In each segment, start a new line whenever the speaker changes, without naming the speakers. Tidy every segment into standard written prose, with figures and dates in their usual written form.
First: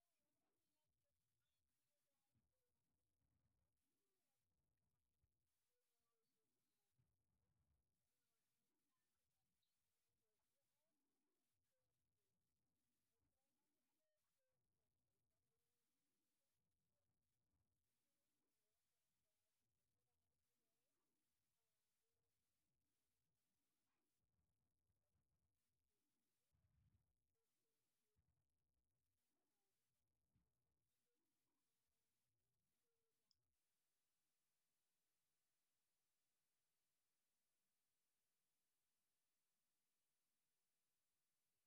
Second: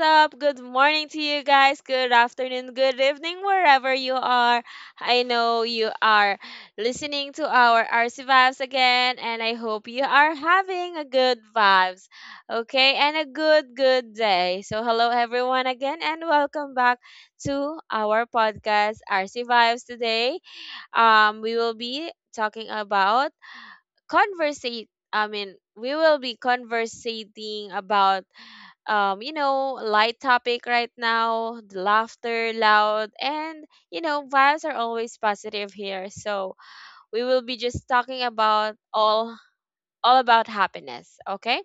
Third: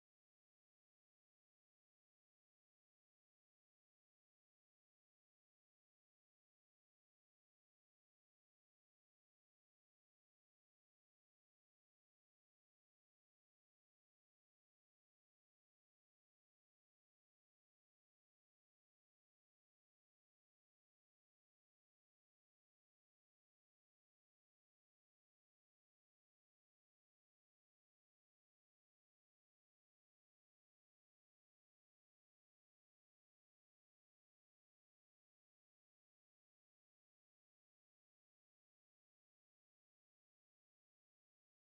up? Good morning to you guys. Good afternoon, good evening, wherever you are. I know you are listening to our RC Vibes again, and I hope you are having a good vibes, okay, and a good day. So, hello, everyone, again, and welcome back to our podcast, RC Vibes. Today, we will be talking about conversate. I mean, we will be conversating about light topic right now, the laughter loud, and vibes are always positive here. So we will be just talking about all about happiness, okay?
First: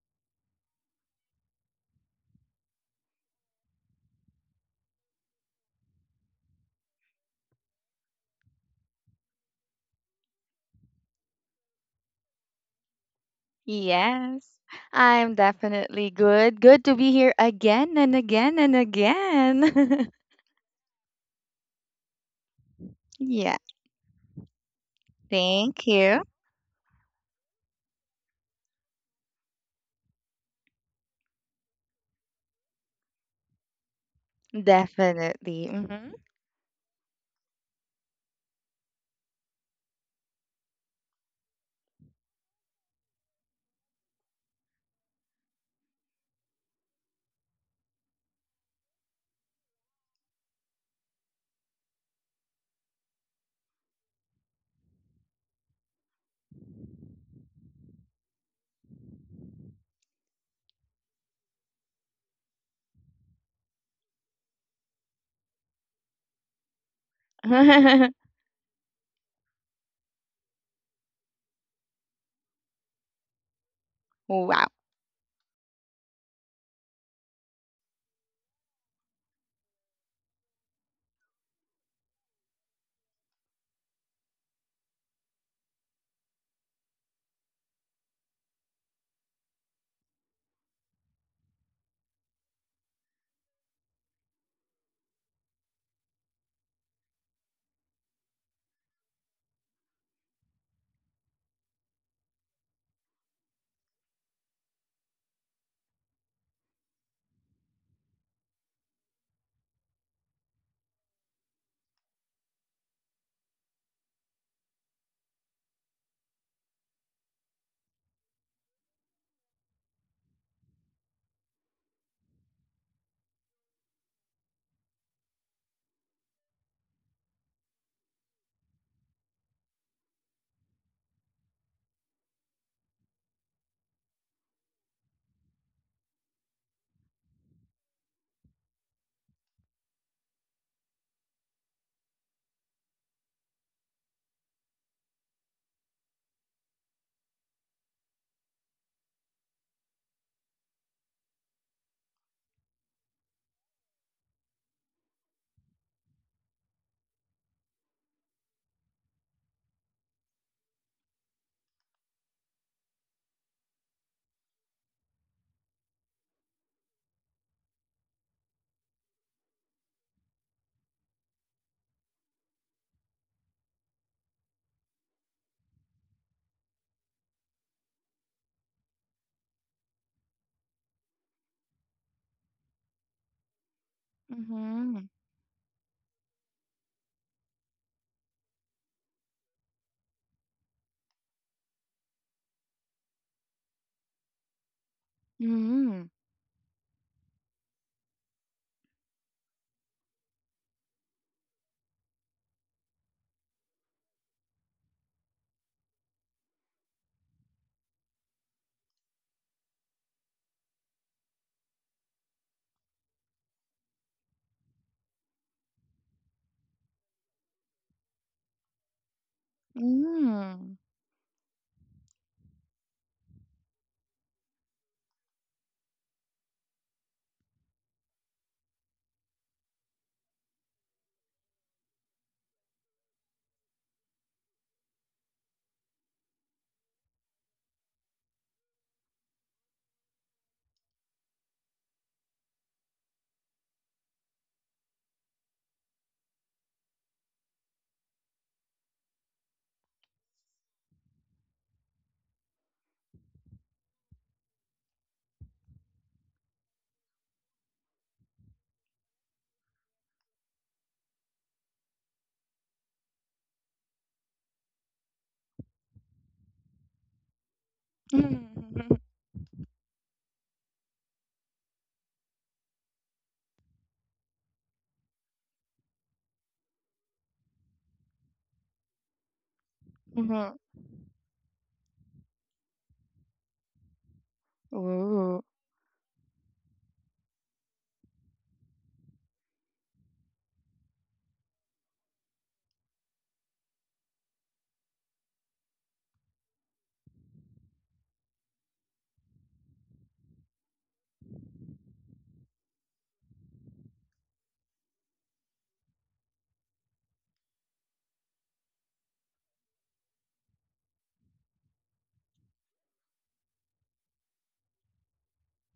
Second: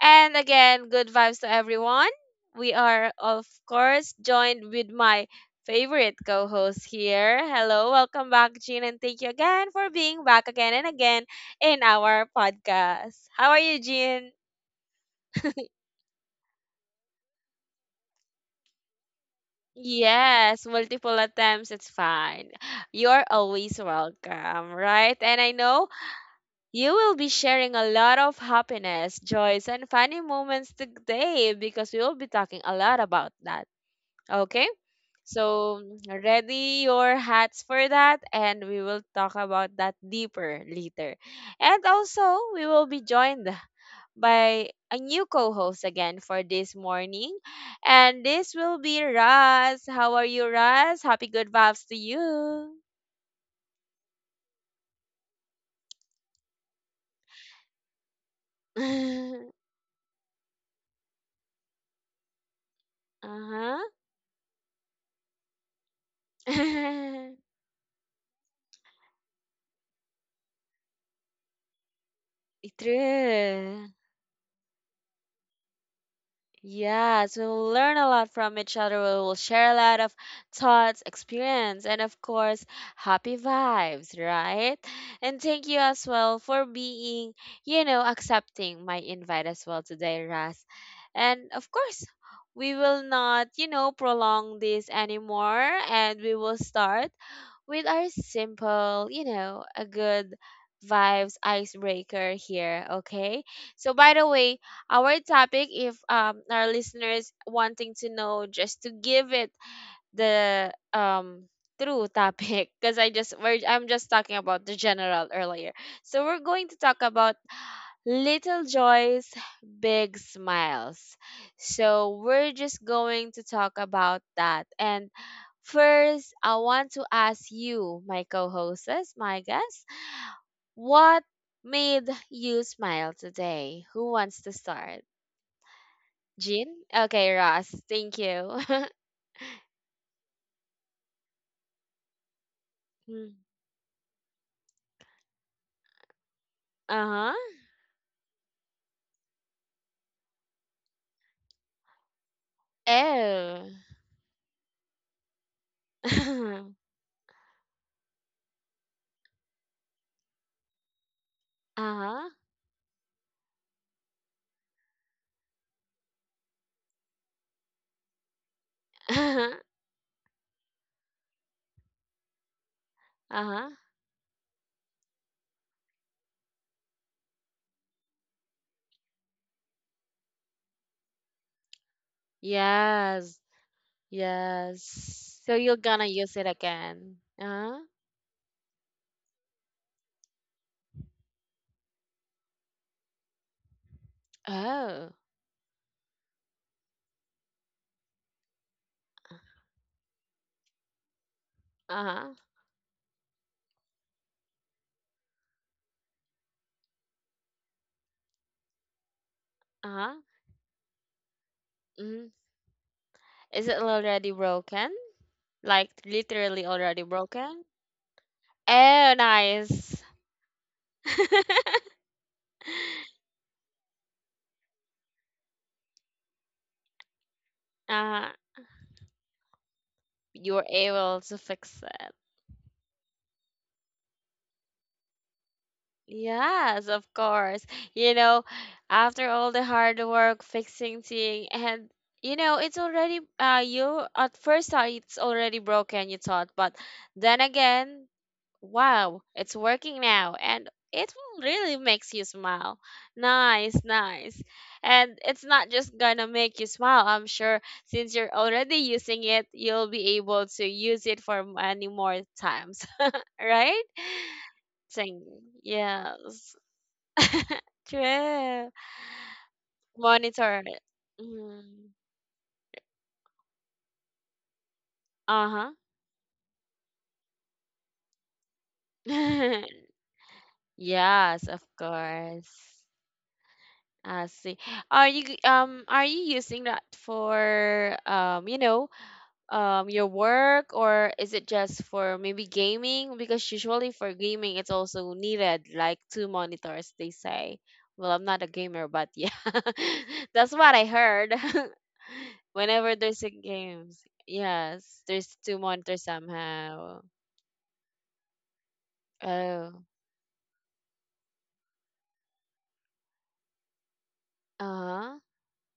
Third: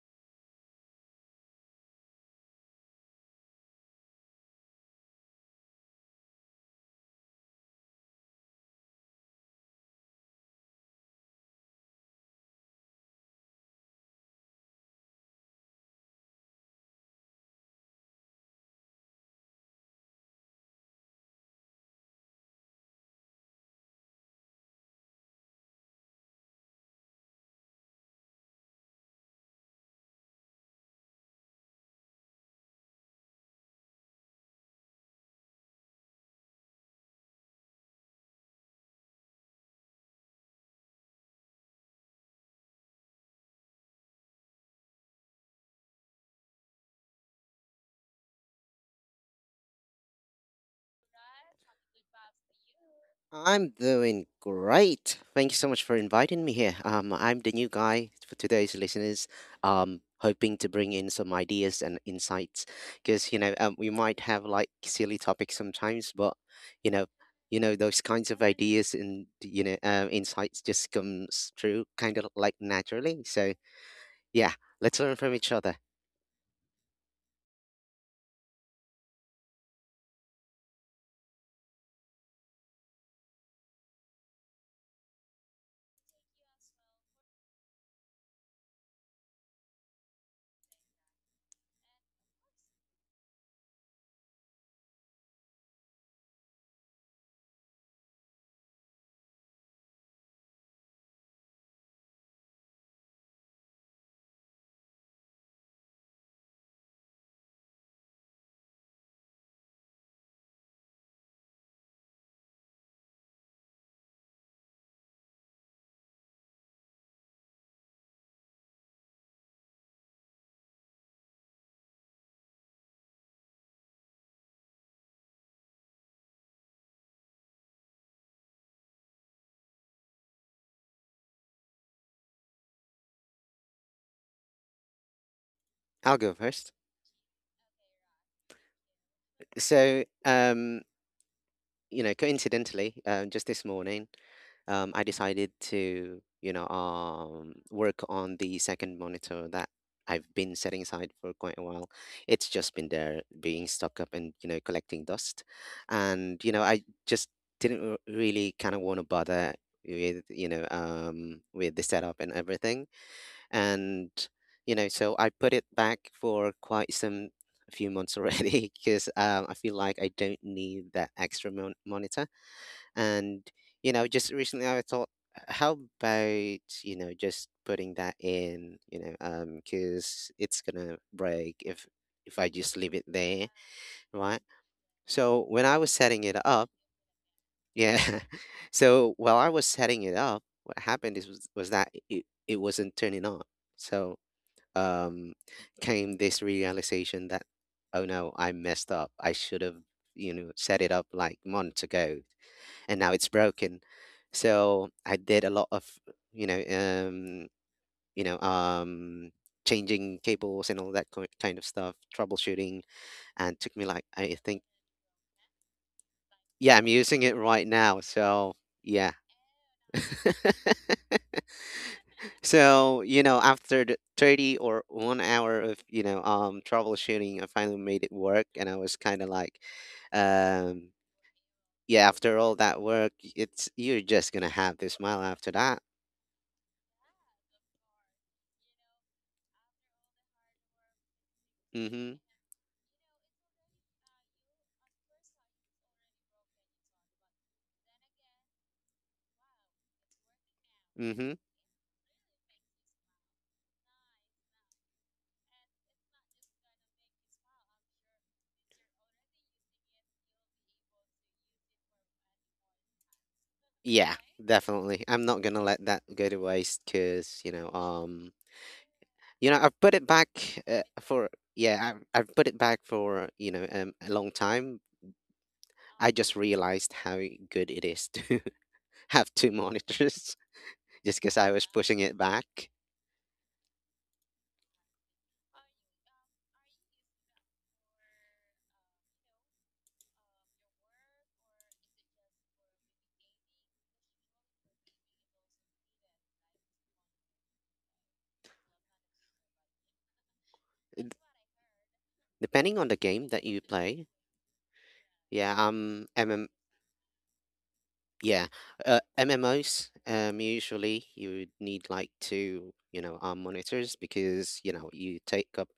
And again, good vibes to everyone. We are of course joined with my favorite co-host here. Hello, welcome back, Jean, and thank you again for being back again and again in our podcast. How are you, Jean?
Yes, I'm definitely good. Good to be here again and again and again.
Yes, multiple attempts, it's fine. You're
Yeah,
always welcome, right? And I
thank
know
you.
you will be sharing a lot of happiness, joys, and funny moments today because we will be talking a lot about that. Okay?
Definitely.
So,
Hmm.
ready your hats for that, and we will talk about that deeper later. And also, we will be joined by a new co-host again for this morning. And this will be Raz. How are you, Raz? Happy good vibes to you.
I'm doing great. Thank you so much for inviting me here. I'm the new guy for today's listeners. Hoping to bring in some ideas and insights because
uh-huh.
we might have like silly topics sometimes, but you know, you know those kinds of ideas and insights just comes through kind of like naturally. So
True.
yeah,
Wow.
let's learn from each other.
Yes, we will learn a lot from each other. We will share a lot of thoughts, experience, and of course, happy vibes, right? And thank you as well for being, accepting my invite as well today, Ras. And of course, we will not, prolong this anymore and we will start with our simple, a good vibes icebreaker here, okay? So by the way, our topic if our listeners wanting to know just to give it the true topic because I'm just talking about the general earlier. So we're going to talk about little joys, big smiles. So we're just going to talk about that and first, I want to ask you, my co-hosts, my guests, what made you smile today? Who wants to start?
I'll go first.
Jean? Okay, Ross. Thank you.
So you know, coincidentally,
Mm.
just this morning. I decided to, you know,
Uh-huh.
work on the second monitor that I've been setting aside for quite a while. It's just been there being
Oh.
stuck up and, you know, collecting dust. And, you know, I just didn't really kind of want to bother with, you know, with the setup and
uh-huh.
everything. And, you know, so I put it back for quite some a few months already because I feel like I don't need that extra monitor and,
uh-huh.
you know, just recently I thought, how about, you know, just putting that in, you know, because it's gonna break if I just leave it
Yes.
there, right?
Hmm.
So
Yes. So
when I
you're
was
gonna
setting
use
it
it
up,
again. Uh-huh.
yeah. So while I was setting it up, what happened was that it wasn't turning on. So
Oh.
um,
Hmm.
came this realization that, oh no, I messed up. I should have, you know, set it up like months ago,
Uh-huh.
and now it's broken. So I did a lot of, you know, um, you know, um,
Uh-huh.
changing cables and all that kind of stuff,
Hmm.
troubleshooting, and
Is
took
it
me like
already
I think,
broken? Like literally
yeah, I'm
already
using it
broken?
right now. So yeah.
Oh, nice.
Hmm.
So, you know, after the 30 or 1 hour of, you know, troubleshooting, I finally made it
uh,
work. And I was kind of like,
you were
um,
able to fix
yeah,
it.
after all that work, it's you're just going to have this smile after that.
Yes, of course. You know, after all the hard work fixing thing
Mm
and
hmm.
it's already you at first thought it's already broken, you thought, but then again, wow, it's working now and it
Mm hmm.
will really makes you smile. Nice, nice. And it's not just gonna make you smile, I'm sure since you're already using it, you'll be able to use it for many more times, right?
Yeah, definitely.
Thing.
I'm not going to let that go to
Yes.
waste because,
True.
Hmm.
you know, I've put it back
Monitor it.
for yeah,
Mm.
I've put it back for a long time.
Uh-huh.
I just realized how good it is to have two monitors, just because
Yes,
I
of
was pushing it back.
course. I see.
Ooh.
Are you using that for your work or is it just for maybe gaming? Because usually for gaming it's also needed like two monitors they say. Well, I'm not a gamer, but yeah, that's what I
D-
heard.
Depending on
Whenever
the
there's
game
a
that you
games,
play,
yes, there's
yeah,
two monitors
um,
somehow.
Yeah,
Oh,
MMOs, usually you would need like two, you know, arm monitors because, you know, you
uh-huh,
take up,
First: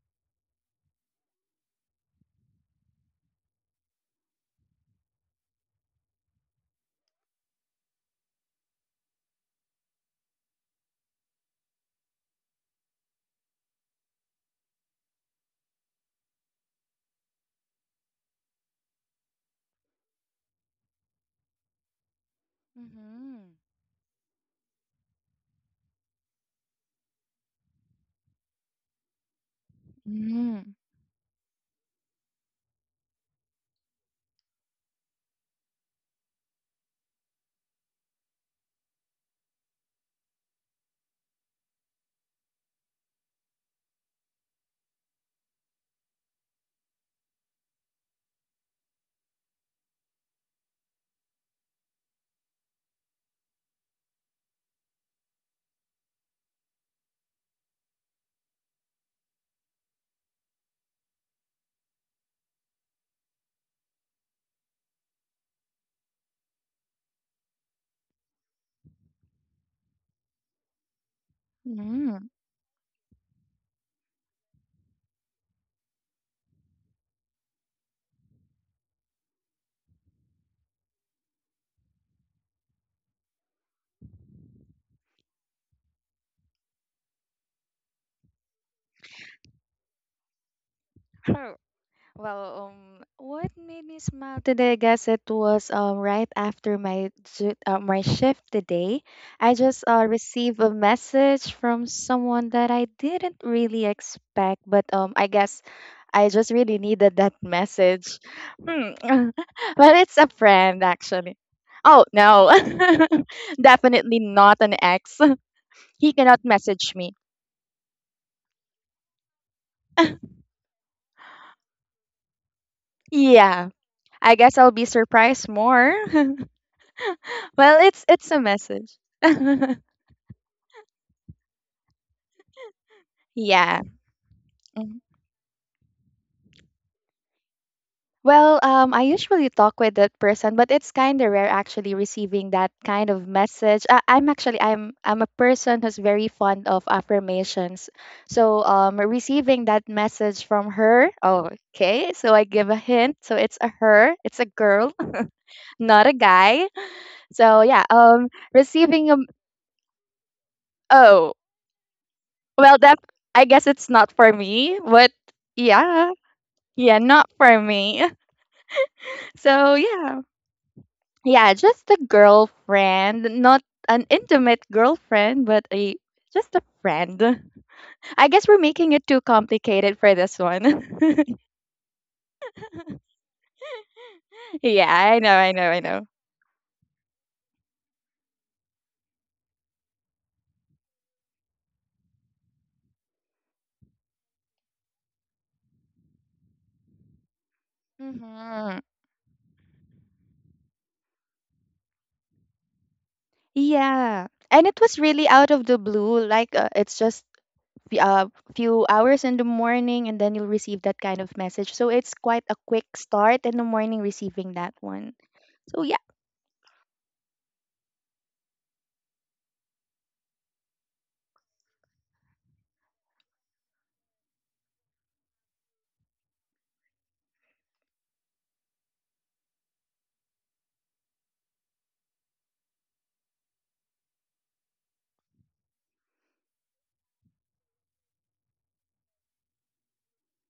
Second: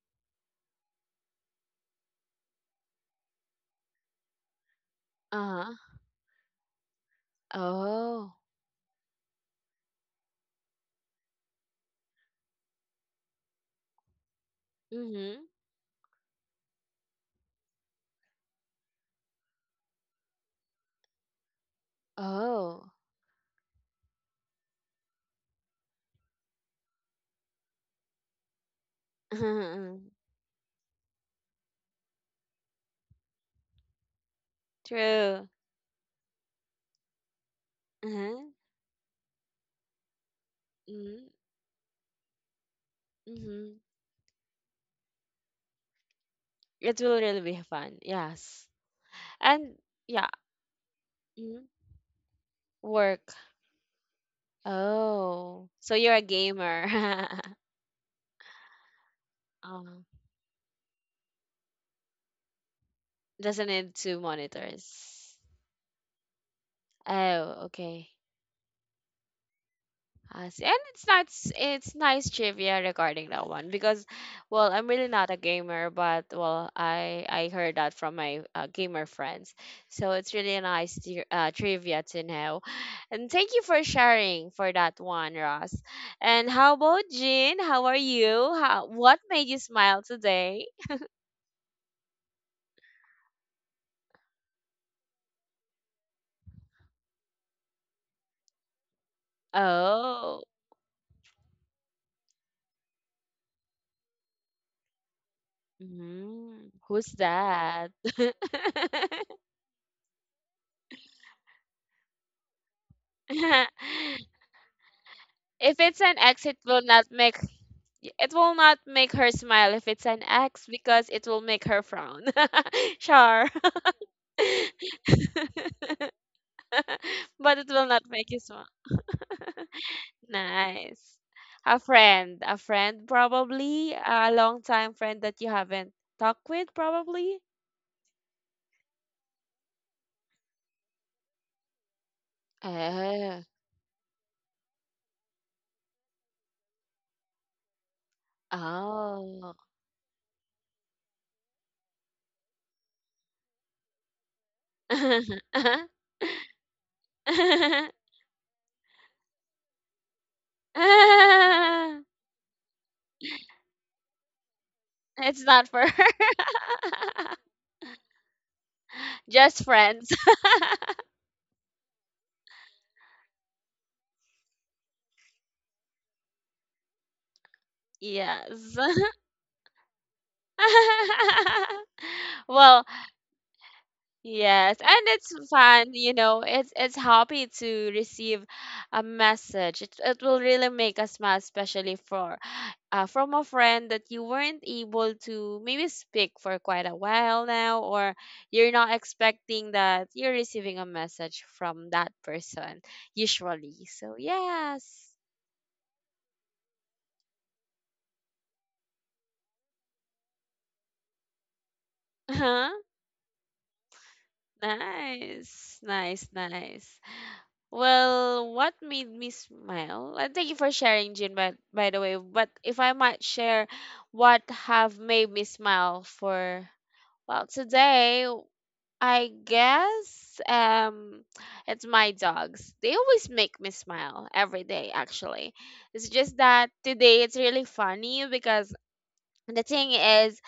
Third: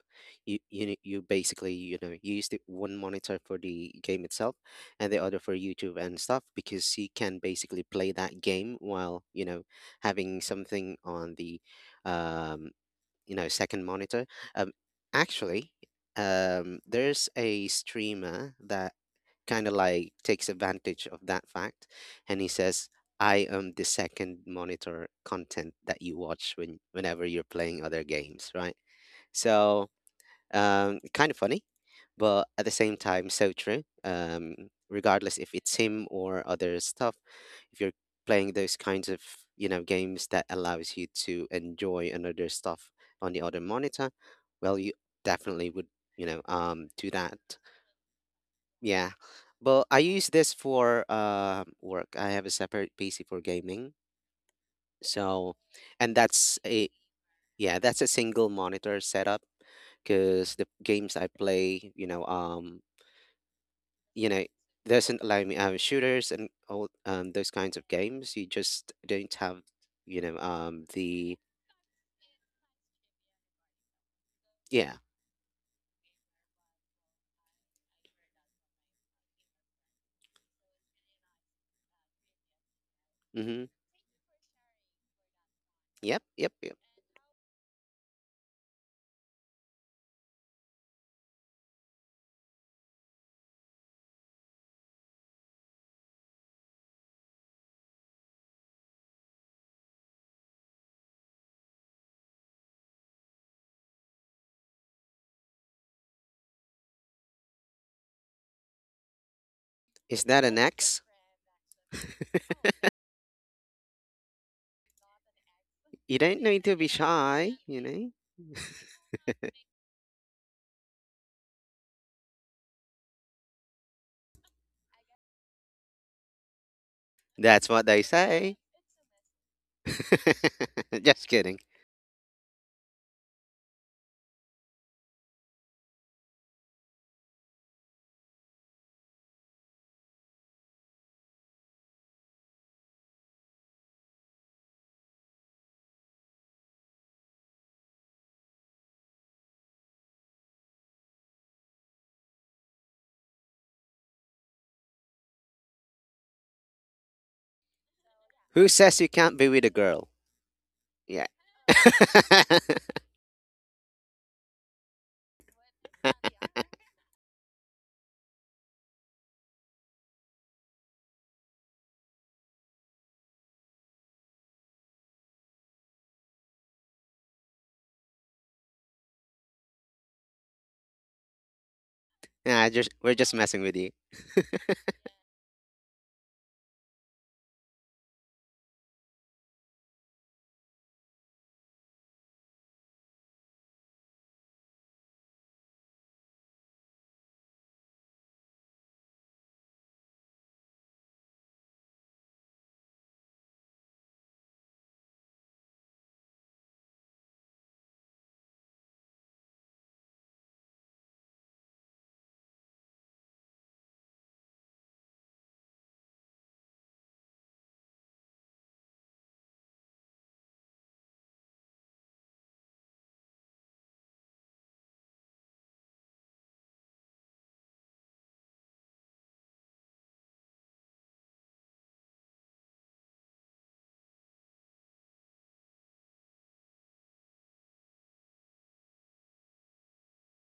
you basically, you know, use the one monitor for the game itself and the other for
uh-huh.
YouTube and stuff because you can basically play
Oh,
that game while, you know, having something on the, um, you know, second monitor. Um,
mm-hmm.
actually, there's a streamer that kind of like takes advantage of that fact and he says
Oh,
I
Hmm.
am the second monitor content that you watch when whenever you're playing other games, right? So
Hmm.
kind of funny but at the same time so true. Regardless
true.
if it's him or other stuff, if you're
Uh-huh.
playing those kinds of, you know, games that allows you
Mm-hmm.
to enjoy another stuff on the other
Mm-hmm.
monitor, well, you definitely would,
It
do
will
that.
really be fun. Yes,
Yeah.
and
But I use
yeah,
this for
mm-hmm.
work. I have a separate PC
Work.
for gaming. So,
Oh, so
and
you're a
that's
gamer.
a yeah, that's a single monitor setup
Oh,
because the games I play,
doesn't need two
you know, doesn't
monitors.
allow me, shooters and all, those
Oh,
kinds of
okay.
games. You just don't have,
I see. And it's not
the
s- it's
Hmm.
nice trivia regarding that one because well I'm
yeah.
really not a gamer but well I heard that from my gamer friends so it's really a nice to, trivia to know and thank you
Mm-hmm.
for sharing for that one, Ross.
Yep,
And
yep,
how
yep.
about Jean, how are you, how what made you smile today?
Well, what made me smile today? I guess it was right after my my shift today. I just
Oh.
received a message from someone that I didn't really expect, but I guess I just
Mm.
really
Who's
needed that
that?
message. Hmm. But it's
Is
a
that an
friend
X?
actually. Oh no, definitely not an ex.
if it's
He
an
You
cannot
don't
ex it
need to
will
be
message
not
me.
make
shy, you know.
It will not make her smile if it's an ex because it will make her frown. sure.
Yeah, I guess I'll be surprised more.
but it
That's what
will
Well,
they
not
it's
make
it's
you
a
say.
smile.
message.
Nice.
Just kidding.
A friend. A friend,
Yeah.
probably. A long time
Mhm.
friend that you haven't talked with, probably.
Well, I usually talk with that person, but it's kind of rare actually receiving that kind of
Uh,
message. I'm actually I'm a person who's very fond of affirmations, so
oh.
receiving that message from her. Oh, okay, so I give a hint. So it's a her. It's a girl, not a guy. So yeah,
Who says
receiving
you
a,
can't be with a girl? Yeah.
oh, well, that I guess it's not for me, but
it's not for her.
yeah, yeah, not for me.
Just
So
friends.
yeah, yeah, just a girlfriend, not an intimate girlfriend, but a just a friend. I guess we're
yes.
making it too complicated for this one.
Nah,
well,
just we're just messing with you.
yes,
Yeah,
and
I know,
it's
I know, I
fun,
know.
you know. It's happy to receive a message. It will really make us smile, especially for from a friend that you weren't able to maybe speak for quite a while now, or you're
Hmm.
not expecting that you're receiving a message from that person usually. So
Yeah, and it was
yes,
really out of the blue. Like it's just a few hours in the morning, and then you'll receive that kind of message. So it's quite a
uh-huh.
quick start in the morning receiving that one.
Nice,
So
nice, nice. Well, what made me smile? And thank you for sharing, Jin, by the way. But if I might share what have made me smile for, well, today, I guess it's my dogs. They always make me smile every day, actually. It's just that today it's really funny because the thing is,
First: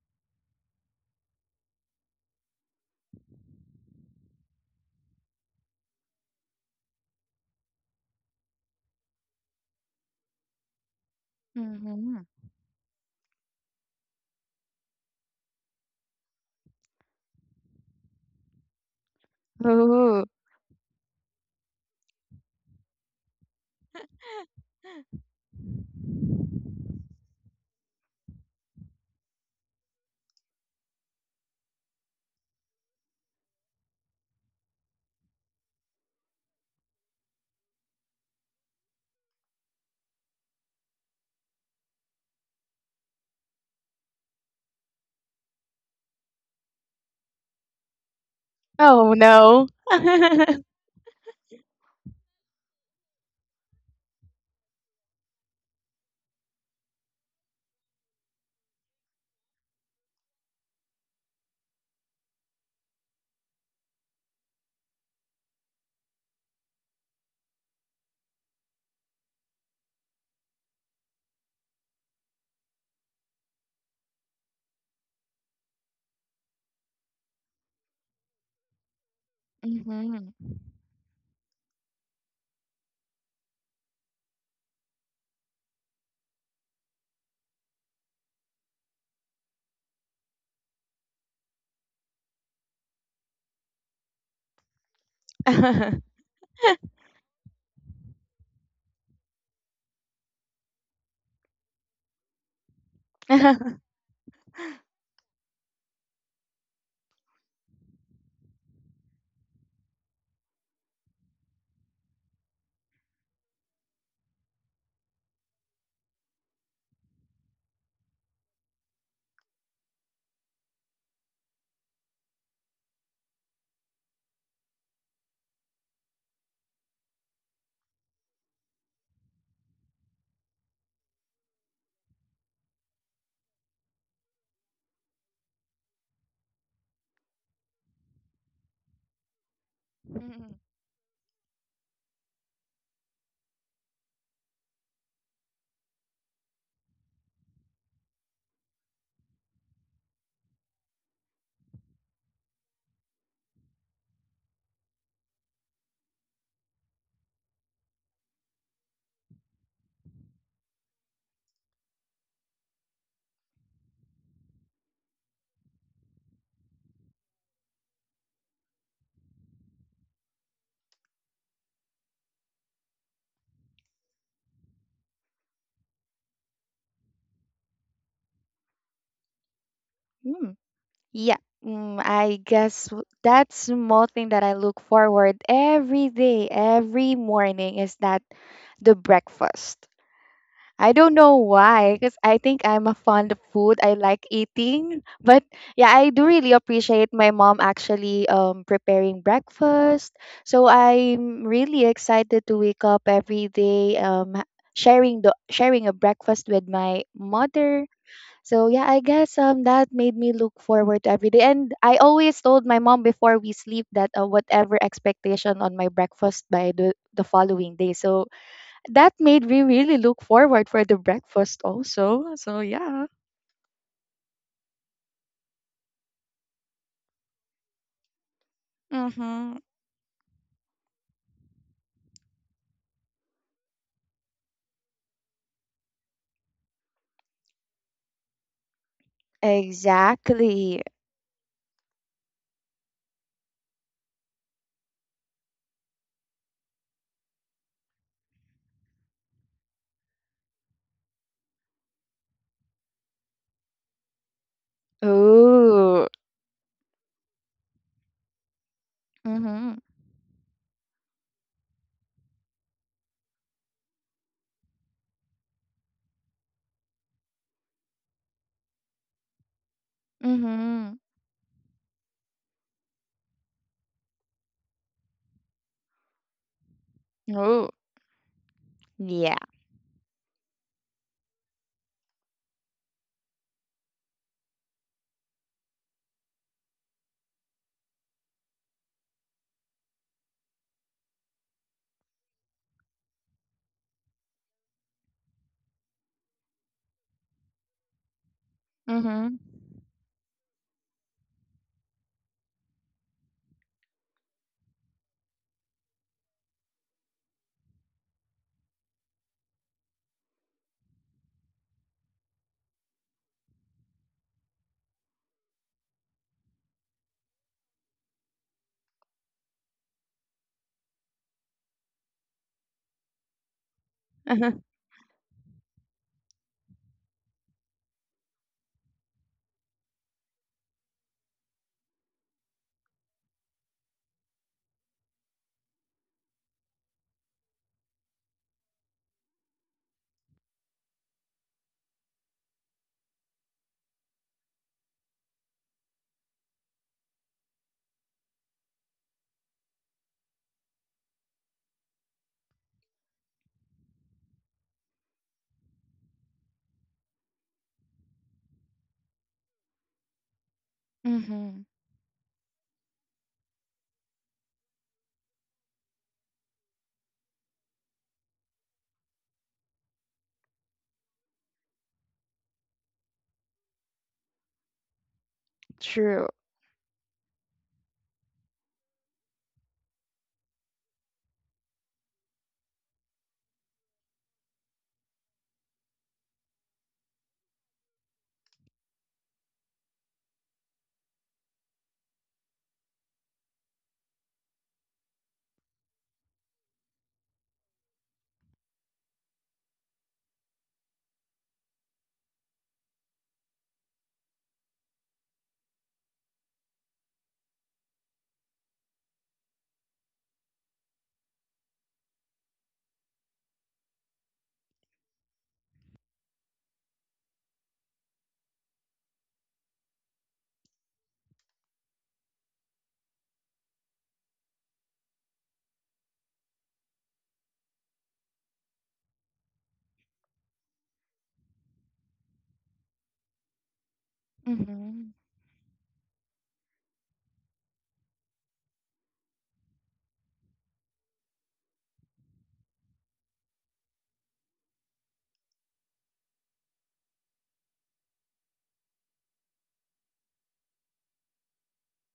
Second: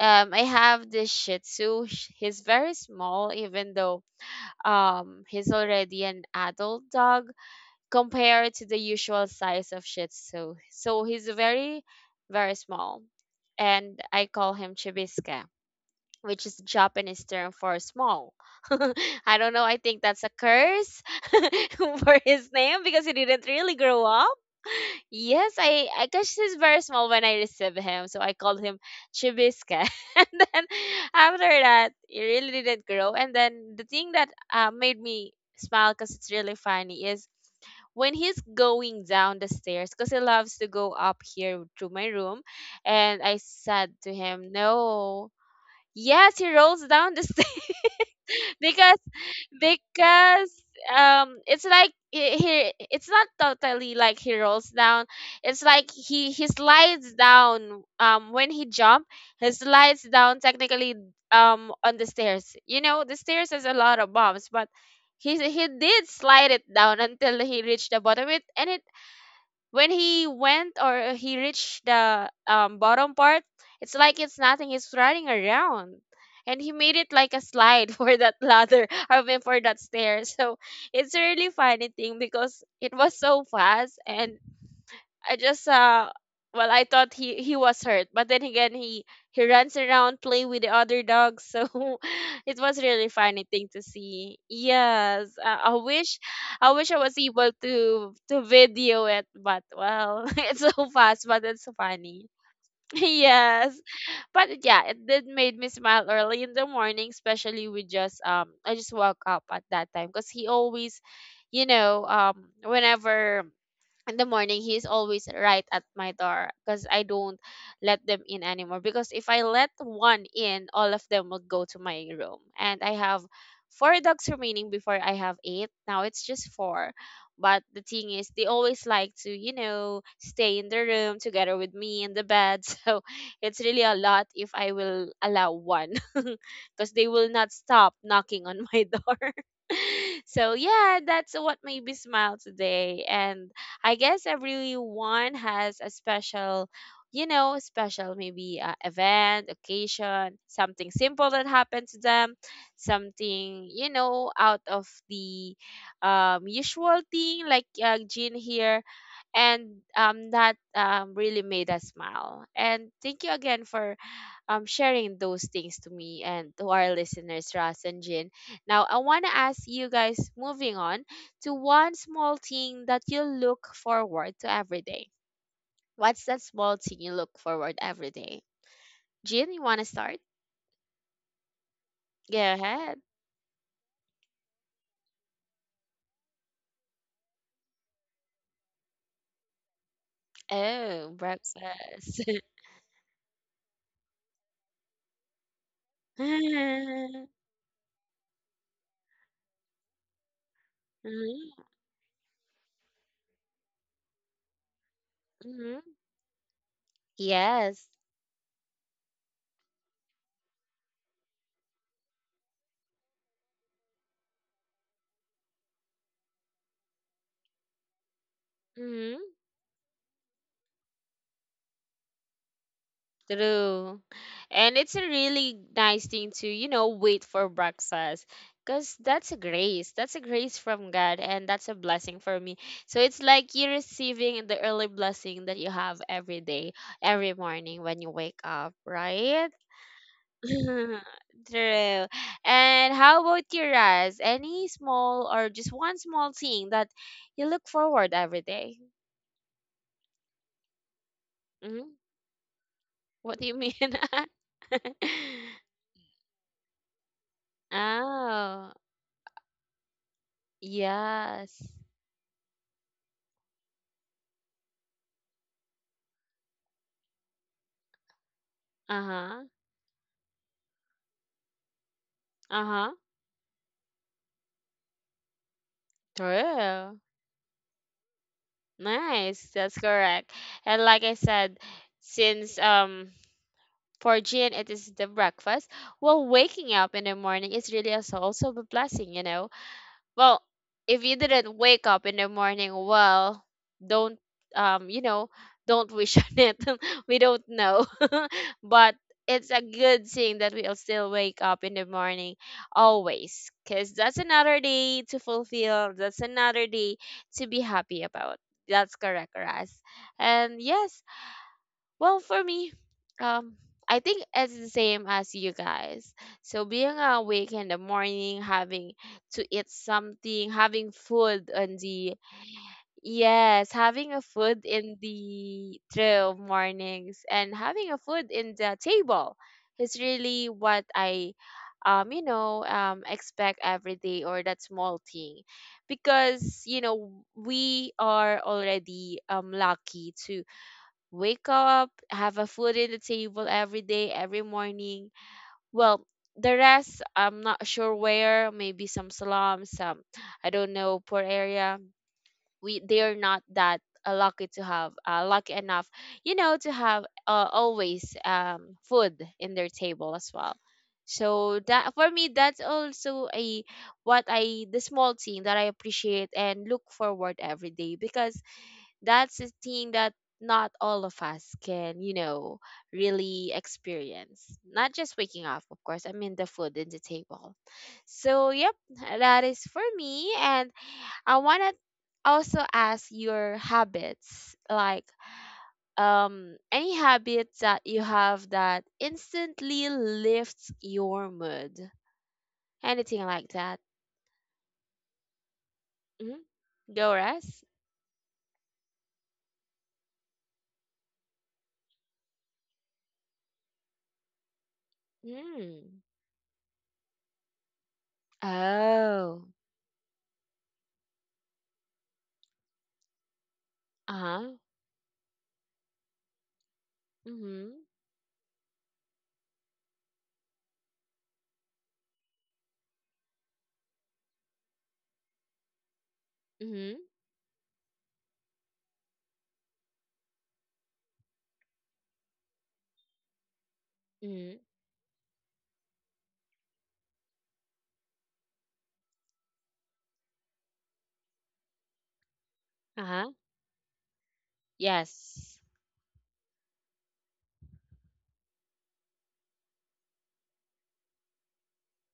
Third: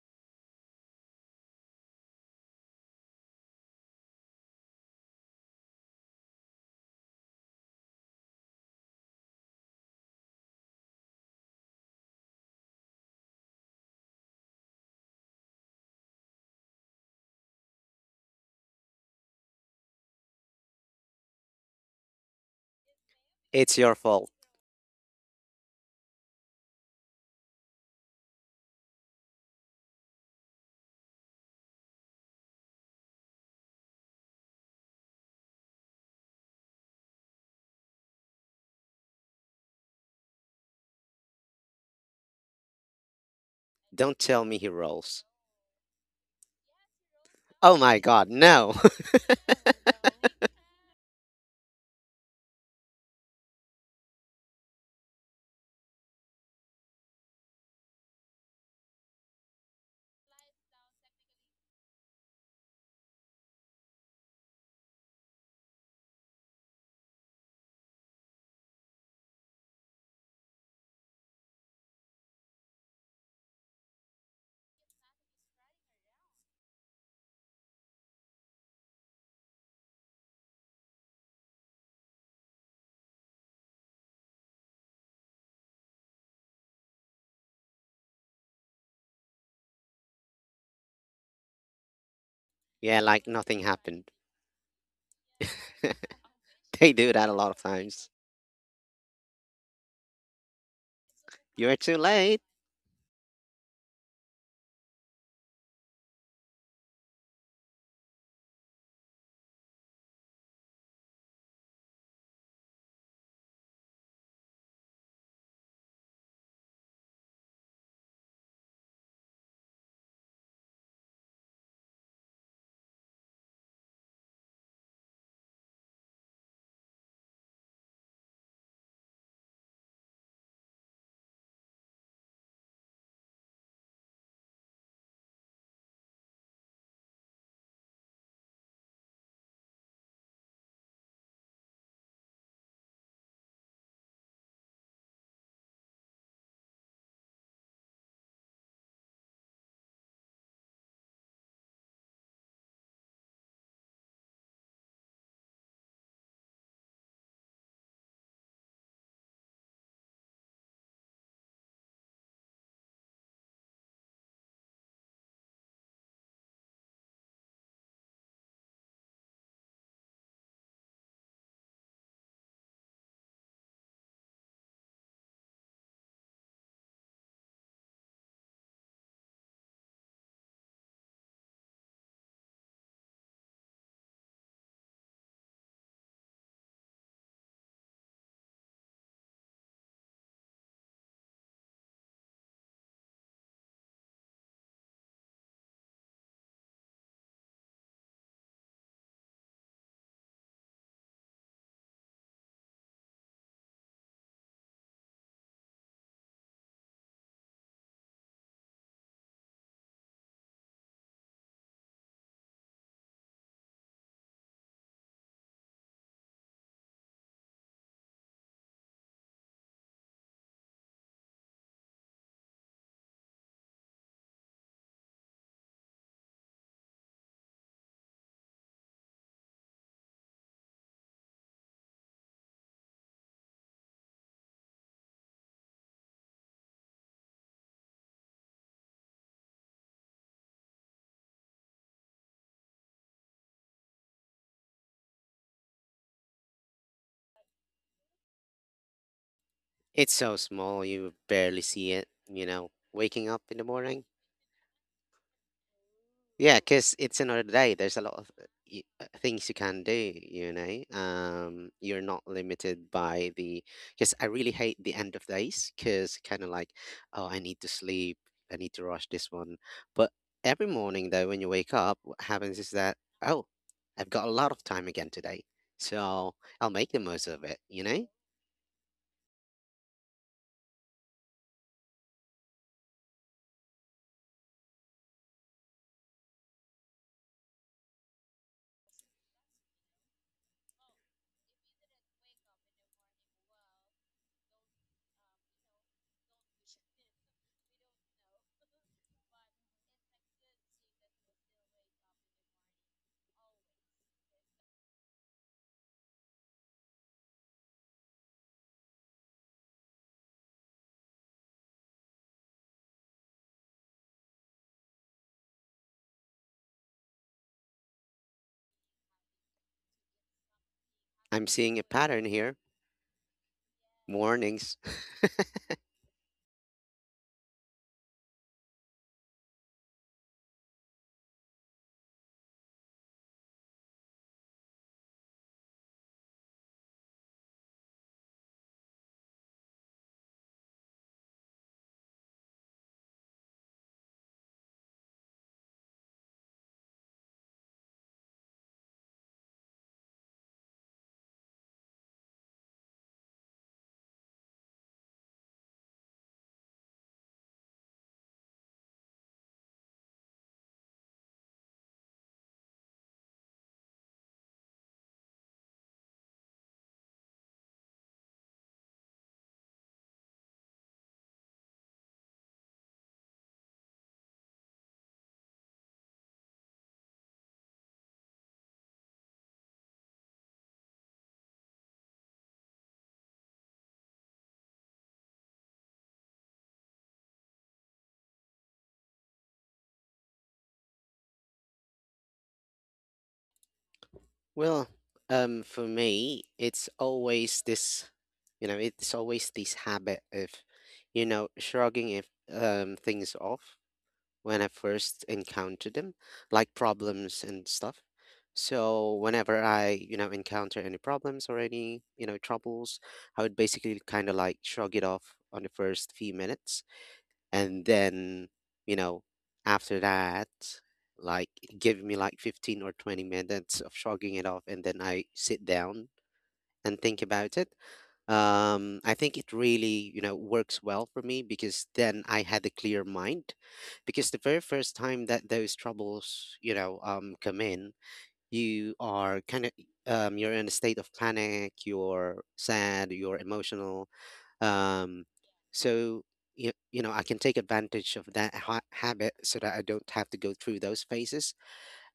I have this Shih Tzu. He's very small, even though he's already an adult dog compared to the usual size of Shih Tzu. So he's very,
Mhm.
very small. And I call him Chibisca, which is Japanese term for small. I don't know. I think
Ooh.
that's a curse for his name because he didn't really
It's your
grow
fault.
up. Yes, I cause he's very small when I receive him, so I called him Chibisca. and then after that, he really didn't grow. And then the thing that made me smile, cause it's really funny, is when he's going down the stairs, cause he loves to go up here to my room, and I said to
Don't tell
him,
me he rolls.
"No." Yes, he rolls down the stairs.
Oh my god, no.
because
Oh no.
because it's like he, it's not totally like he rolls down, it's like he slides down when he jump, he slides down technically on the stairs, you know the stairs has a lot of bumps, but he did slide it down until he reached the bottom it and it when he went or he reached the bottom part, it's like it's nothing. He's running around, and he made it like a slide for that ladder. I mean, for that stair.
Mhm.
So it's a really funny thing because it was so fast, and I just well I thought he was hurt, but then again he runs around playing with the other dogs, so it was
Yeah,
really
like
funny
nothing
thing to
happened.
see. Yes, I
Mhm.
wish I wish
They
I
do
was
that a
able
lot of times.
to video it, but well, it's so fast, but it's
You're too
funny.
late.
Yes, but yeah, it did made me smile early in the morning, especially we just I just woke up at that time because he always, whenever in the morning he's always right at my door because I don't let them in anymore because if I let one in all of them will go to my room and I have four dogs remaining, before I have eight, now it's just four. But the thing is they always like to, you know, stay in the room together with me in the bed, so it's really a lot if I will allow one, because they will not stop knocking on my door. so yeah, that's what made me smile today. And I guess everyone has a special, you know, special maybe event, occasion, something simple that happened to them, something, you know, out of the usual thing, like Jean here. And that really made us smile. And thank you again for sharing those things to me and to our listeners, Ras and Jin. Now, I want to ask you guys, moving on, to one small thing that you look forward to every day. What's that small thing you look forward every day? Jin, you want to start?
Mm. Yeah, I
Go
guess
ahead.
that's small thing that I look forward every day, every morning is that the breakfast. I don't
Oh,
know why, because
breakfast.
I think I'm a fond of food. I like eating, but yeah, I do really appreciate my
Mhm,
mom actually preparing breakfast. So I'm really excited to wake up every day sharing
mhm.
a breakfast with my mother.
Yes.
So yeah, I guess that made me look forward to every day. And I always told my mom before we sleep that whatever expectation on my breakfast by the following day. So that made me really look forward for the breakfast also. So yeah.
True. And it's a really nice thing to, you know, wait for breakfast. Because that's a
Mhm.
grace. That's a grace from God. And that's a blessing for me. So it's like you're receiving the early blessing that you have every day, every morning when you wake up, right?
Exactly.
True. And how about your eyes? Any small or just one small thing that you look forward every day?
It's so small you barely see
Mm-hmm.
it, you know. Waking
What
up
do you
in the
mean?
morning.
Ooh.
Yeah, because it's another day. There's a lot of
Oh,
things you
Mhm.
can do, you know.
yes.
You're not limited by the. Because I really hate the end of days, because kind of like, oh, I need to sleep. I need to rush this
Uh-huh.
one. But every
Mhm.
morning, though, when you wake up, what happens is
Uh-huh.
that, oh, I've got a lot of time again today. So I'll make
True.
the most of it,
Oh.
you know.
Yeah.
Nice. That's correct. And like I said, since for Jean it is the breakfast, well waking up in the morning is really also a blessing, you know. Well, if you didn't wake up in the morning, well, don't um, you know, don't wish on it. we don't know. but
Mhm.
it's a good thing that we'll still wake up in the morning always because that's another day to fulfill. That's another day to be happy about. That's correct, Ras. And yes, well, for me, um, I think it's the same as you guys. So being awake in the morning, having to eat something, having
I'm
food on
seeing a
the
pattern here.
yes, having a
Mhm.
food
Mornings.
in the trail mornings and having a food in the table is really what I expect every day, or that small thing, because we are already lucky to wake up, have a food in the table every day, every morning. Well, the rest, I'm not sure where, maybe some slums, some, I don't know, poor area. We, they are not that lucky to have, lucky enough, you know, to have always food in their table as well. So that for me, that's also a what I the small thing that I appreciate and look forward every day, because that's the thing that not all of us can, you know, really experience. Not just waking up, of course. I
True.
mean the food in the table. So yep, that is for me. And I wanna also ask your habits, like any habits that you have that instantly lifts your mood. Anything like that.
Well, for
Hmm.
me, it's
Go
always
rest.
this, it's always this habit of, you know, shrugging if things off when I first encounter
Mm.
them, like problems and stuff. So
Oh.
whenever I, you know, encounter any problems or any, you know, troubles, I would basically kind of
Uh-huh.
like shrug it off on the first few minutes
Mm-hmm.
and then, you know, after that, like, give me like 15 or 20 minutes of shrugging it off, and then I sit down and
Mm-hmm.
think about it. I think it really, you know, works well for me because then I had a clear mind, because the
Mm.
very first
Mhm.
time that those troubles, come in, you are kind of, you're in a state of panic, you're sad,
Uh-huh.
you're emotional, um,
Yes.
so you know, I can take advantage of that habit so that I don't have to go through those phases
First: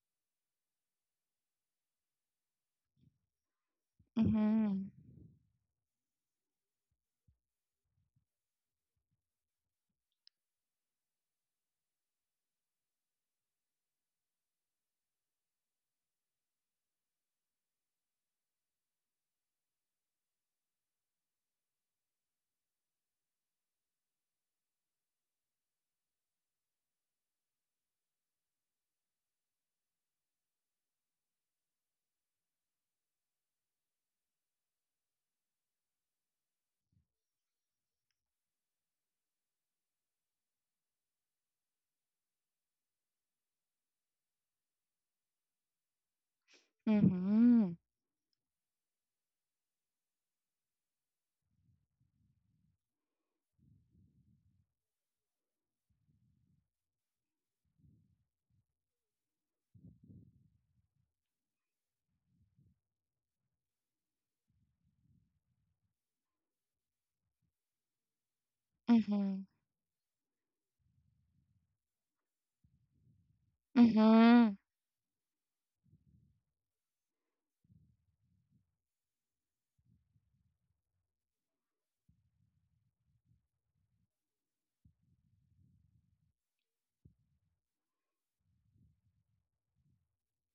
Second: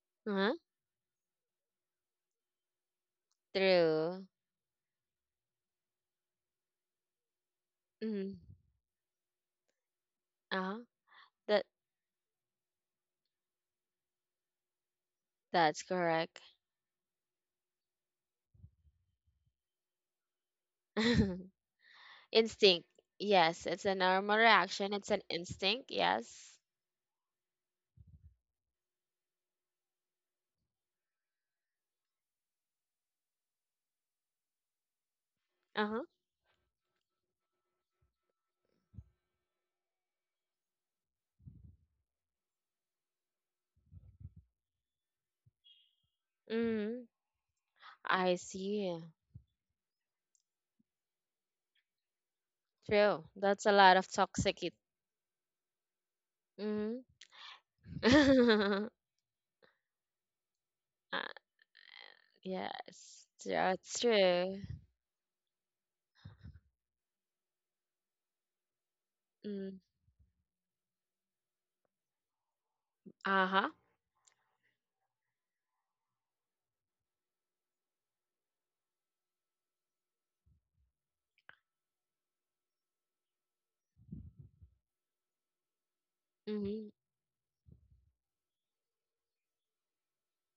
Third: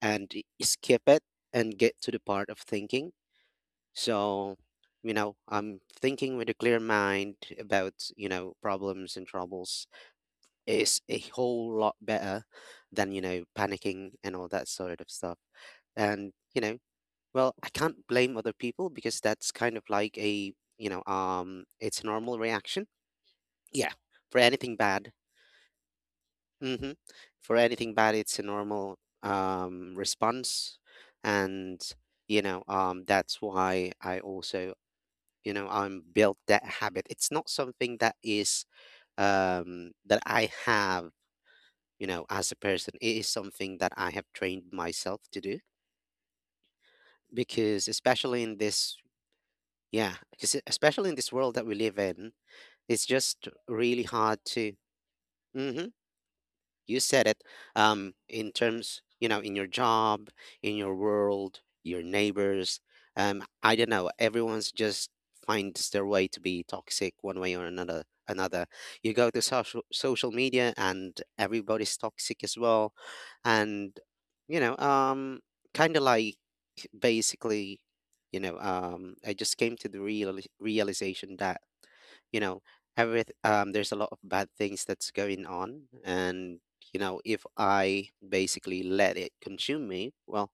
and
Uh-huh.
skip it and get to the part of thinking.
True.
So,
Mhm.
you know, I'm thinking with a clear mind about, you
Mm.
know, problems and troubles
Uh-huh.
is a
That
whole lot better than, you know, panicking and all that sort of stuff.
that's
And,
correct.
you know, well, I can't blame other people because that's kind of like a, it's normal
Instinct.
reaction.
Yes, it's
Yeah,
a normal
for anything
reaction. It's
bad.
an instinct. Yes.
Hmm. For anything bad, it's a normal response, and that's why I also, you know,
Uh-huh.
I'm built that habit. It's not something that is that I have, you know, as a person. It is something that I have trained myself to do
Mm.
Mhm.
because
I
especially in this
see.
yeah because especially in this world that we live in, it's
True.
just
That's a lot
really
of
hard
toxic.
to. Mhm, you
Mm.
said it in terms, you know, in your job, in your
Uh,
world, your neighbors,
yes.
I don't
That's
know,
true.
everyone's just finds their way to be toxic one way or another. You go to
Mhm.
Mm.
social media and everybody's toxic as well,
Uh-huh.
and
Mhm.
you know um kind of like basically, I just came to the realization that, you know, every there's a lot of bad things that's going on, and
Mm-hmm.
you know, if I basically let it consume me, well,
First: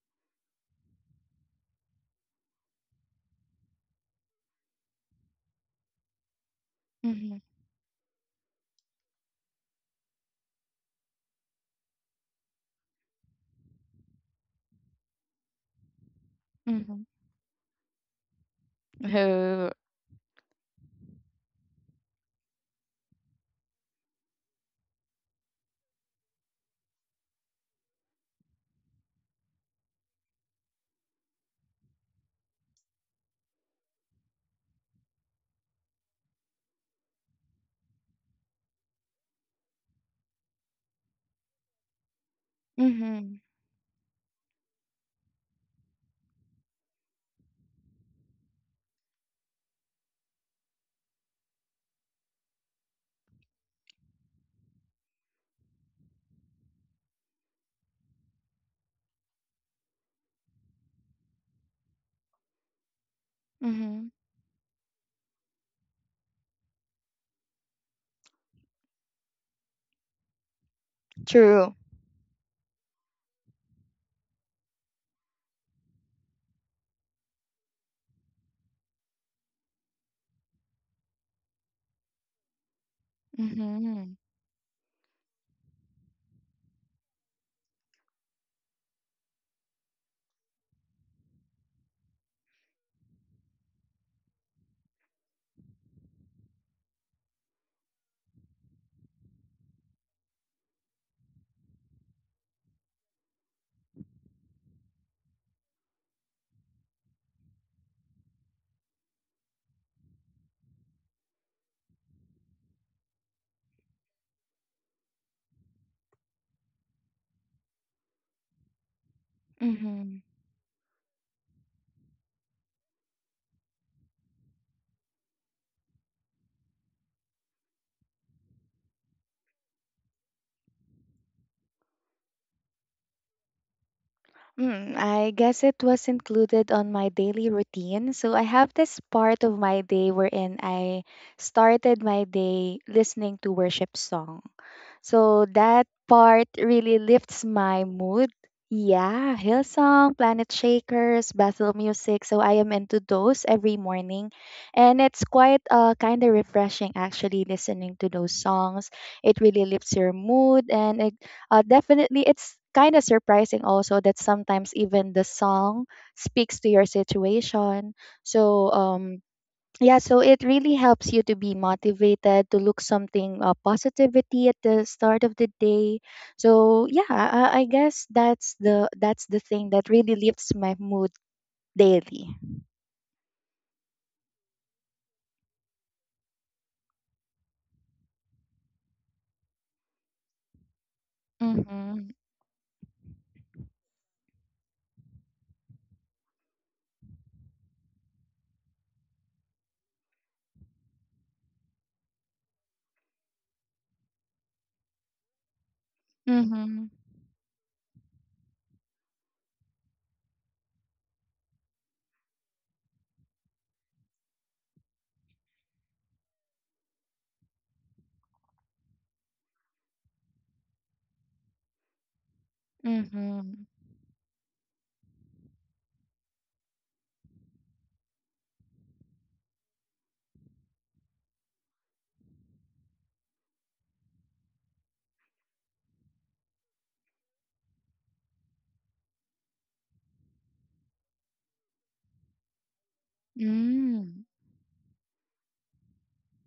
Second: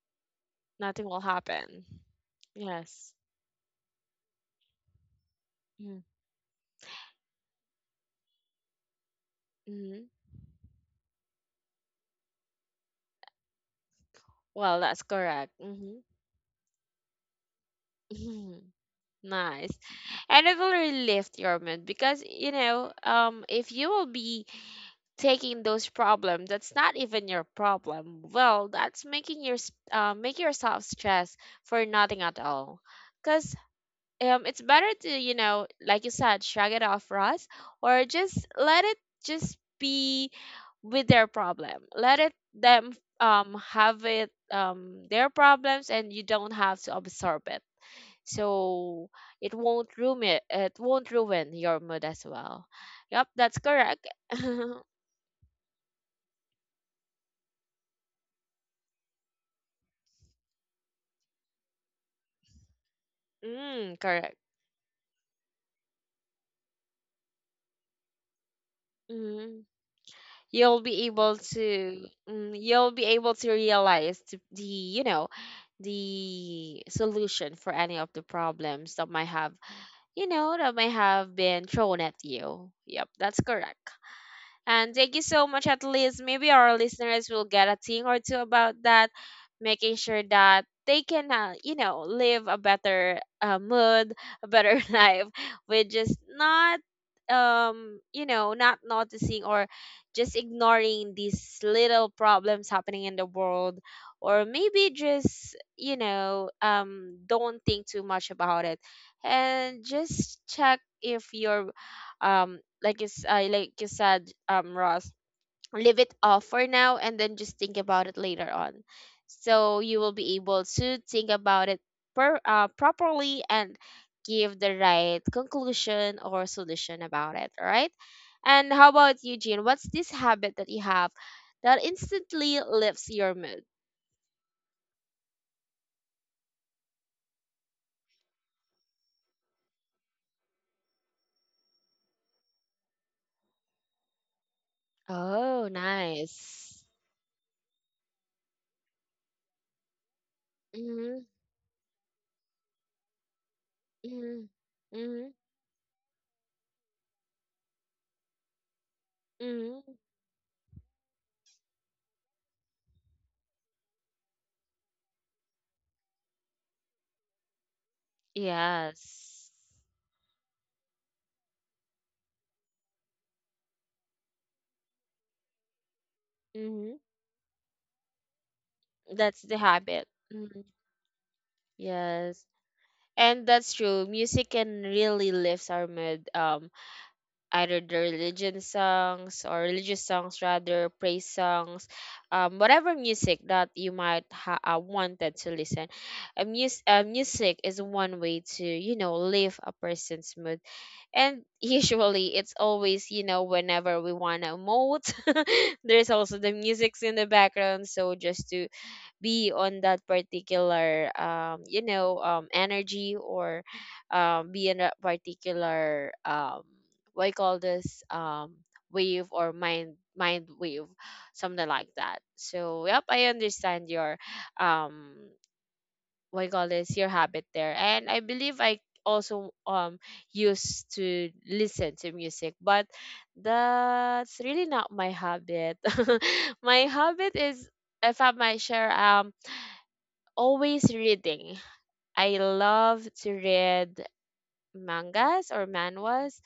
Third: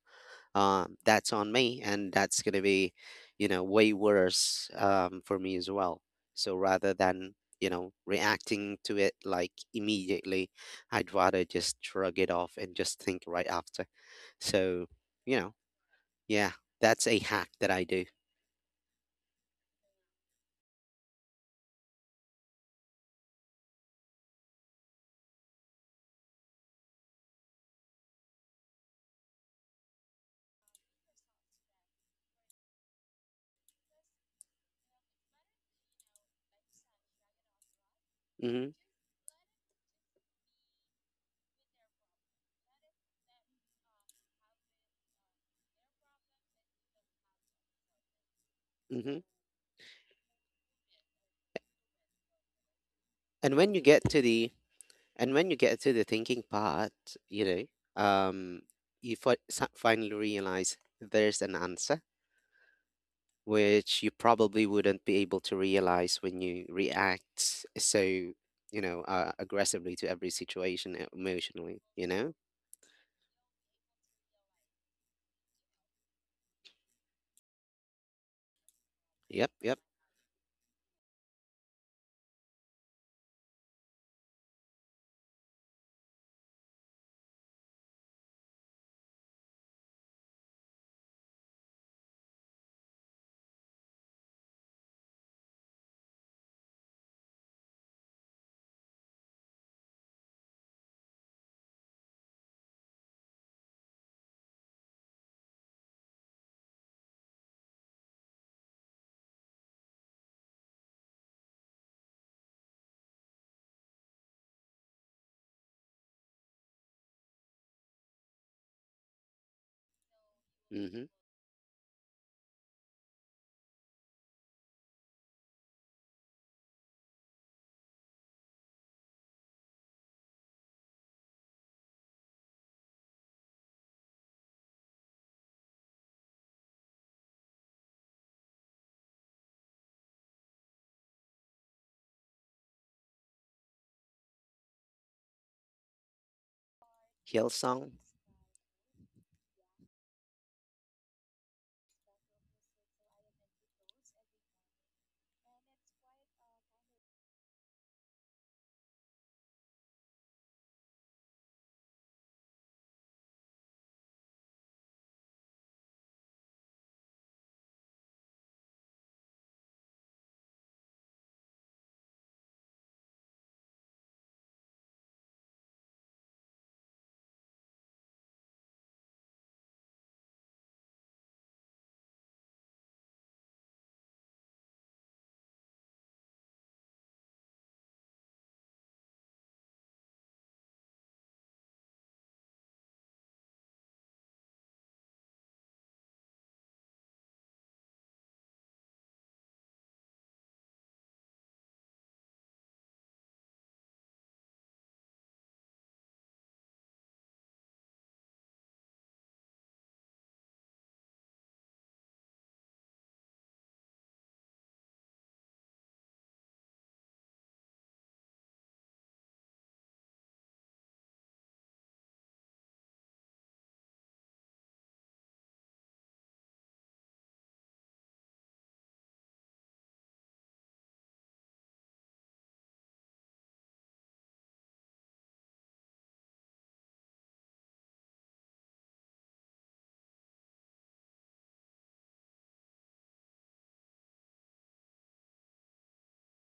Nothing will
that's on me,
happen.
and that's going to be,
Yes.
you know, way worse, for me as
Mm-hmm.
well. So rather than,
Mhm.
you know, reacting to it like
Mm-hmm.
immediately, I'd rather just shrug it off and just think right after.
Well,
So,
that's
you know,
correct. Mm-hmm.
yeah, that's
Mhm.
a hack that I do.
Oh.
Nice. And it will really lift your mood because, you know, if you will be taking those problems that's not even your problem, well, that's making your make yourself stress for nothing at all, because it's better to, you know, like you said, shrug it off, Ross, or just
Mm-hmm,
let it just be with their problem, let it them
Mhm.
have it their problems, and you don't have to absorb it, so
mm-hmm.
it won't ruin it, it won't ruin your mood as well. Yep,
And
that's
when you get
correct.
to the and when you get to the thinking part, you know, um, you finally realize there's an answer
Mm,
which you
Mhm.
correct.
probably wouldn't be able to realize when you react so, you know,
Mhm.
aggressively to every
You'll
situation,
be able
True.
emotionally. You
to
know.
mm, you'll be able to realize the, you know, the solution for any of the problems that might
Yep.
have,
Yep.
you know, that might have been thrown at you. Yep, that's correct.
Mhm.
And thank you so much. At least maybe our listeners will get a thing or two about that, making sure that they can, you know, live a better mood, a better life, with just not, you know, not noticing or just ignoring these little problems happening in the world, or maybe just, you know, don't think too much about it, and just check if your um like you, like you said, Ross, leave it off for now and then just think about it later on. So you will
Mhm.
be able to
Mm-hmm.
think about it properly and give the right conclusion or solution about it. All right. And how about you, Jean? What's this habit that you have that instantly lifts your mood?
Hmm. I guess it was included on my daily routine. So I have this part of my day wherein I started my day listening to worship song. So
Oh,
that part
nice.
really lifts my
Hillsong.
mood. Yeah, Hillsong, Planet
Mm-hmm,
Shakers, Bethel Music. So I am into those every morning.
mm-hmm,
And it's
mm-hmm,
quite kind of refreshing actually listening to those songs. It really
mm-hmm.
lifts your mood, and it definitely it's kind of surprising also that sometimes even the song speaks to your situation. So
Yes.
yeah, so it really helps you to be motivated to look something positivity at the start of the day. So
Mm-hmm.
yeah, I guess that's the
That's the
thing that
habit.
really lifts my mood daily.
Yes. And that's true. Music can really lift our mood. Either the religion songs, or religious songs rather, praise songs,
Mhm.
whatever music that you might wanted to listen. Music is one way to, you know, lift a person's mood. And usually it's always, you know, whenever we want to emote, there's also the
Mhm.
music's in the background. So just to be on that particular energy, or be in that particular what you call this, wave or mind wave, something like that. So yep, I
Mhm.
understand your um what you call this, your habit there, and I believe I also used to listen to music, but that's really not my habit. My habit is, if I might share, always reading. I love to read
Mm.
mangas or manhwas.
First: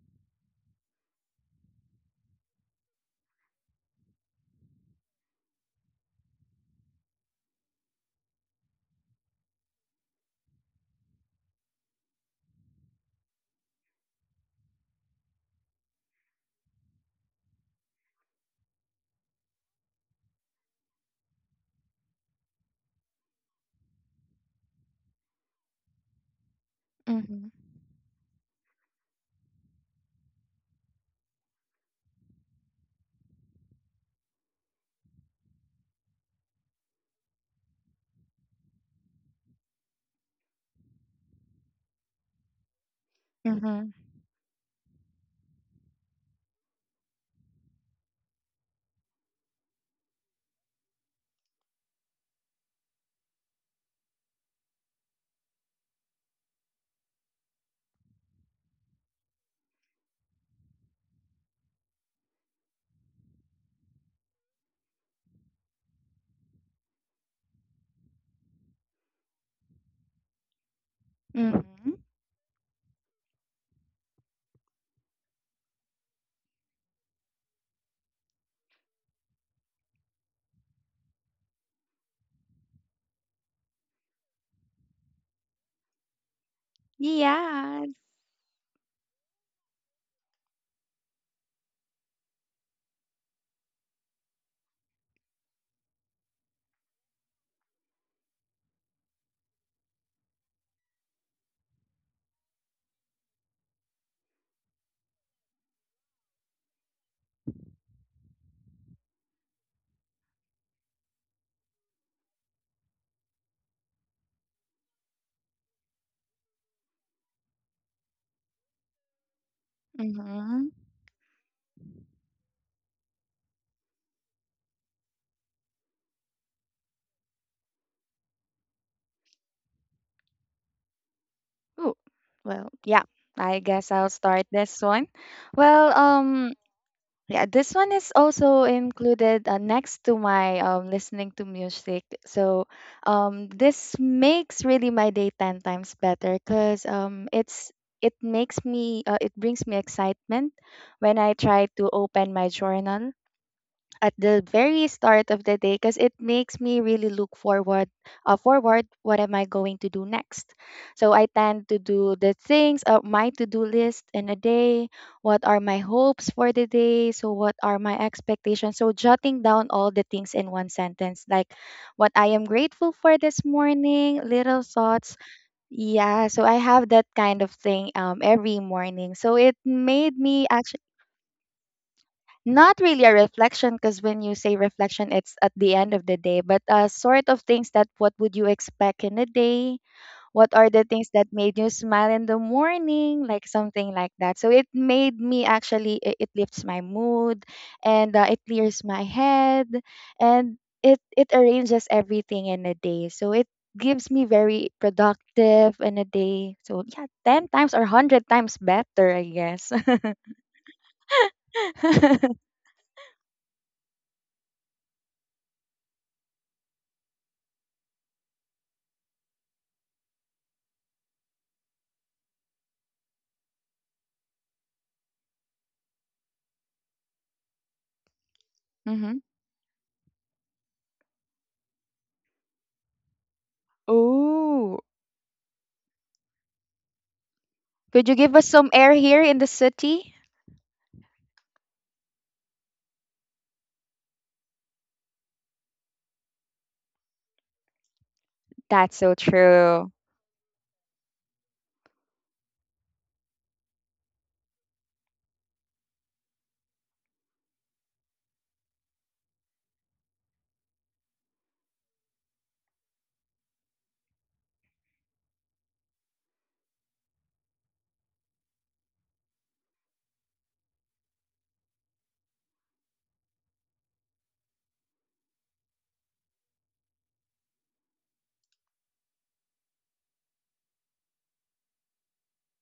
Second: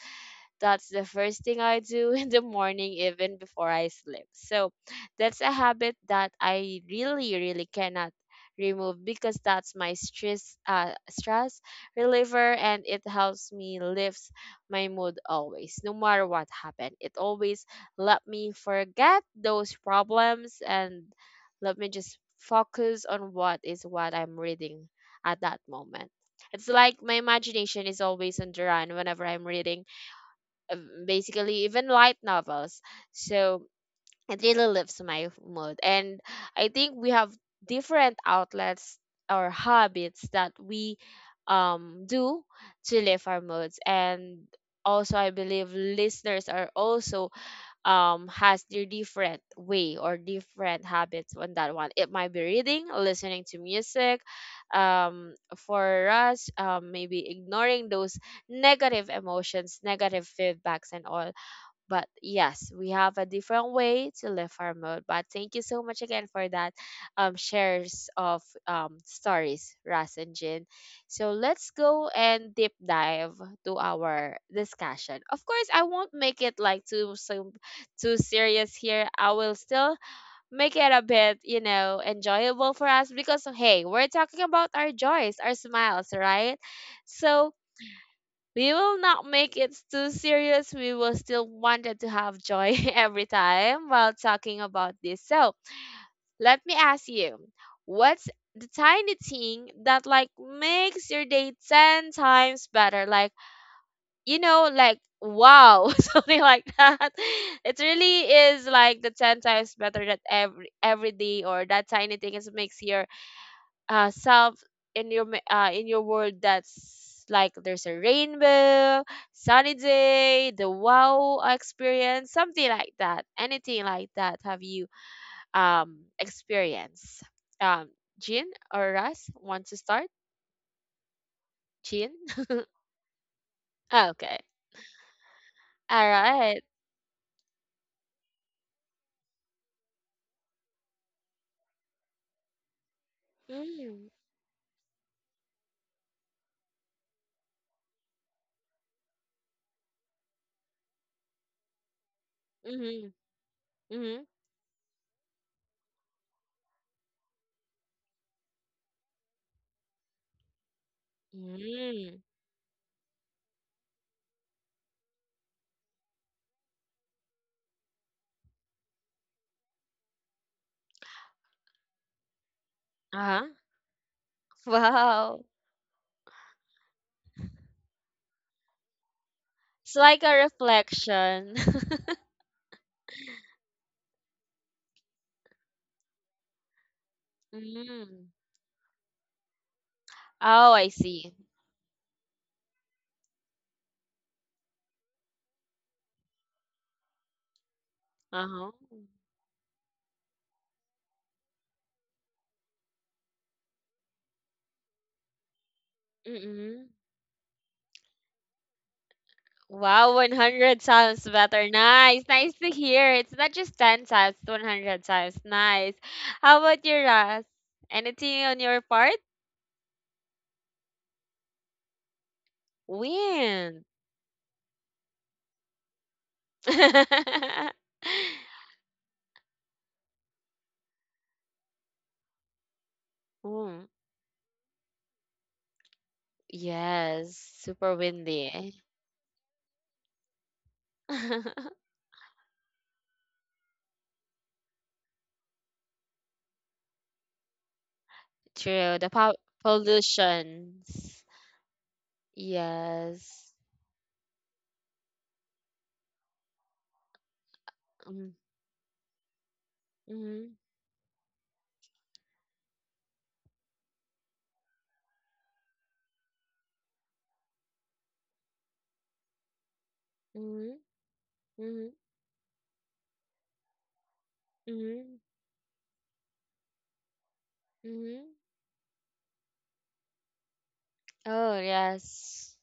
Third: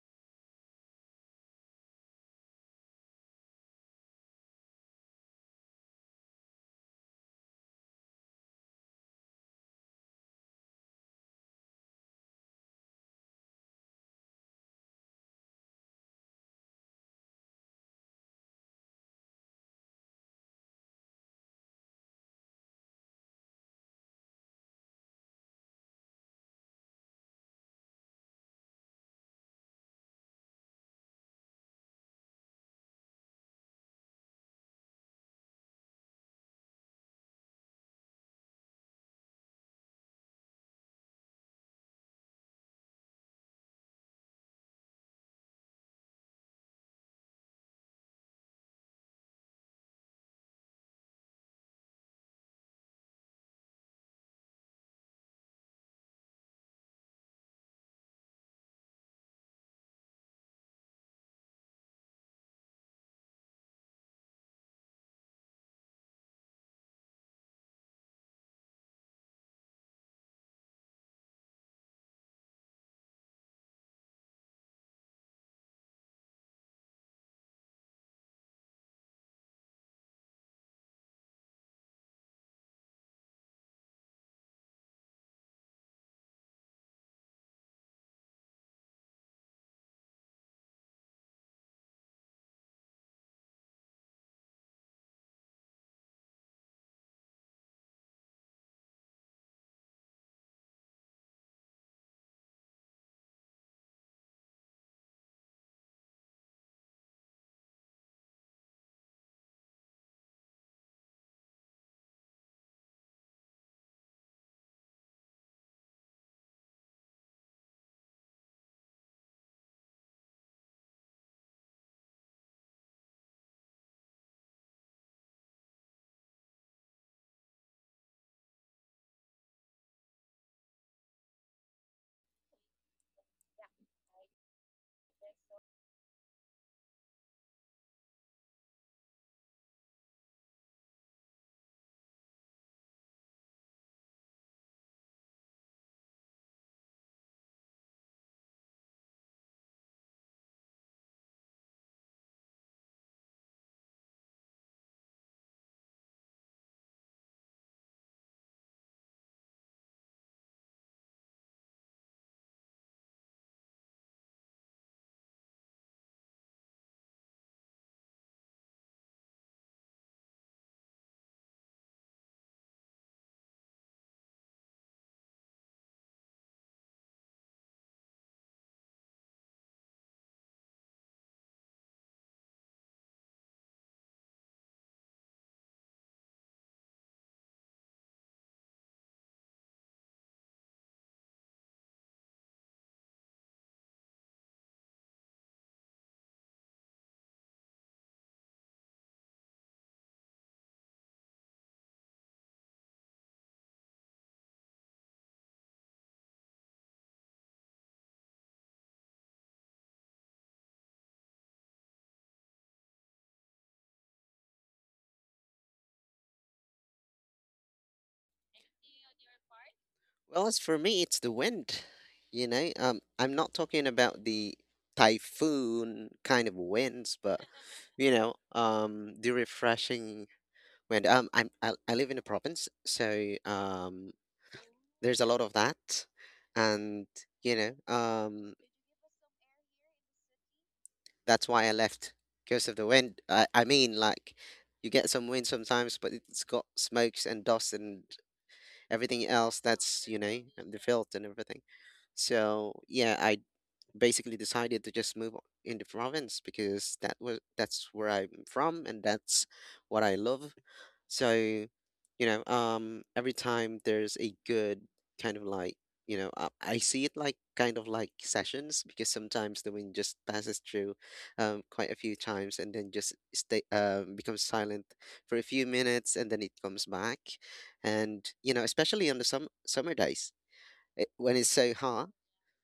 That's the first thing I do in the morning, even before I sleep. So that's a habit that I really, really cannot remove, because that's my stress reliever, and it helps me lifts my mood always, no matter what happened. It always let me forget those problems and let me just focus on what is what I'm reading at that moment. It's like my
Mhm.
imagination is always on the run whenever I'm reading, uh, basically, even light novels. So it really lifts my mood. And I think we have different outlets or habits that we do to lift our moods.
Mhm.
And also, I believe listeners are also has their different way or different habits on that one. It might be reading, listening to music, um for us maybe ignoring those negative emotions, negative feedbacks and all. But yes, we have a different way to live our mood. But thank you so much again for that shares of stories, Ras and Jin. So let's
Mhm.
go and deep dive to our discussion. Of course, I won't make it like too serious here. I will still make it a bit, you know, enjoyable for us, because hey, we're talking about our joys, our smiles, right? So
Yeah.
we will not make it too serious. We will still wanted to have joy every time while talking about this. So let me ask you, what's the tiny thing that like makes your day ten times better? Like, you know, like wow, something like that. It really is like the ten times better that every day, or that tiny thing is makes your self in your in your world, that's like there's a rainbow, sunny day, the
Mhm.
wow experience, something like that. Anything like that have you experienced? Um, Jean or Russ want to start?
Oh,
Jean?
well, yeah, I guess I'll
Okay.
start this one. Well,
All right.
yeah, this one is also included next to my listening to music. So this
Mm,
makes really my day 10 times better because it brings me excitement when I try to open my
mm-hmm,
journal at
mm-hmm,
the very start of the day because it makes me really look forward what am I going to do next. So I tend to do
mm-hmm.
the things of my to-do list in a day, what are my hopes for the day, so what are my expectations, so jotting down all the things in one sentence, like what I am grateful for this
Uh-huh.
morning, little thoughts.
Wow.
Yeah, so I have that kind of thing every morning, so it
It's
made
like a
me actually.
reflection.
Not really a reflection, because when you say reflection it's at the end of the day, but sort of things that what
Mm.
would you expect in a day, what are
Oh,
the
I
things that
see.
made you smile in the morning, like something like that. So it made me actually, it lifts my mood, and it
Uh-huh.
clears my head. And it arranges everything in a day, so it gives me very productive in a day. So
Mm-mm.
yeah, 10 times or 100 times better, I guess.
Wow, 100 sounds better. Nice. Nice to hear. It's not just 10 sounds, 100 times. Nice. How about your Ras? Anything on your part?
Well, as for me, it's the wind. You know, I'm not
Wind.
talking about the typhoon kind of winds, but you know,
Mm-hmm.
the refreshing wind. I live in a province, so
Hmm.
Oh.
there's a lot of that, and
Yes,
you know,
super
Could you give us
windy.
some air here in the city?
that's why I left because of the wind. I mean, like, you get some wind sometimes, but it's got smokes and dust and
That's
True. The
so
everything else
true.
that's, you know, the
pollutions.
filth and everything. So yeah, I
Yes.
basically decided to just move in the province because that was that's where I'm
Mm-hmm.
from and that's what I love.
Mm-hmm.
So, you know, every time there's a good kind of like, you know, I see it like kind of like sessions because sometimes the wind just passes
Mm-hmm.
through quite a few times and then just stay, becomes silent
Mm-hmm.
for a few minutes, and then it comes back.
Mm-hmm.
And, you know, especially on the summer days, eh, when it's
Oh,
so hot,
yes.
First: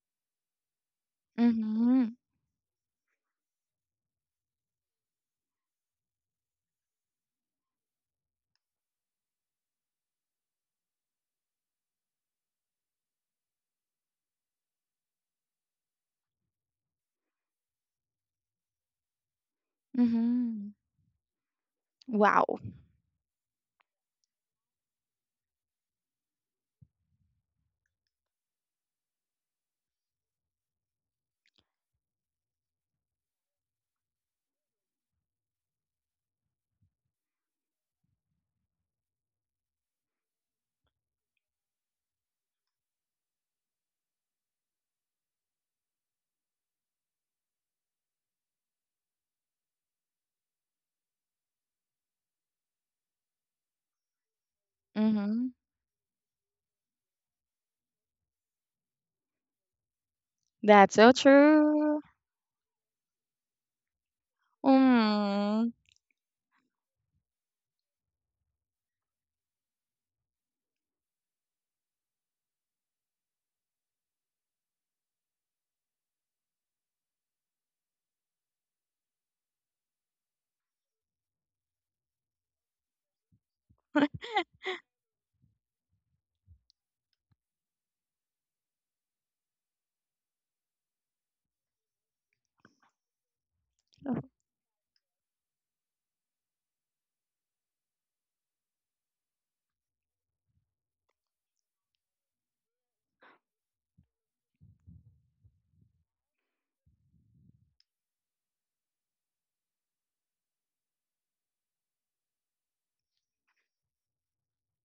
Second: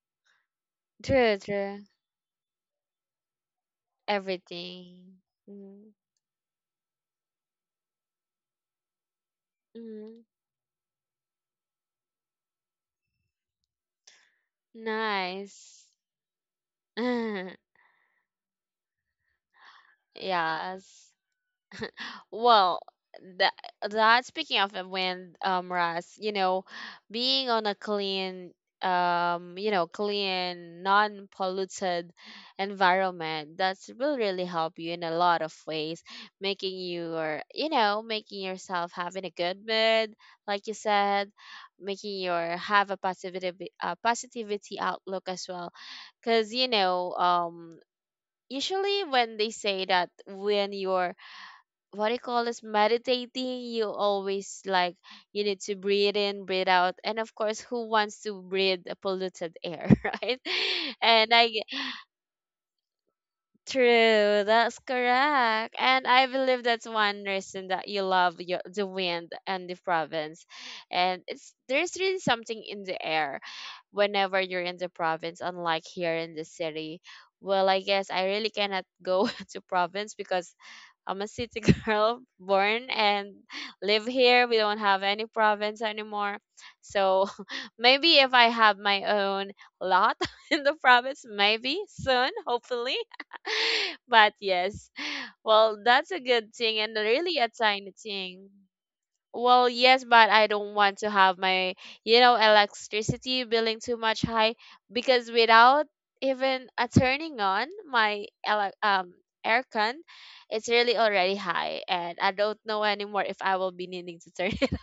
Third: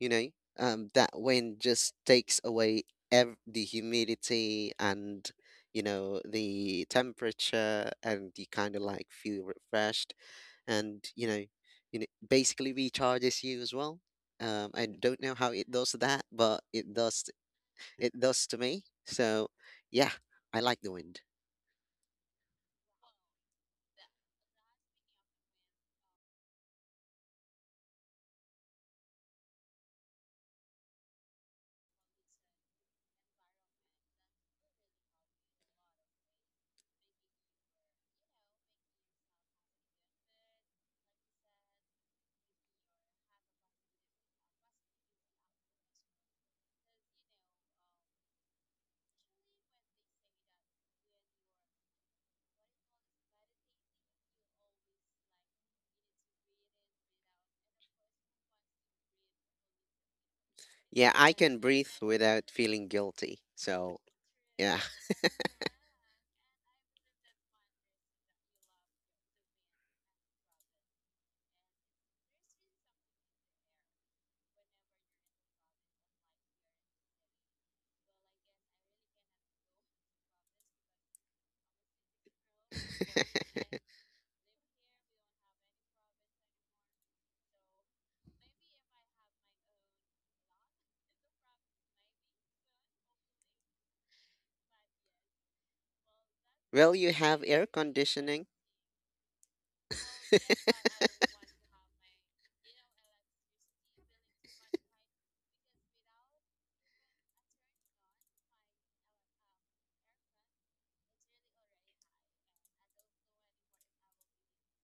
you know that
True,
wind
true.
just
Mm-hmm.
takes away the humidity
Everything.
and, you know, the temperature, and you kind of like feel refreshed.
Mm-hmm.
And you know, basically recharges you as well. I don't know how it
Nice.
does that, but it does. It does to me. So yeah, I
Mm-hmm.
like the
Yes.
wind.
Wow.
Well, that that speaking of the wind, Ras, you know, being on a clean, you know, clean, non-polluted environment, that's will really help you in a lot of ways, making you, or you know, making yourself having a good mood, like you said, making your have a positivity, positivity outlook as well, because you know, usually when they say that when you're what do you call this meditating, you always like you
Mm-hmm.
need to breathe in, breathe out, and of course who wants to breathe a polluted air right?
That's so
Yeah,
and
I
I
can breathe
true.
without feeling guilty. So
True, that's
yeah.
Mm.
correct. And I believe that's one reason that you love your, the wind and the province. And it's there's really something in the air whenever you're in the province, unlike here in the city. Well, I guess I really cannot go to province because I'm a city girl born and live here. We don't have any province anymore. So maybe if I have my own lot in the province, maybe soon, hopefully. But yes, well, that's a good thing
Well,
and
you
really
have
a
air
tiny
conditioning.
thing. Well, yes, but I don't want to have my, you know, electricity billing too much high, because without even turning on my aircon, it's really already high, and I don't know anymore if I will be needing to turn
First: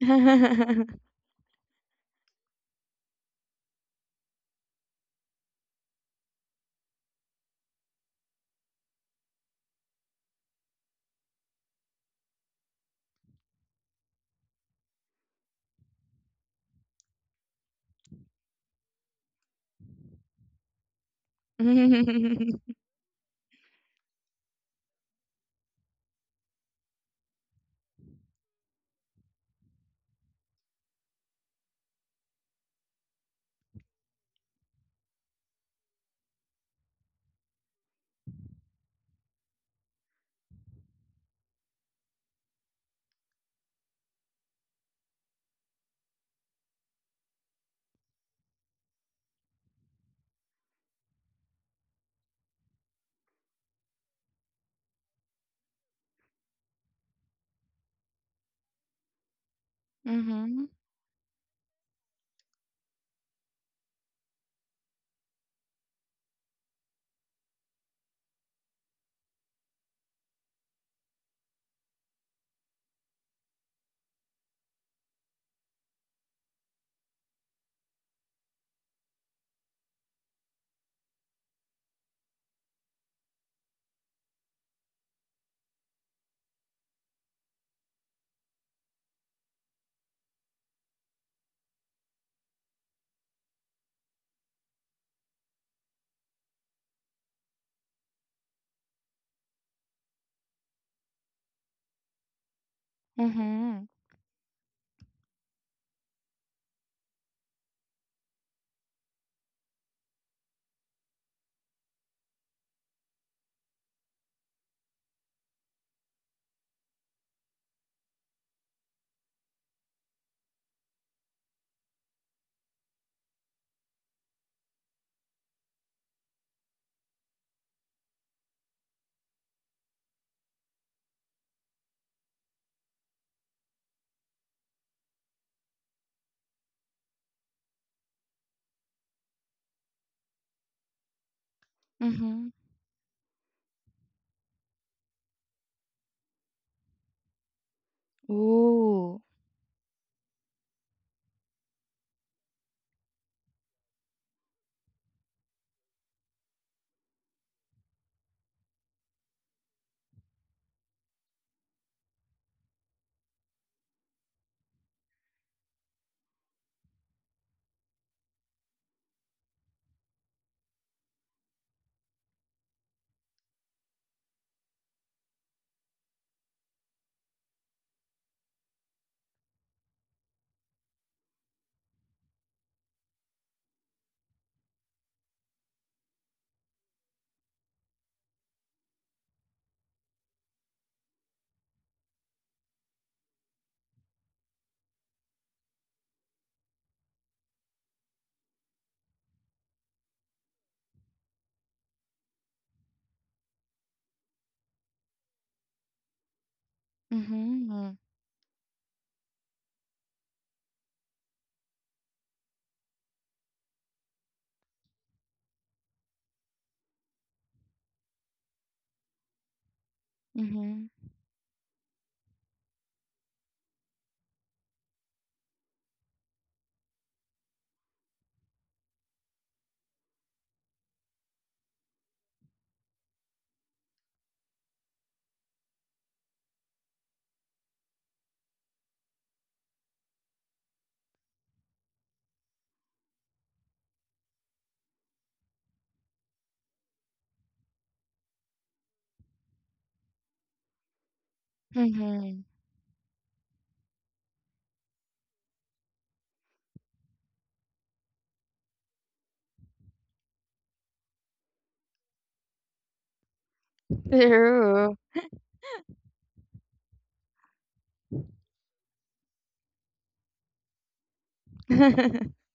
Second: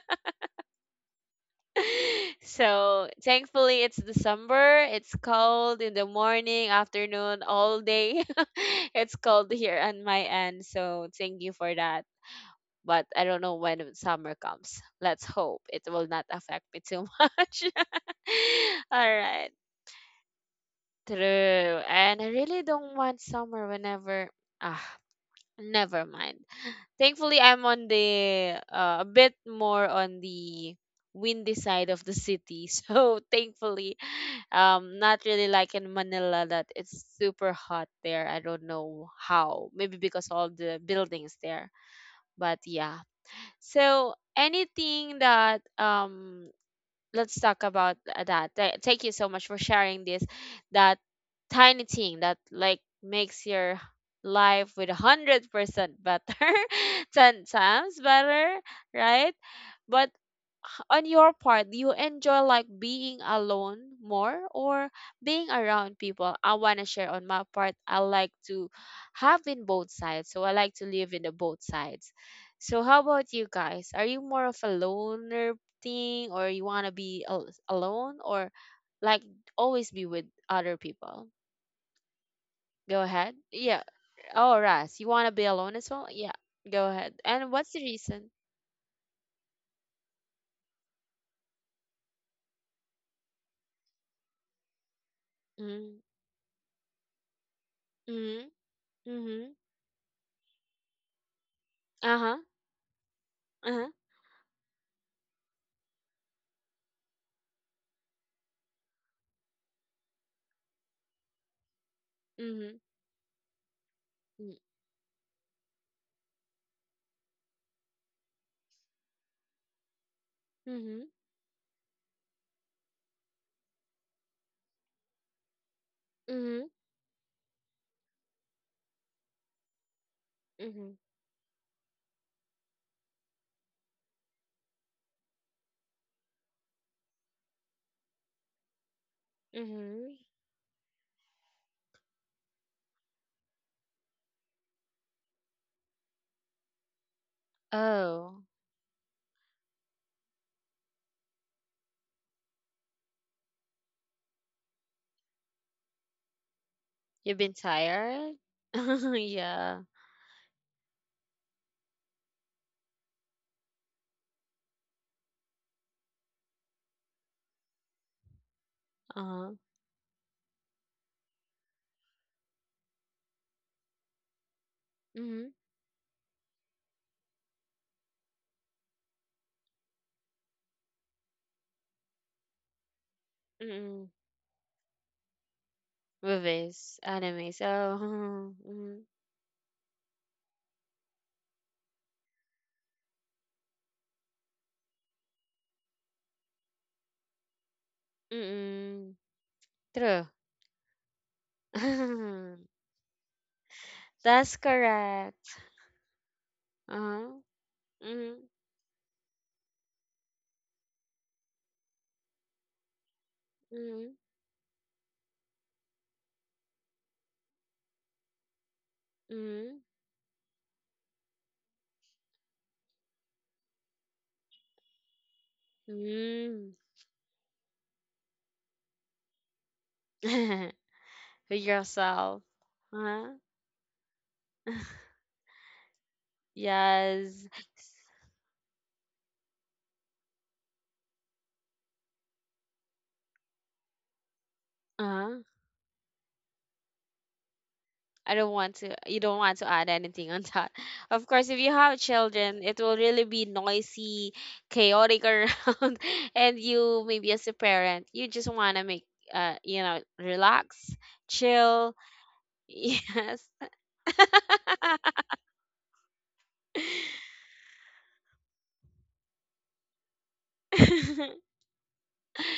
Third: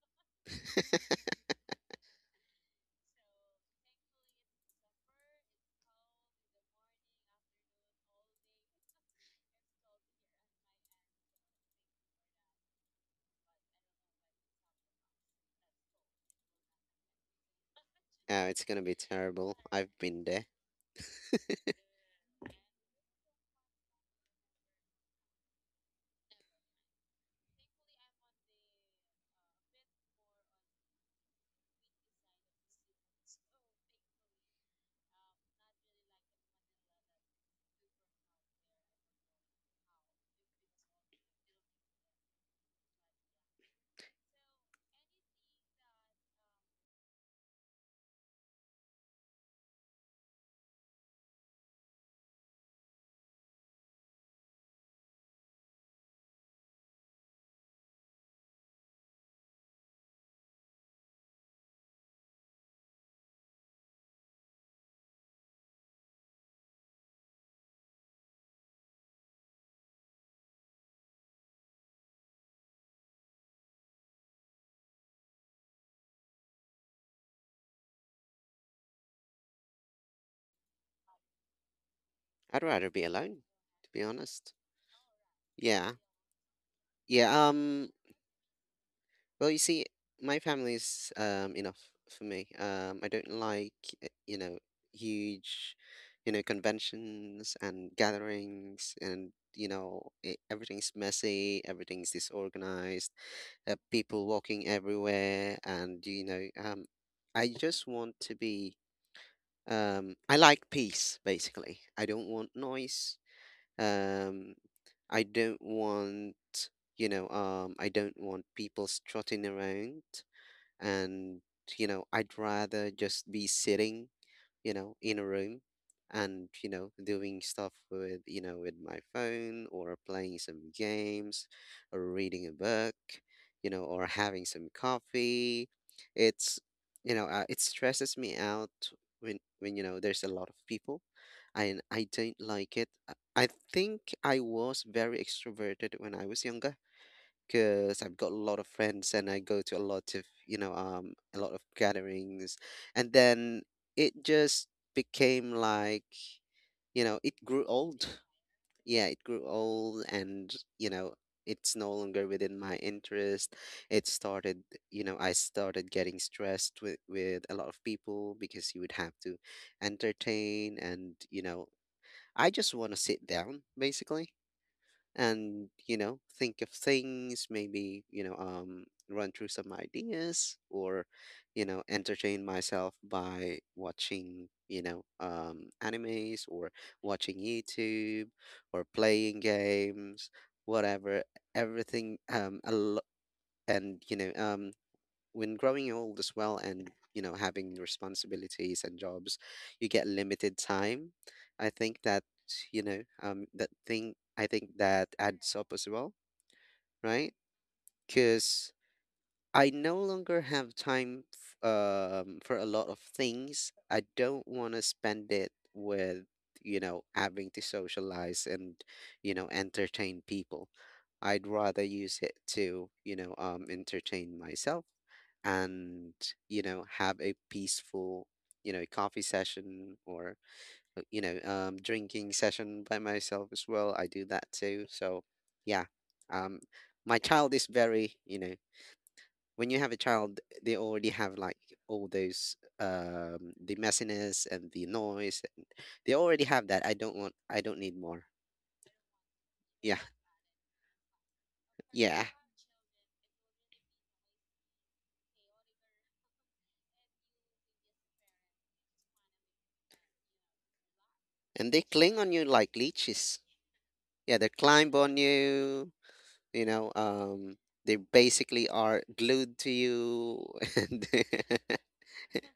so thankfully it's December. It's cold in the morning, afternoon, all day. It's cold here on my end. So thank you for that. But I don't know when summer comes. Let's hope it will not affect me too much.
Oh, it's gonna be
All right.
terrible. I've been there.
True. And I really
Mm-hmm.
don't want summer whenever ah never mind. Thankfully, I'm on the a bit more on the windy side of the city. So thankfully, not really like in Manila that it's super hot there. I don't know how. Maybe because all the buildings there. But yeah. So anything that let's talk about that. Thank you so much for sharing this. That tiny thing that like makes your life with 100% better, ten times better, right? But
Mm-hmm.
on your part, do you enjoy like being alone more, or being around people? I want to share on my part. I like to have in both sides. So I like to live in the both sides. So how about you guys? Are you more of a loner thing, or you want to be alone, or like always be with other people?
I'd rather be
Go ahead.
alone,
Yeah.
to be honest.
Oh, Ras, you want to be alone as
Yeah.
well? Yeah. Go ahead.
Yeah,
And what's the reason?
well you see, my family's enough for me. I don't like uh, you know, huge,
Mm-hmm.
conventions and
Mm-hmm.
gatherings, and
Mm-hmm.
everything's messy, everything's
Uh-huh.
disorganized.
Mm-hmm.
Uh-huh.
People walking everywhere, and I just want to be I like peace basically. I don't want
Mm-hmm.
noise.
Mm.
um I don't want I don't want people strutting around.
Mhm.
And I'd rather just be sitting, you know, in a room and,
Mhm.
you know, doing stuff with, you know, with my phone, or playing some
Mhm.
games, or reading a book, you know, or having some coffee. It's, it stresses me out when, you know,
Mhm.
there's a lot of people and I don't
Mm-hmm.
like it. I think I was very extroverted when I was younger because I've got a
Oh,
lot of friends
Ooh.
and I go to a lot of, a lot of gatherings. And then it just became like, you know, it
you've been
grew old.
tired?
Yeah, it grew
Yeah.
old and, you know, it's no longer within my interest. It started, you know, I started getting stressed with, a lot of people because you would have to
Uh-huh.
entertain and, you know, I just want to sit down basically
Mhm.
and think of things, maybe, run through some ideas, or entertain myself by
Mhm.
watching animes, or
Movies,
watching
animes. Oh.
YouTube, or
Mhm.
playing games, whatever. everything um a lo- and when growing old as well, and you know, having responsibilities and
Mhm.
jobs, you get
True.
limited time. I think that that thing, I
That's
think that adds
correct.
up as well, right?
Uh-huh.
Mm-hmm.
Mhm.
Because I no longer have time for a lot of things. I
Mhm.
don't want to spend it with, you know, having to socialize and, you know,
Mhm.
entertain people.
Mm-hmm.
I'd rather use it to, entertain myself and, you
Mhm.
know, have a peaceful, you know, coffee session, or,
With
drinking
yourself.
session by
Huh?
myself as well. I do that too. So, yeah, um, my
Yes.
child is very, you know, when you have a child, they already have like all those the messiness and the
Uh-huh.
noise. And they already have that. I don't want. I don't need more.
I don't want to, you don't want to add
Yeah,
anything on that. Of course, if you have
yeah.
Mm-hmm.
children, it will really be noisy, chaotic around, and you maybe as a parent, you just want to make, relax,
And they
chill.
cling on you like leeches.
Yes.
Yeah, they climb
True.
on you. You know, um, they basically are glued to you. And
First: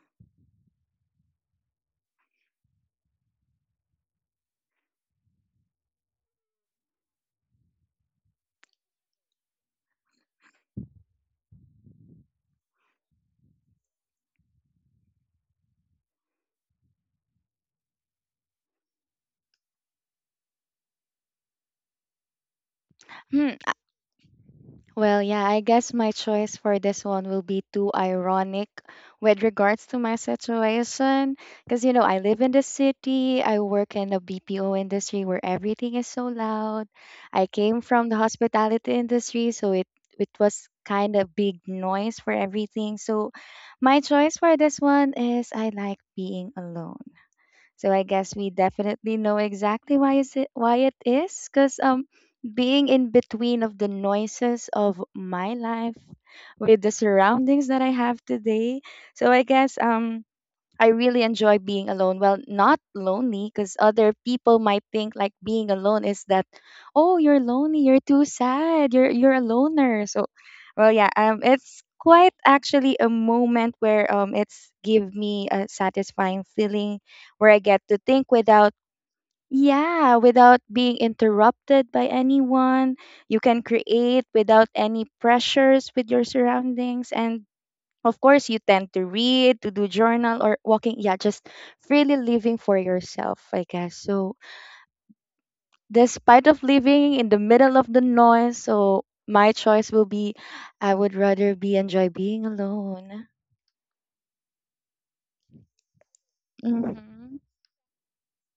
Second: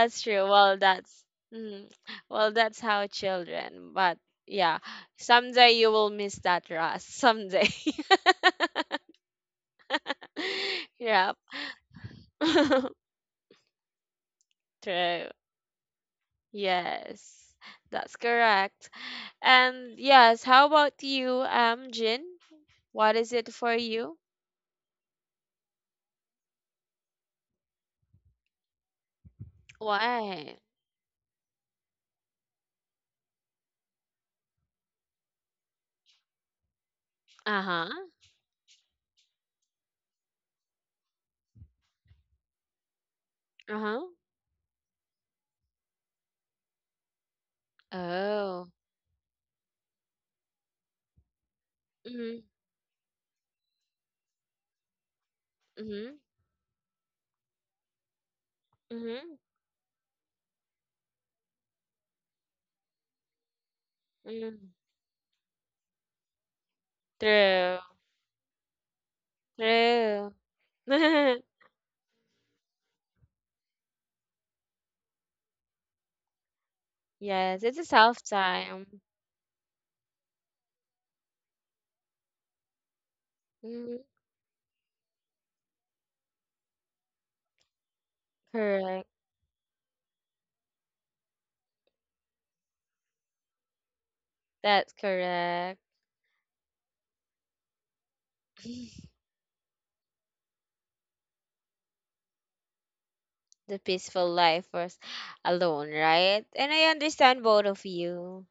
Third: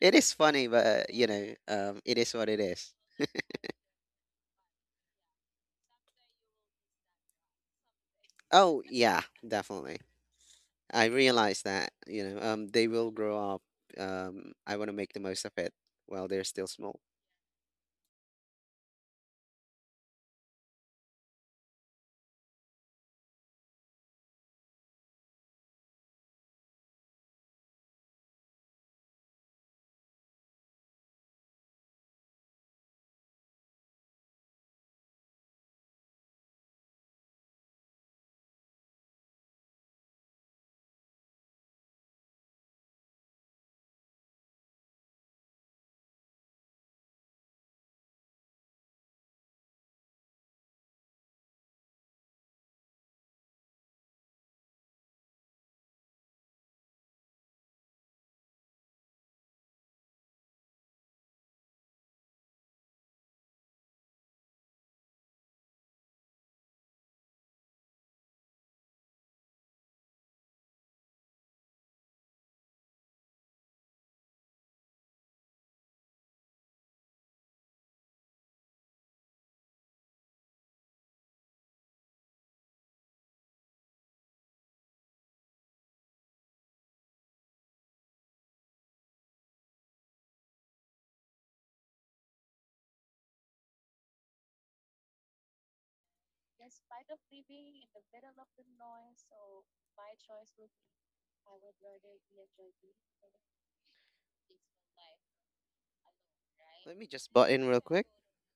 it is
true.
funny,
Well,
but
mm,
it is what it
that's
is.
how children. But yeah, someday you will miss that, Ross. Someday.
Oh yeah, definitely. I
Yep.
realize that, they will grow up. I want to make the
True.
most of it while they're still small.
Yes, that's correct. And yes, how about you, Jin? What is
Hmm.
it for you?
Well, yeah, I guess my choice for this one will be too ironic with regards to my
Why?
situation. Because, I live in the city, I work in the BPO industry where everything is so loud. I came
Uh-huh.
from the hospitality industry, so it was kind of big noise for everything. So my
Uh-huh.
choice for this one is I like being alone. So I guess we
Oh.
definitely know exactly why it is, cuz
Mm-hmm.
being in between of the noises of my life
Mm-hmm.
with the surroundings that I have today. So
Mm-hmm.
I guess I really enjoy being alone. Well, not lonely, because other people
Mm.
might think like being alone is that, oh, you're
True.
lonely, you're too sad, you're a loner. So,
True.
well, yeah, it's quite actually a moment where it's give me a satisfying feeling where I
Yes, it's
get
a
to
self
think without,
time.
yeah, without being interrupted by anyone. You can
Hmm.
create without any pressures with your surroundings, and of course, you tend to
Correct.
read, to do journal or walking, yeah, just freely living for yourself, I guess. So,
That's correct.
despite of living in the middle of the noise, so my choice will be I would rather be enjoy being alone.
The peaceful life was alone, right? And I
Let me just
Hmm.
understand
butt in
both
real
of
quick.
you.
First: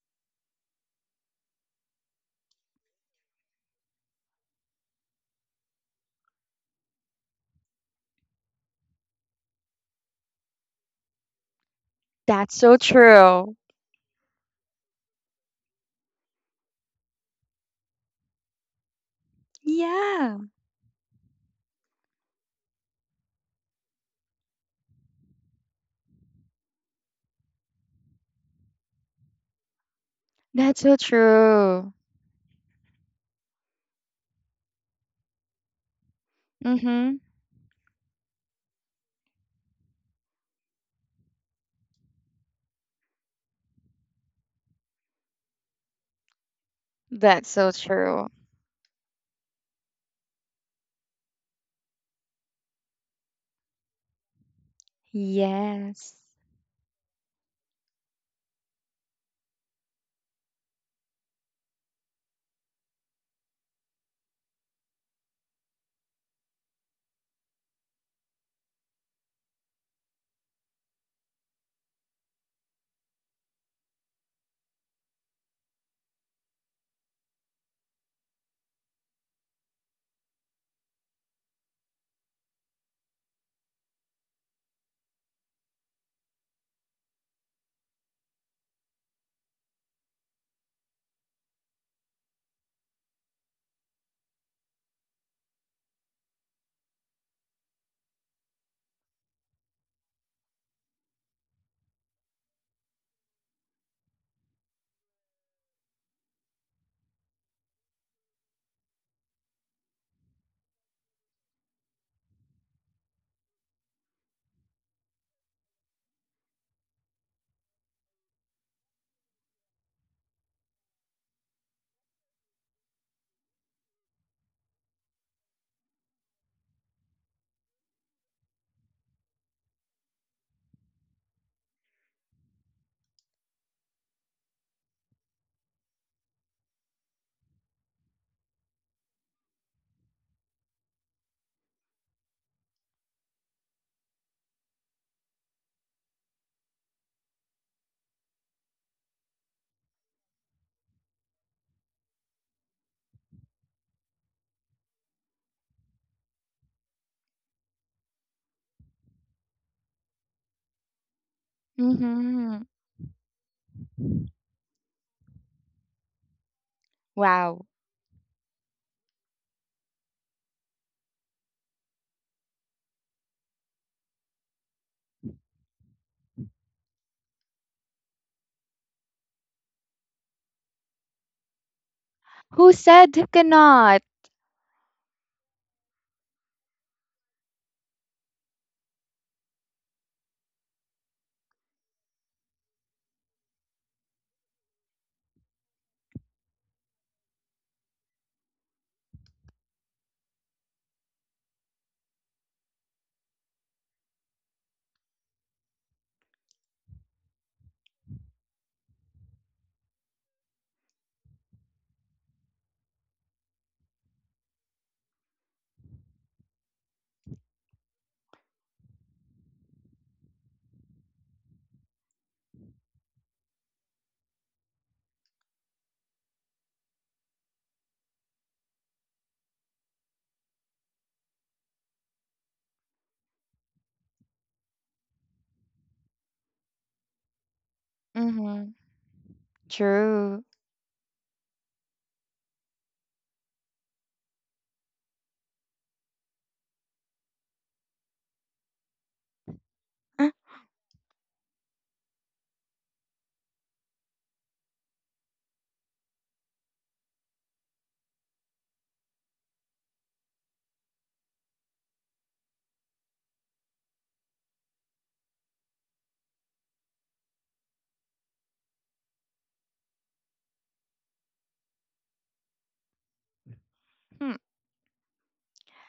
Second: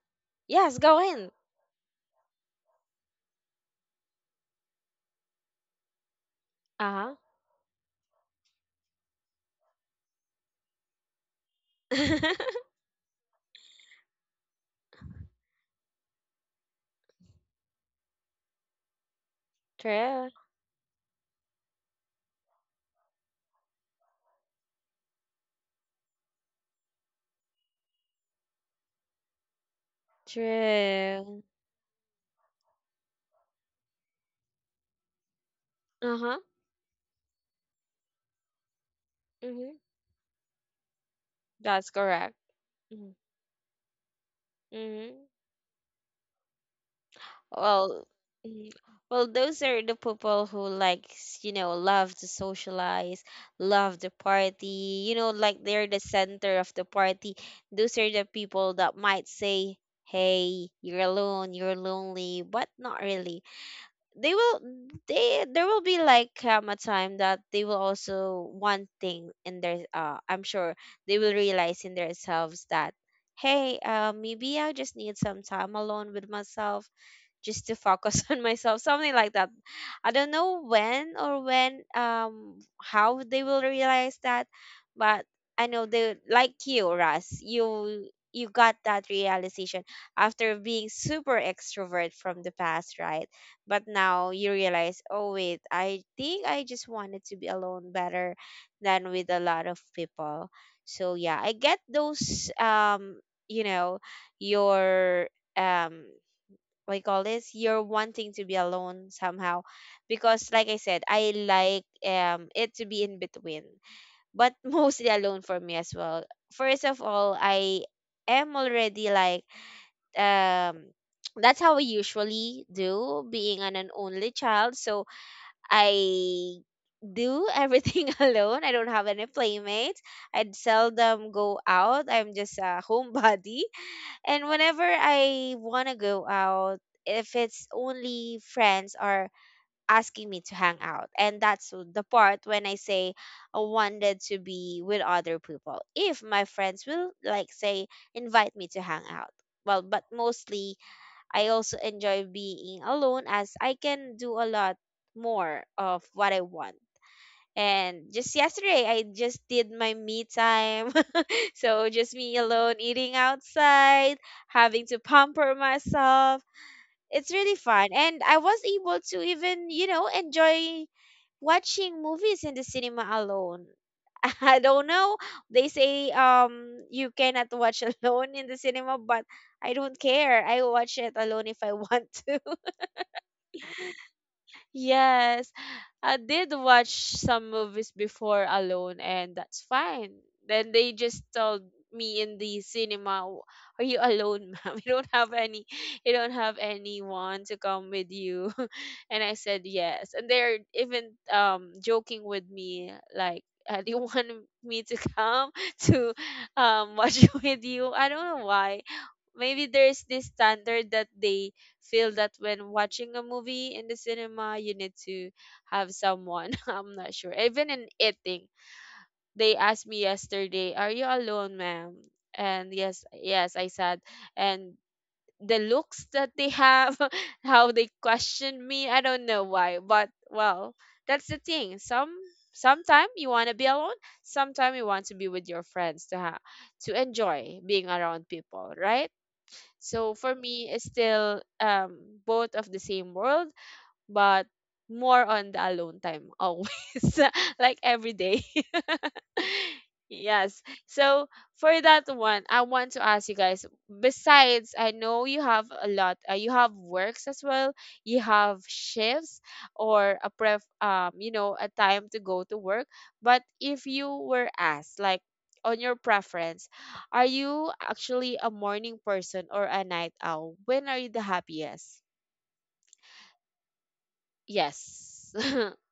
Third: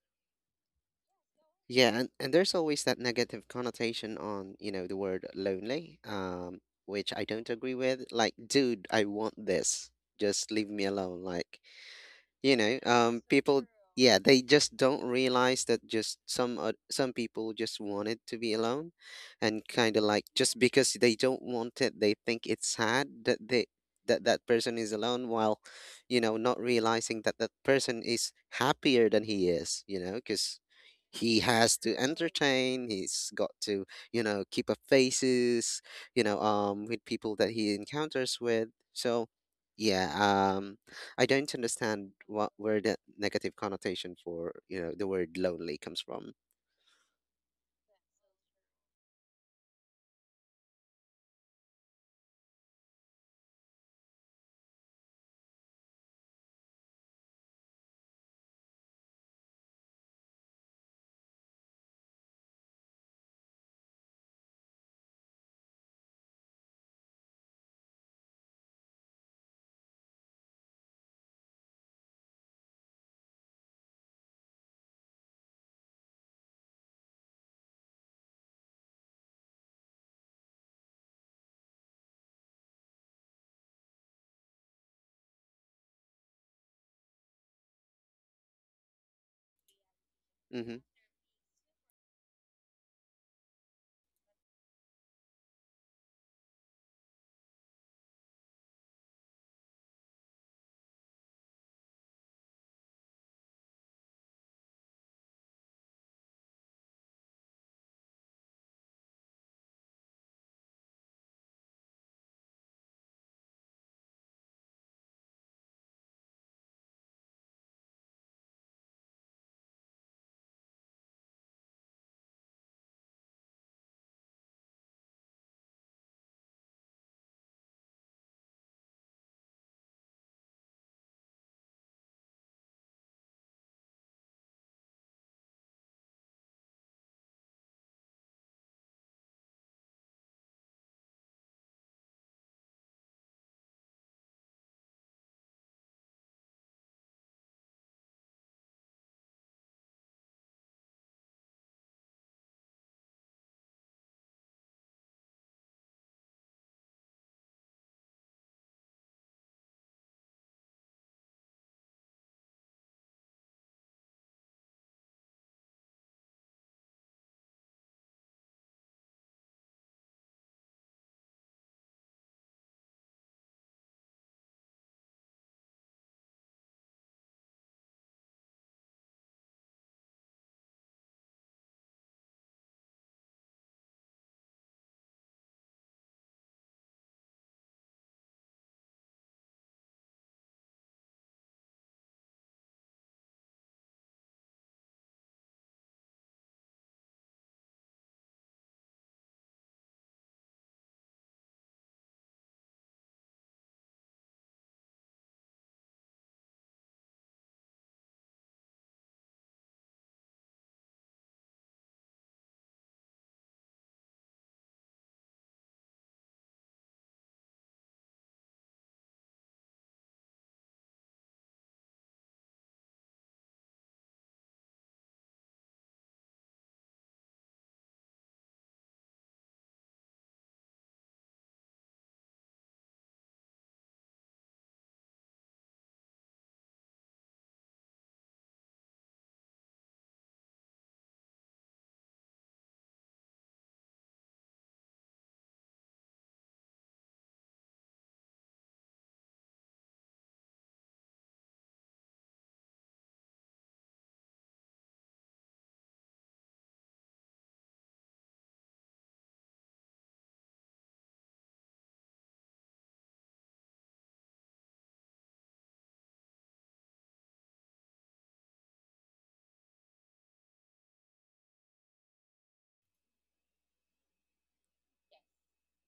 Yes, go in.
Yeah, and there's always that negative connotation on, you know, the word lonely,
Uh-huh.
which I don't agree with. Like, dude, I want this. Just leave me alone. Like,
That's so true.
people, yeah, they just don't realize that just some people just wanted to be alone, and kind of like
True,
Yeah,
just because they don't want it, they think it's sad that they that person is alone, while not realizing that that person is happier than he is, you know, because
that's so
he
true.
has
true.
to entertain, he's got to keep up faces,
Uh-huh.
with
Mm-hmm.
people that he encounters with. So
Mm-hmm.
yeah. I don't
That's
understand
correct.
what where the negative connotation for, you know, the
Mm-hmm.
word lonely comes from.
That's so
Well,
true.
mhm, well, those are the people who likes, love to socialize, love the party, like they're the
Yes.
center of the party. Those are the people that might say, "Hey, you're alone, you're lonely," but not really. They will they there will be like, a time that they will also one thing in their, I'm sure they will realize in themselves that, hey, maybe I just need some time alone with myself, just to focus on myself, something like that. I don't know when, or when how they will realize that, but I know they like you, Russ. You got that realization after
Mm-hmm.
being super extrovert from the past, right? But now you realize, oh wait, I think I just wanted to be alone better than with a lot of people. So yeah, I get those, you know, your um what you call this? You're wanting to be alone somehow. Because like I said, I like it to be in between. But mostly alone for me as well. First of all, I am already, like, um that's how I usually do being an only child. So I do everything alone. I don't have any playmates. I'd seldom go out. I'm just a homebody. And whenever I want to go out, if it's only friends are asking me to hang out. And that's the part when I say I wanted to be with other people. If my friends will, like, say invite me to hang out. Well, but mostly I also enjoy being alone as I can do a lot more of what I want. And just yesterday, I just did my me time. So just me
Mm-hmm.
alone, eating outside, having to pamper myself. It's really
Wow.
fun. And I was able to even, enjoy watching movies in the cinema alone. I don't know. They say you cannot watch alone in the cinema, but I don't care. I watch it alone if I want to.
Who said who cannot?
Yes, I did watch some movies before alone, and that's fine. Then they just told me in the cinema, Are you alone, ma'am? You don't have any, you don't have anyone to come with you." And I said yes, and they're even joking with me like. Do you want me to come to watch with you? I don't know why. Maybe there's this standard that they feel that when watching a movie in the cinema, you need to have someone. I'm not sure. Even in eating, they asked me yesterday, "Are you alone, ma'am?" And yes, yes, I said. And the looks that they have, how they question me, I don't know why, but well, that's the thing. Sometime you want to be alone, sometime you want to be with your friends to ha to enjoy being around
Mm-hmm.
people, right? So for
True.
me, it's still both of the same world, but more on the alone time always, like every day.
Uh,
Yes. So for that one, I want to ask you guys, besides, I know you have a lot, you have works as well, you have shifts, or a pref you know a time to go to work, but if you were asked, like, on your preference, are you actually a morning person or a night owl? When are you the happiest? Yes.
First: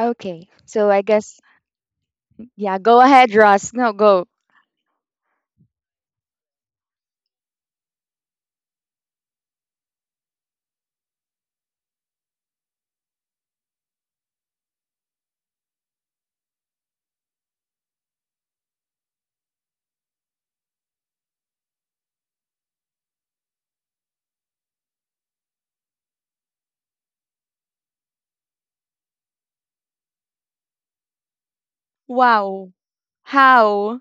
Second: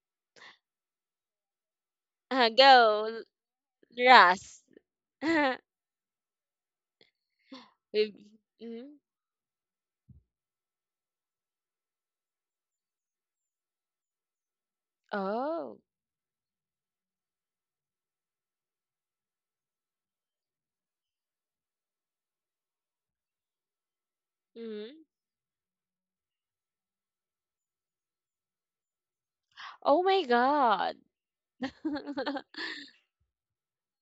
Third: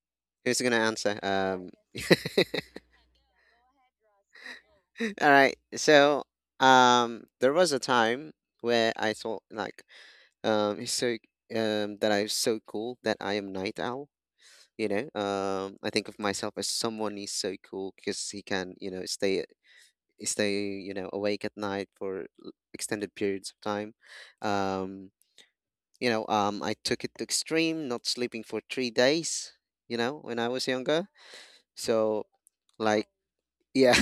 Okay.
Who's gonna
So I
answer?
guess, yeah, go
Go,
ahead, Ross. No, go.
Ras.
All right. So, there was a
With-
time where
mhm.
I thought like, it's so that I'm so cool that I am night owl.
Oh.
I think of myself as someone is so cool because he can, you know, stay, you know, awake at night for extended periods of time.
Mhm.
Um, I took it to extreme, not sleeping for 3 days. You
Oh
know,
my
when I was
God.
younger, so,
Wow.
like, yeah,
How?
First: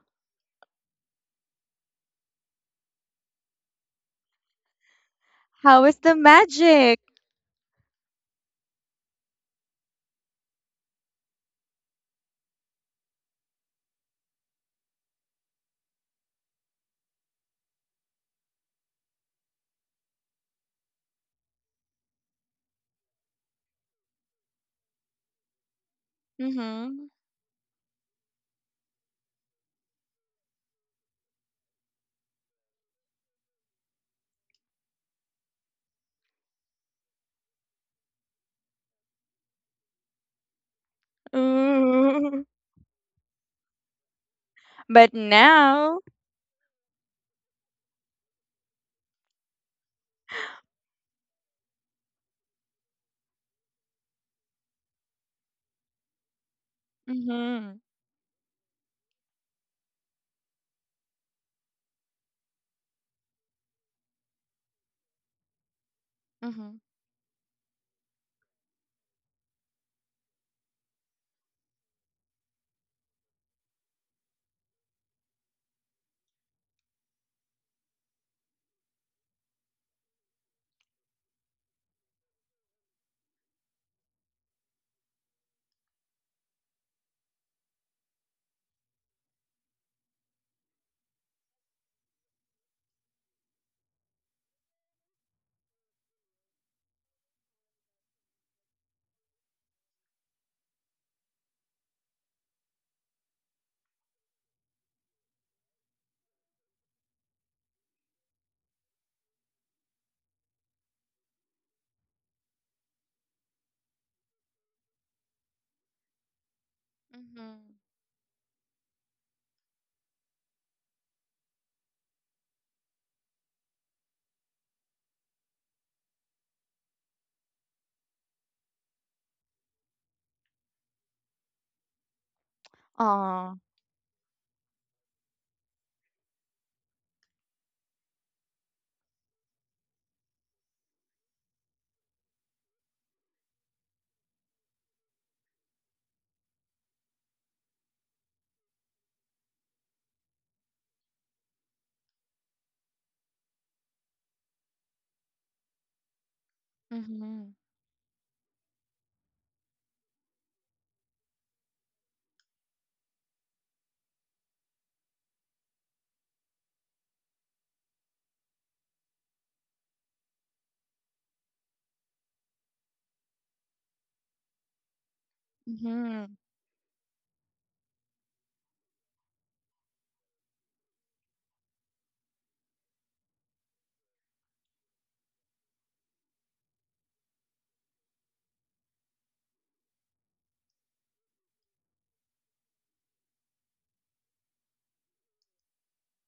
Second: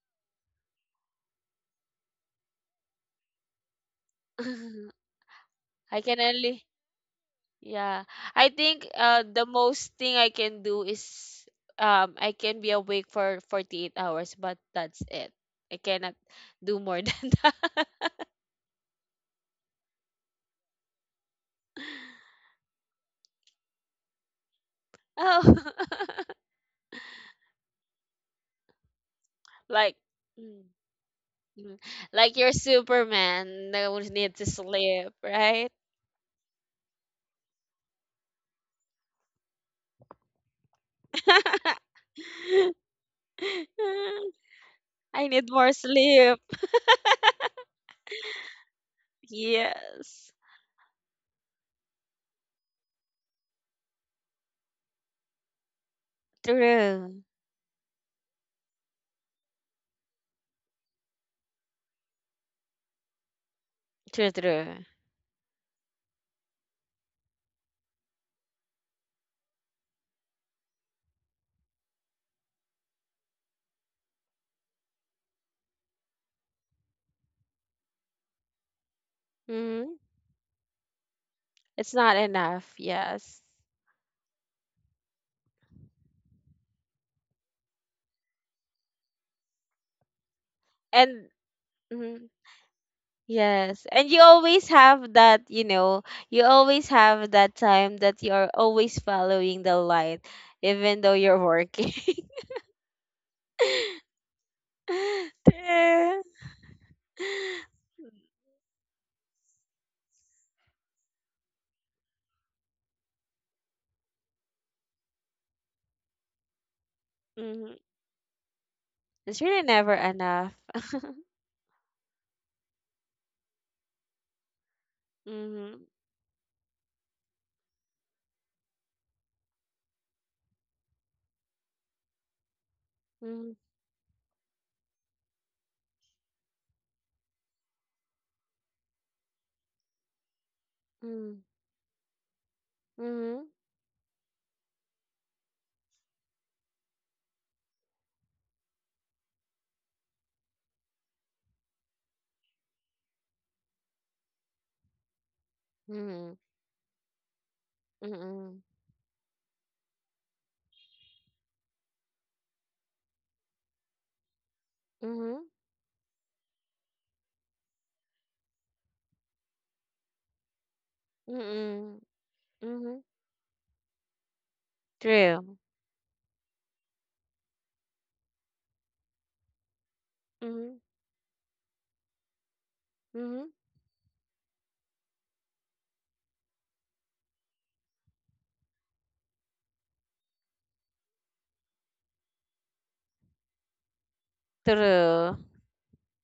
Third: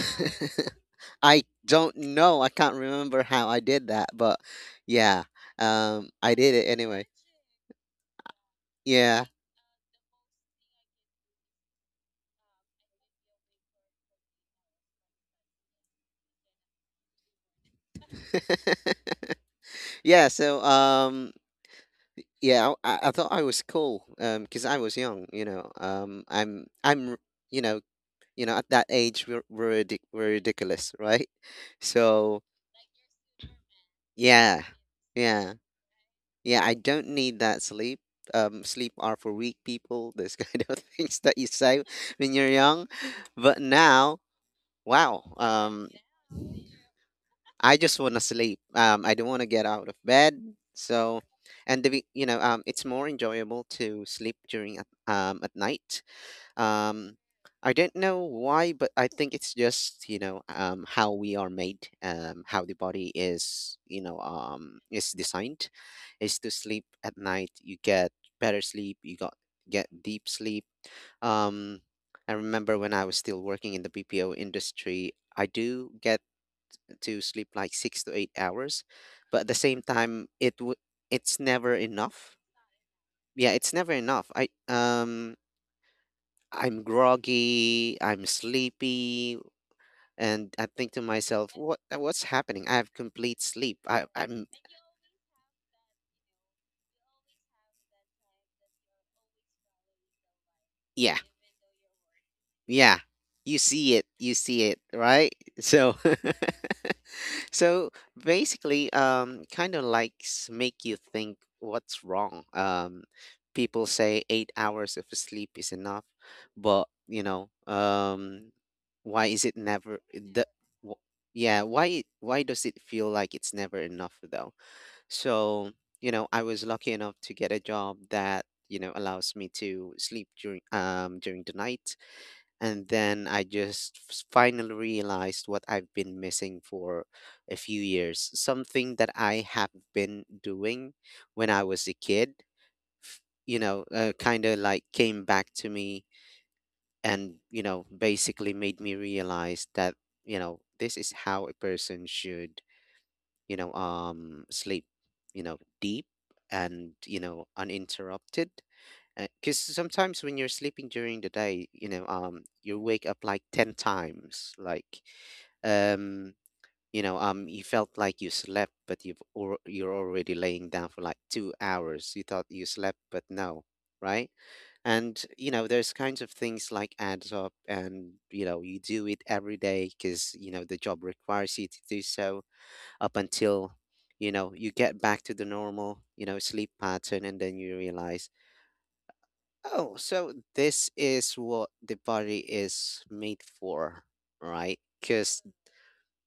I don't know, I can't remember how I did that, but yeah,
How is
I
the
can
I did
only
it
magic?
anyway.
Yeah. I think
Yeah.
the most thing I can do is, I can be awake for 48 hours, but that's it. I cannot do more than that.
Yeah, so yeah, I thought I was cool, because I was young, you
Oh.
know.
Mm-hmm.
You know, at that age
Like
we're
mm,
ridiculous, right?
mm. Like
So,
you're Superman, no one needs to
yeah.
sleep,
Yeah.
right?
Yeah, I don't need that sleep. Sleep are for weak people, those kind of things that you say when
Ooh.
you're young. But now,
But
wow.
I need more
now.
sleep.
I just want to sleep. I don't want to get out of
Yes.
bed. So, and the, it's more enjoyable to sleep at night. Um,
True.
I
Mm-hmm.
don't know why, but I think it's just how we are made, how the body is,
True, true.
is designed, is to
Mm-hmm.
sleep at night. You get better sleep. You got get deep sleep. Um, I remember when I was still working in the BPO industry, I do get to sleep like 6 to 8 hours, but at the same
Hmm.
time, it's never
It's not
enough.
enough. Yes.
Yeah, it's never enough. I'm groggy, I'm sleepy, and I think to
And,
myself, what's
mhm,
happening? I have complete sleep.
yes.
I,
And
I'm
you always have that time that you're always following the light, even though
yeah.
you're working.
yeah. You see it. You see it, right? So
True.
so basically kind of like make you think what's wrong. People say 8 hours of sleep is enough, but you know,
Mhm.
Mm-hmm.
why
It's
is it
really never
never
enough.
wh- yeah, why does it feel like it's never enough though? So,
Mm-hmm.
you know, I was lucky enough to get a job that, you know, allows me to sleep during the night. And then I
Aw.
just finally realized what I've been missing for a few years, something that I have been doing
Mm-hmm.
when I was a kid, f-
Mm-hmm.
kind of like came back to me and, you know, basically made me realize that, you know, this is how a person should, sleep, you know, deep
Mm-hmm.
and, you know,
Mm-hmm.
uninterrupted.
Mm-hmm.
Because sometimes when you're sleeping during the day, you wake up like 10 times. Like, um, you felt like you slept, but you're already laying down for like two
Mm,
hours. You thought you slept,
mhm.
but no, right? And
True.
there's kinds of
Mm-hmm.
things like adds up, and you know, you do it every day because you know the
Mhm,
job requires you to do so, up
mhm.
until you get back to the normal, you know, sleep pattern, and then you realize, oh, so this is what the body is made for, right?
True.
Because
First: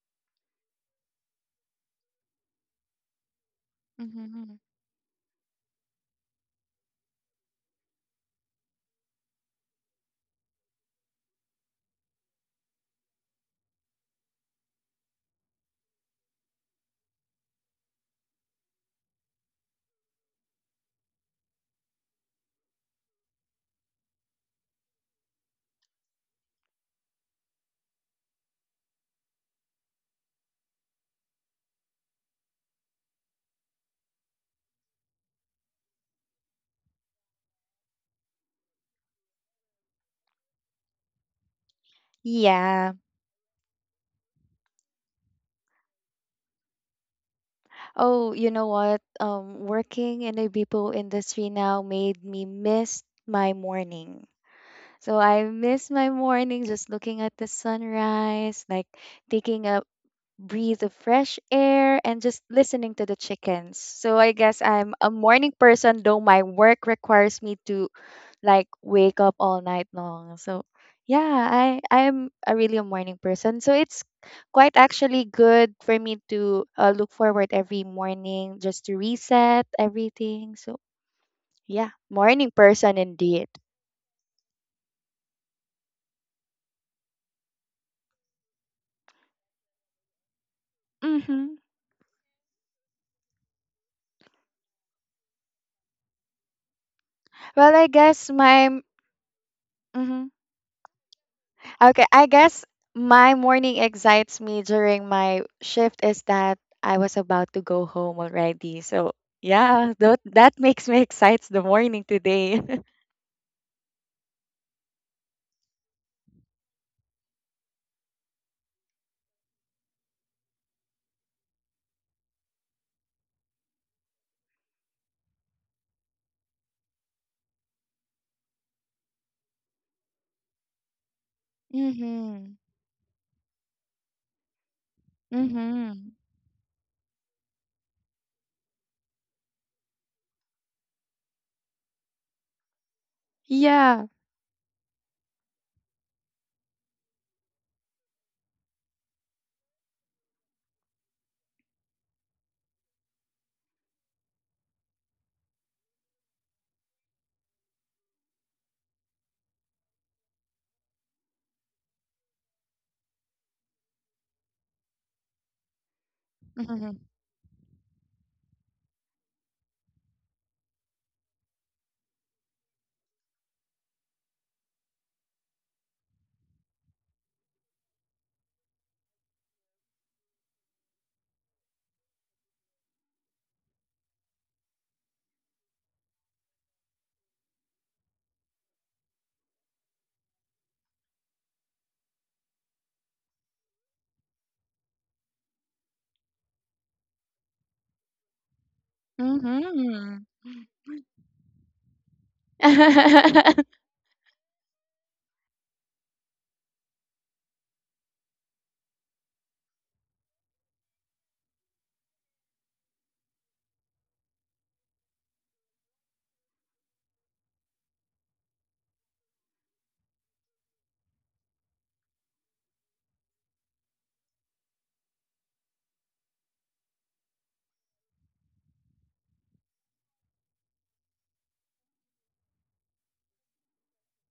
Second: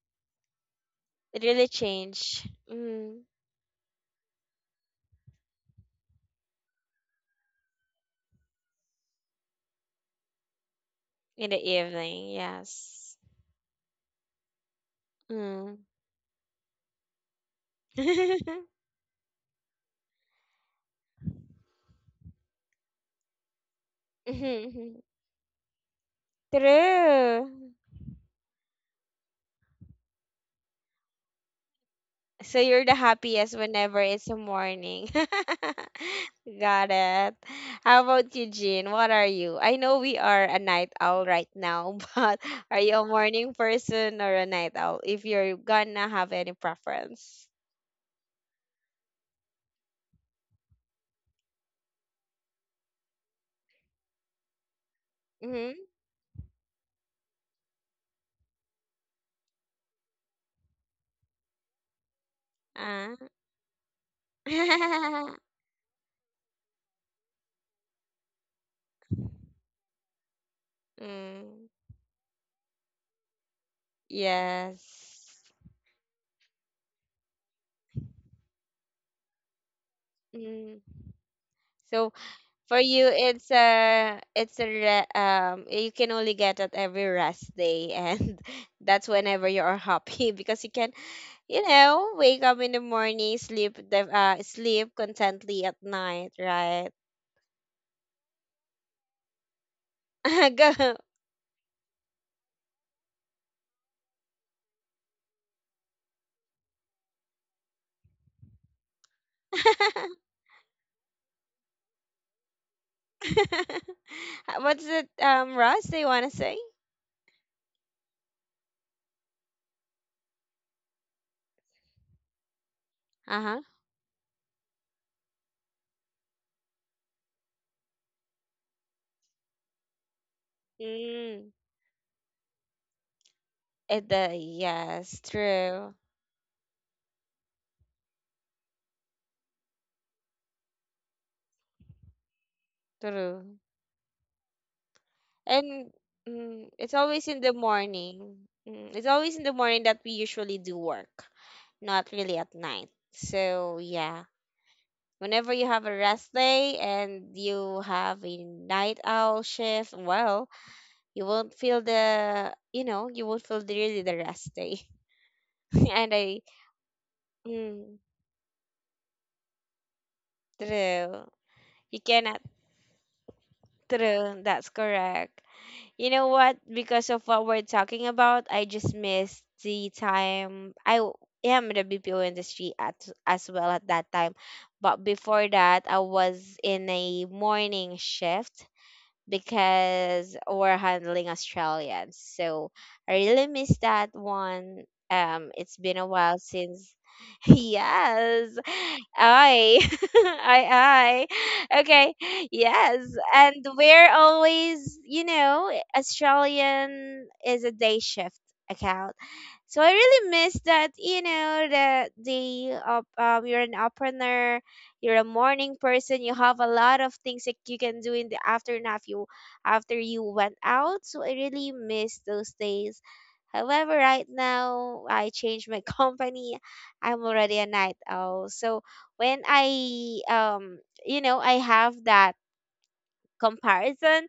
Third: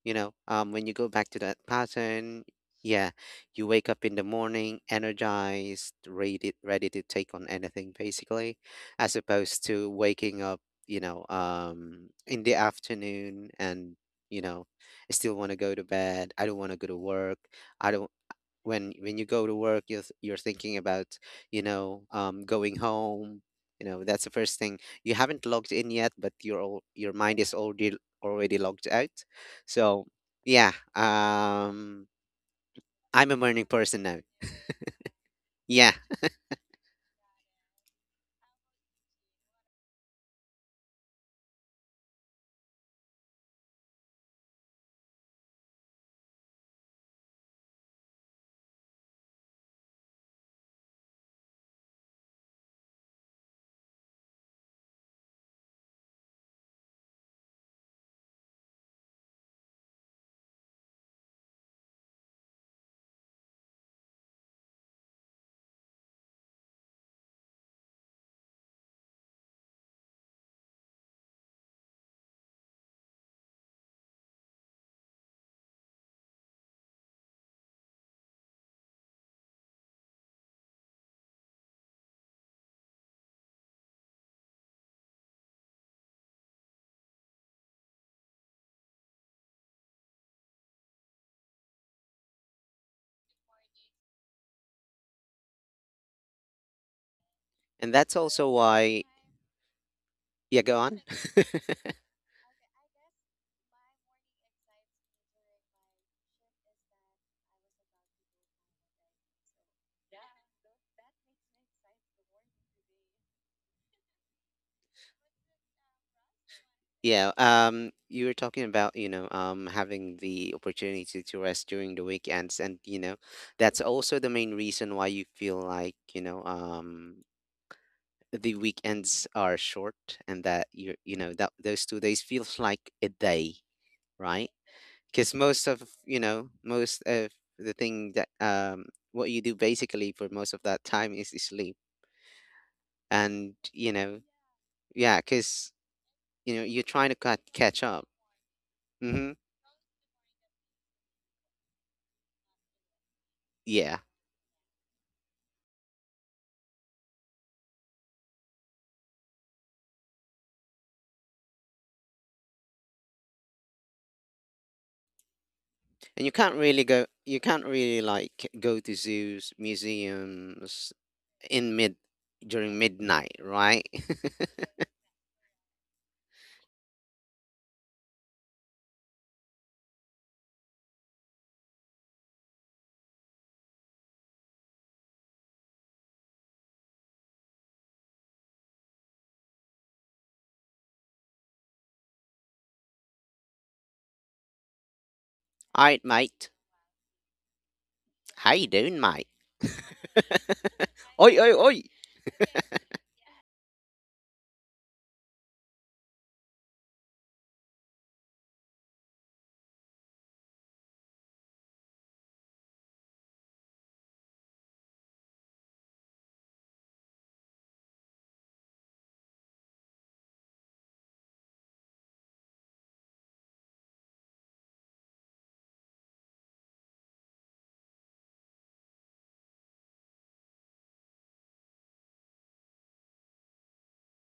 when you go back to
It
that
really
pattern,
changed.
yeah,
Mm,
you wake up in the
Mm-hmm.
morning energized, ready, to take on anything basically, as opposed to waking up,
in the evening,
in the
yes.
afternoon. And you know I still want to go to
Mm.
bed. I don't want to go to work. I don't. When you go to work, you're thinking about, going home. You know, that's the first thing.
Mhm.
You haven't logged in yet, but your mind
True.
is already logged out. So yeah,
So you're the
I'm a
happiest
morning
whenever
person now.
it's a morning.
Yeah.
Got it. How about you, Jean? What are you? I know we are a night owl right now, but are
Yeah.
you a morning person or a night owl? If you're gonna have any preference.
Oh, you know what? Working in the BPO industry now made me miss my morning. So I
Mm-hmm.
miss my morning, just looking at the sunrise, like taking a breathe the fresh air and just listening to the chickens. So I guess I'm a morning person, though my work requires me to like wake up all night long. So yeah,
Mm,
I'm a really a morning person. So it's quite actually
yes.
good for me to look forward every morning just to reset everything. So
Mm.
yeah,
So
morning
for
person
you,
indeed.
it's a, it's a re you can only get it every rest day, and that's whenever you are happy because you can,
Mhm.
wake up in the morning, sleep contently at night, right?
Well, I
And that's
guess
also
my.
why,
Mhm.
yeah, go
Go.
on.
Okay, I guess my morning excites me during my shift is that I was about to go home already. So, yeah, that that makes me excites the morning today.
What's it, Ross? Do you want to say?
Yeah, you were talking about, having the opportunity to rest during the weekends, and you know,
Uh-huh.
that's also the main reason why you feel like, the weekends are short, and that you know, that
Mm.
those 2 days
Mm-hmm.
feels like a day,
It,
right?
yes,
Because most of,
true,
Mm-hmm.
you know, most of the thing that what you do basically for most of that time is sleep.
true.
And you
Yeah.
know, yeah, because
And
you're
it's
trying to
always in the
catch up.
morning. It's
Hmm.
always in the morning that we usually do work, not really at night. So
Yeah.
yeah, whenever you have a rest day and you have a night owl shift, well, you won't feel the, really, the rest day. And
And you
I,
can't really
Mm-hmm.
go, you can't
mm,
really like go to zoos, museums,
true.
in mid
You cannot,
during midnight, right?
true. That's correct. You know what? Because of what we're talking about, I just missed the time I am in the BPO industry at as well at that time. But before that, I was in a morning shift because we're handling Australians. So I really miss that one. It's
All
been
right,
a while
mate.
since.
How
Yes,
you doing, mate?
I,
Mm-hmm.
I,
Oi, oi,
I.
oi!
Okay, yes, and we're always, Australian is a day shift account. So I really miss that, that the up you're an entrepreneur, you're a morning person, you have a lot of things that you can do in the afternoon after you went out. So I really miss those days. However, right now I changed my company. I'm already a night owl. So when I you know, I have that comparison.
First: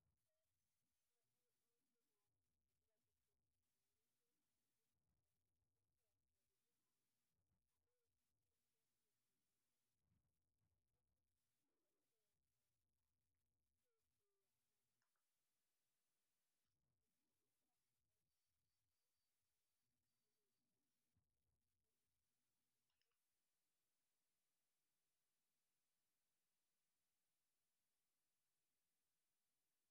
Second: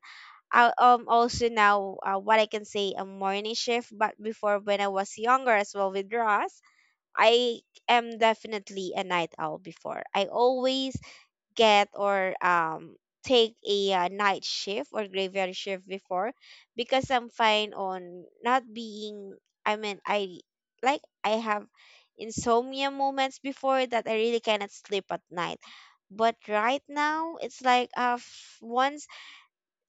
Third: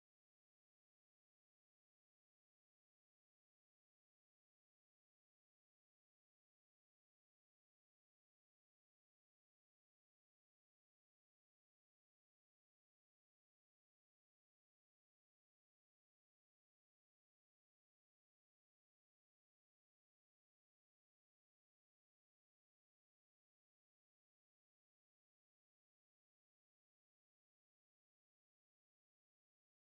I, also now, what I can say a morning shift, but before when I was younger as well with Ross, I am definitely a night owl before. I always get or take a, night shift or graveyard shift before because I'm fine on not being. I mean, I, like, I have insomnia moments before that I really cannot sleep at night. But right now it's like, once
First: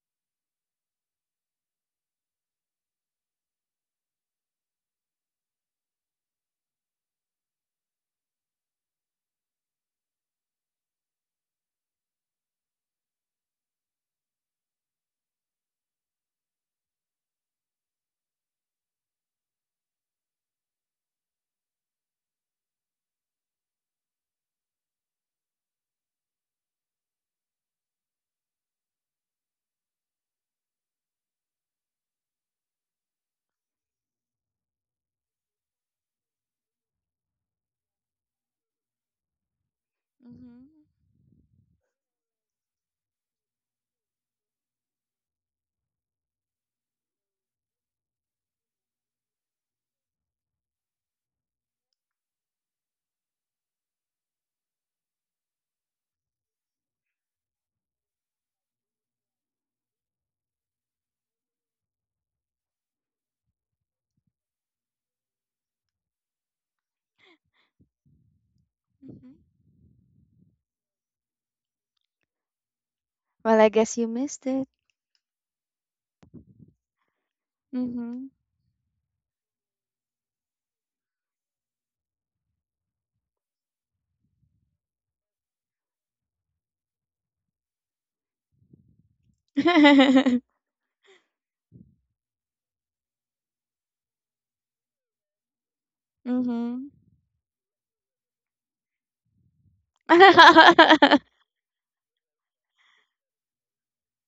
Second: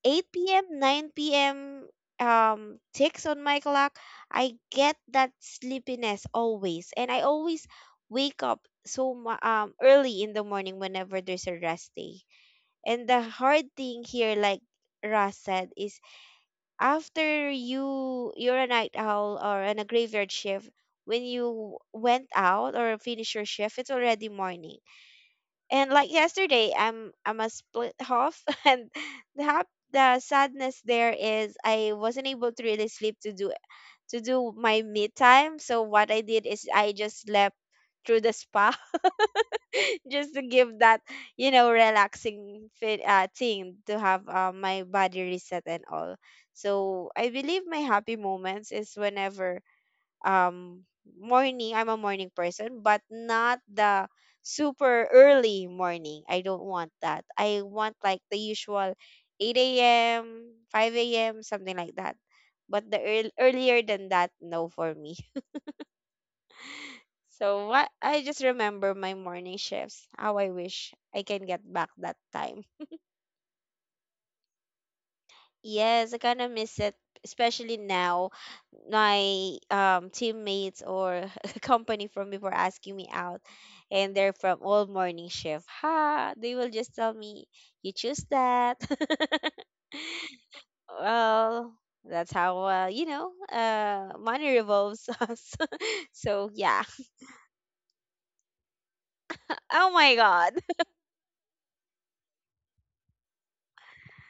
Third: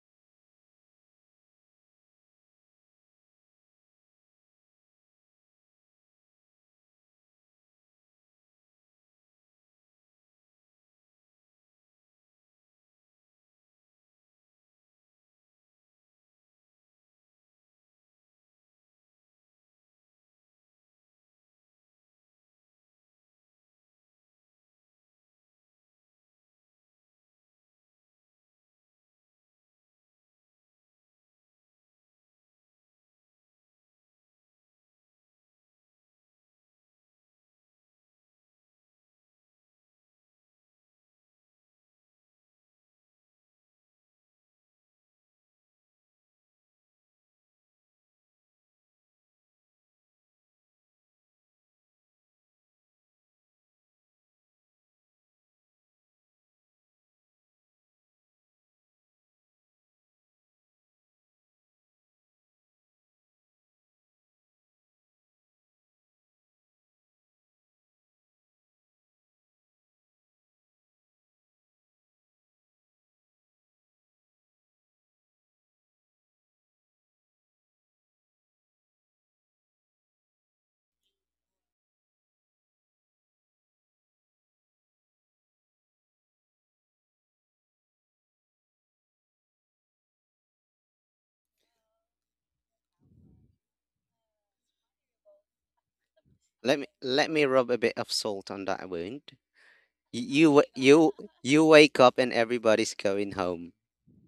8 p.m., 9 p.m. Ticks on my clock, I get that sleepiness always, and I always wake up so early in the morning whenever there's a rest day. And the hard thing here, like Ras said, is after you're a night owl or on a graveyard shift, when you went out or finish your shift, it's already morning. And, like, yesterday, I'm a split half. And the the sadness there is, I wasn't able to really sleep, to do my mid time. So what I did is I just slept through the spa. Just to give that, relaxing fit thing, to have, my body reset and all. So I believe my happy moments is whenever, um morning, I'm a morning person, but not the super early morning. I don't want that. I want, like, the usual 8 a.m, 5 a.m, something like that. But the, earlier than that, no, for me. So what, I just remember my morning shifts. How I wish I can get back that time.
Well, mm-hmm, I guess you missed it.
Yes, I kind of miss it, especially
Mm-hmm.
now. My, teammates or company from before asking me out, and they're from all morning shift. Ha! They will just tell me, you choose that. Well, that's how, money revolves us. So,
Let
yeah.
me
Mm-hmm.
rub a bit of salt on that wound.
Oh my
Y-
God.
You wa- you you wake up and everybody's going home.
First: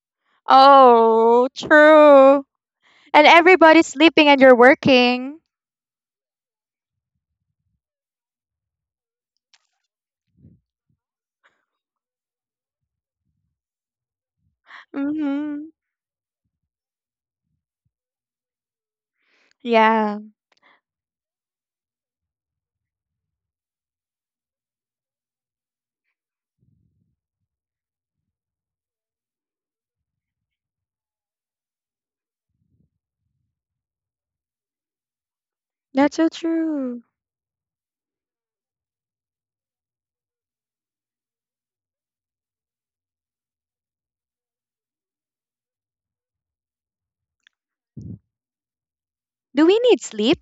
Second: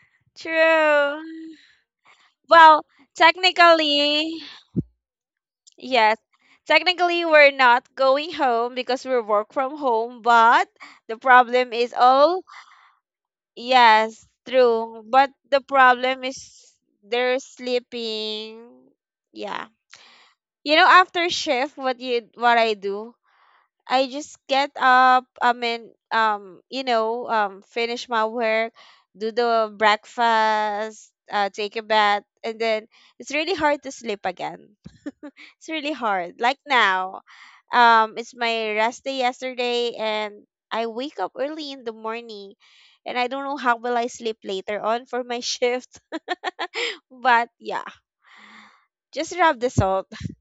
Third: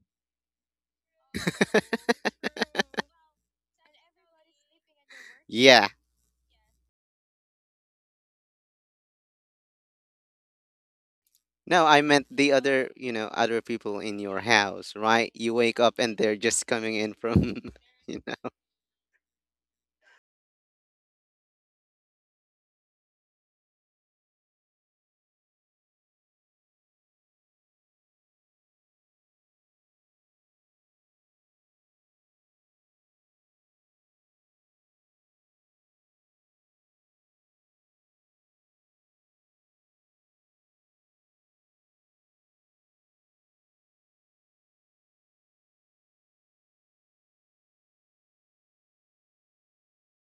Oh,
True.
true.
Well,
And everybody's sleeping and
technically.
you're working.
Yeah.
Yes. Technically, we're not going home because we work from home, but the problem
No,
is
I meant
all,
the other, you know, other people in
yes,
your house,
true.
right?
But
You
the
Mm-hmm.
wake up and
problem
they're
is
just coming in
they're
from, you know.
sleeping. Yeah.
Yeah,
You know, after shift, what you what I do? I just get up, finish my work, do the breakfast, take a bath, and then it's really hard to sleep again it's really
that's so
hard. Like
true.
now, it's my rest day yesterday, and I wake up early in the morning, and I don't know how will I sleep later on for my shift. But yeah, just rub
Do
the
we need
salt.
sleep?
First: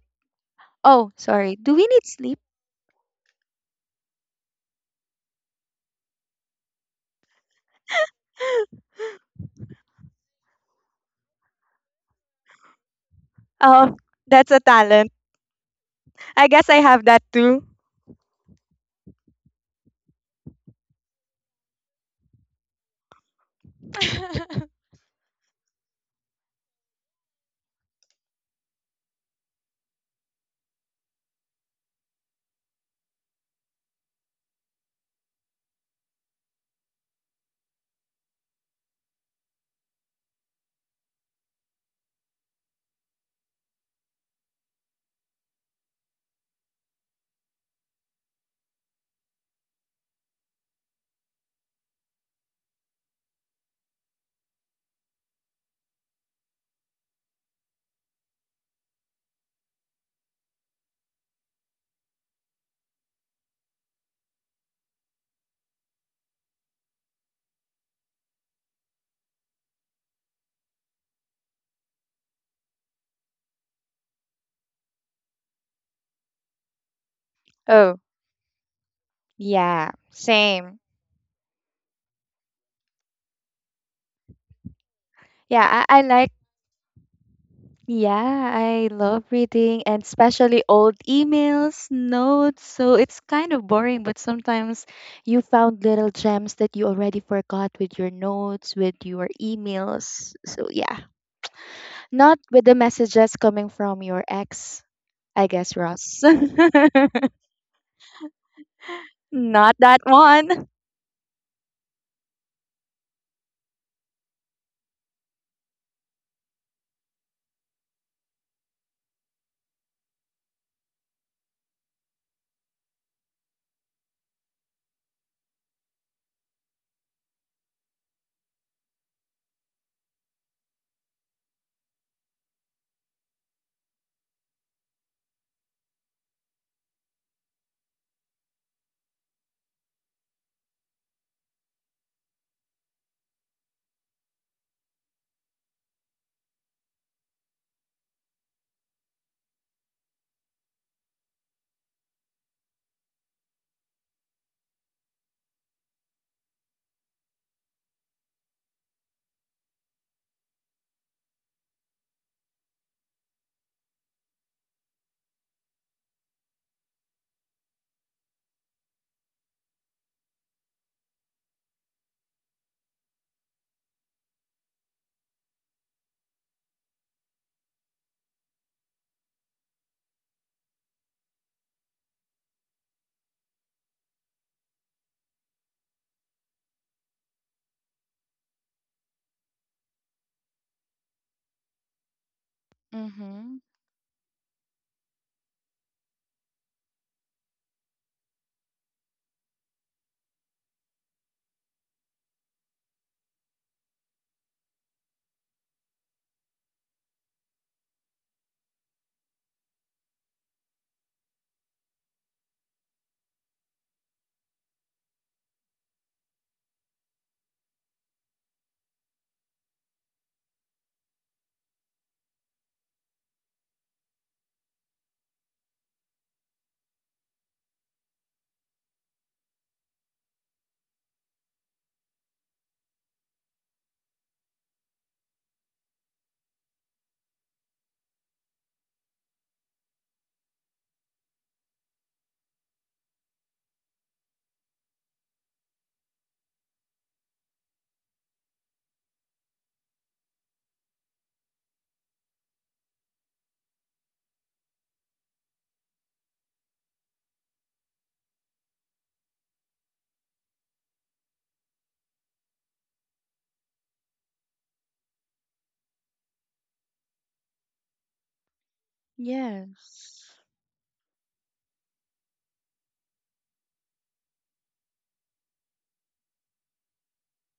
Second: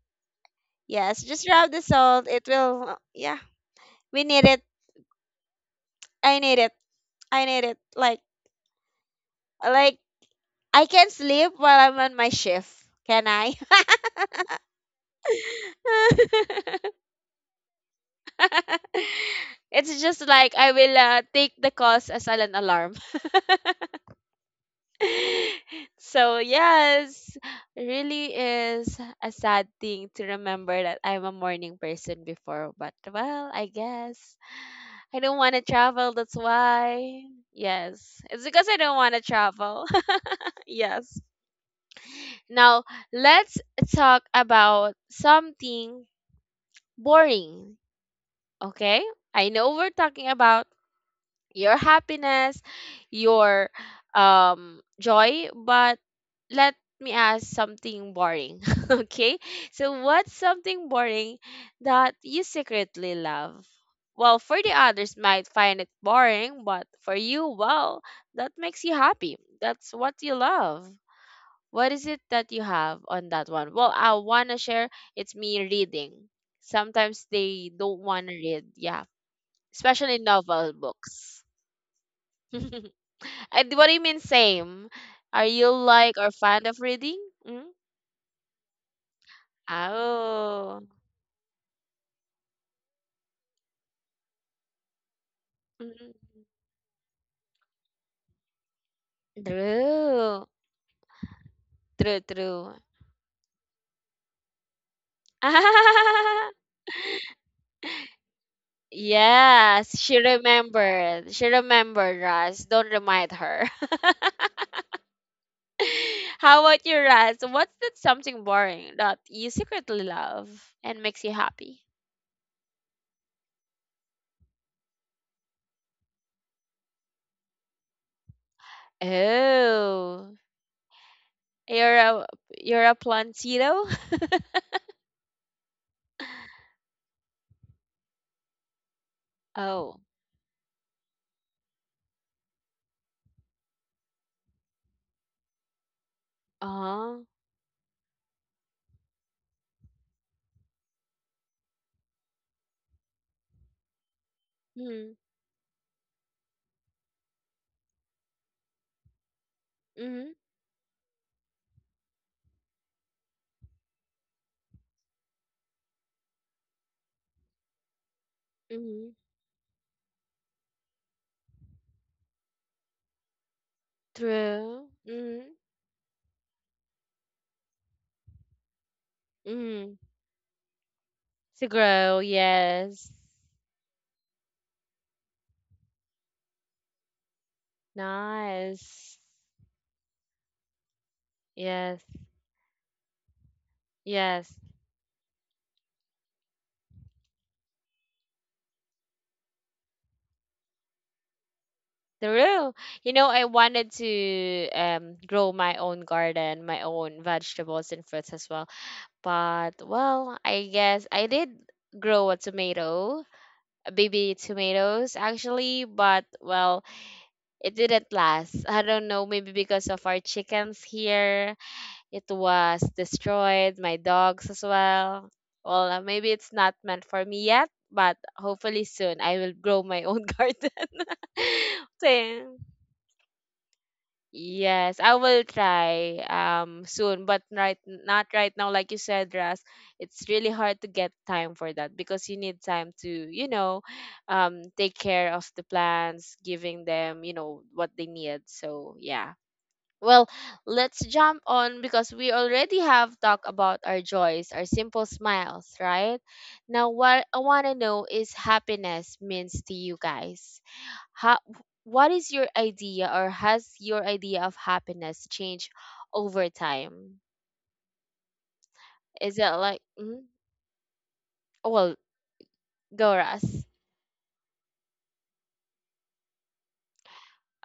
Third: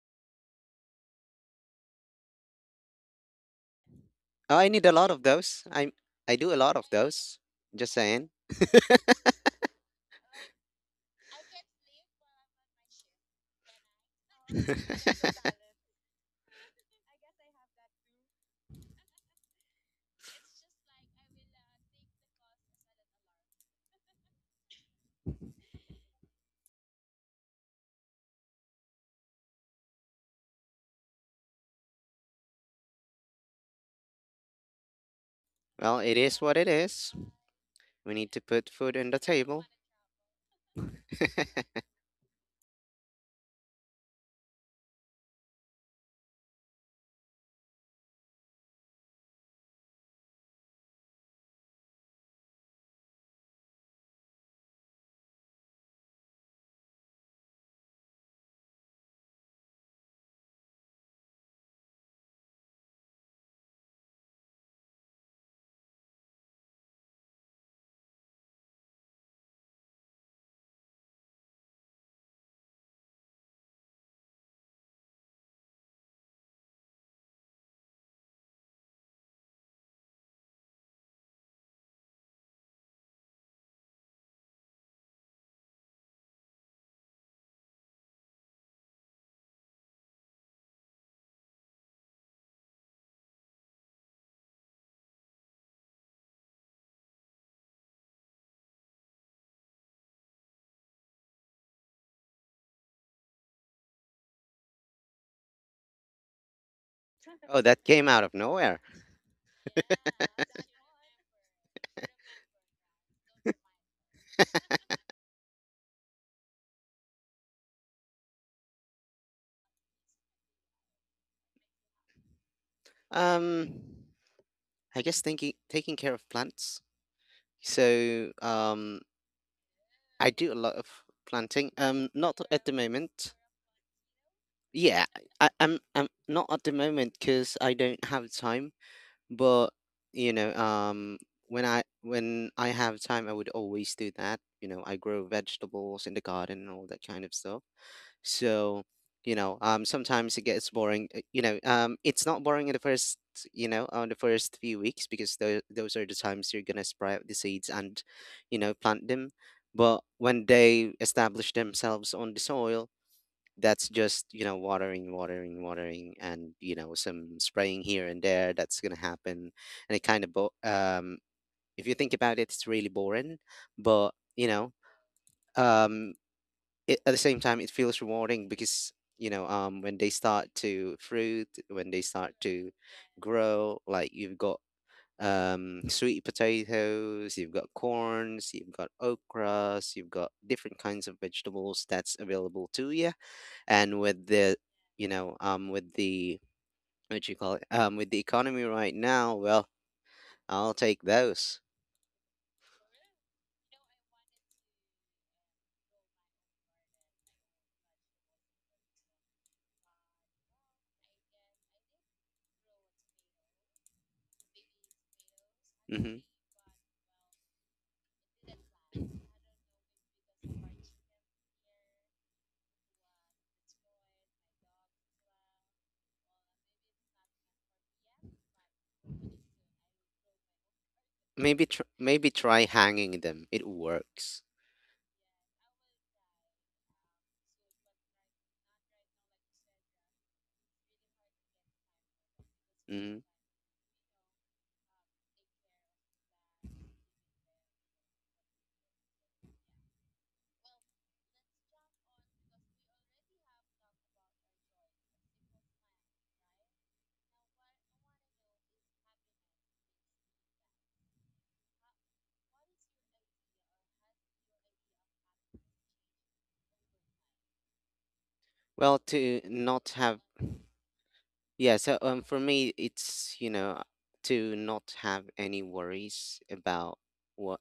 Oh,
Yes, just
sorry.
rub
Do
the
we need
salt.
sleep?
It will. Yeah, we need
Oh,
it.
I need a lot of those. I
I
do a
need it.
lot of those.
I need it.
Just saying.
Like I can sleep while I'm on my shift. Can I?
Oh, that's a talent. I guess I have that too.
it's just like I will take the calls as an alarm. So yes, really is a sad thing to remember that I'm a morning person before, but well, I guess I don't want to
Well,
travel.
it
That's
is what it is.
why.
We
Yes,
need to
it's because
put
I don't
food on
want
the
to
table.
travel. Yes. Now let's talk about something boring. Okay, I know we're talking about your happiness, your joy, but let me ask something boring. Okay? So what's something boring that you secretly love? Well, for the others might find it boring, but for you, well, that makes you happy. That's what you love. What is it that you have on that one? Well, I want to share it's me reading. Sometimes they don't
Oh,
want to read, yeah,
yeah,
especially novel
same.
books. And what do you mean same? Are you
Yeah, I
like or
like,
fond of reading? Mm?
yeah, I love reading and especially
Oh.
old emails, notes. So it's kind of boring, but sometimes you found
Mhm.
little gems that you already forgot with your notes, with your emails.
True.
So yeah.
True,
Not with
true.
the messages coming from your ex, I guess, Ross. Not
Oh, that came out of nowhere.
Yes,
that
she
one.
remembered. She remembered, Raz. Don't remind her. How about you, Raz? What's that something boring that you secretly love and makes you happy?
Um, I guess thinking taking care of plants. So I
Oh,
do a lot of planting.
you're a
Not at the
you're a
moment.
plantito?
Yeah, I, I'm not at the moment because I don't have time. But
Oh,
you know, um, when I have time, I would always do that. You know, I grow vegetables in the garden and all that
uh-huh.
kind of stuff. So, sometimes it gets boring. You know, it's not boring in the first, you know, on the first few weeks,
Hmm.
because those are the times you're gonna sprout the seeds and, you know, plant them. But
Mm-hmm.
when they establish themselves on the soil, that's just, you know, watering, watering, and you know, some spraying here and there. That's gonna
Mm-hmm.
happen, and it kind of if you think about it, it's really boring. But you know.
True. Mm-hmm.
Um, it, at the same time it feels rewarding because
Mm-hmm.
when they start to fruit,
To
when they
grow,
start to
yes.
grow, like, you've got sweet potatoes, you've got corns, you've got
Nice.
okras, you've got different kinds of vegetables
Yes.
that's available to you.
Mm-hmm.
And with
Yes.
the, with the, what you call it with the economy right now, well, I'll take those.
True. You know, I wanted to grow my own garden, my own vegetables and fruits as well. But well, I guess I did grow a tomato, a baby tomatoes actually,
Hmm.
but well, it didn't last. I don't know, maybe because of our chickens here It was destroyed, my dogs as well. Well, maybe it's not meant for me yet, but hopefully soon I will grow my own garden.
Maybe maybe
So
try hanging them, it works.
yes, I will try soon, but not right now like you said, Ras. It's really hard to get time for that because you need time to,
Mm-hmm.
you know, take care of the plants, giving them, you know, what they need. So, yeah. Well, let's jump on because we already have talked about our joys, our simple smiles, right? Now, what I want to know is happiness means to you guys. How, what is your idea or has your idea of happiness changed over time?
Well,
Is
to
it like,
not
mm,
have,
Yes.
oh,
yeah,
well,
so for me,
go
it's,
Ras.
you know, to not have any worries about what,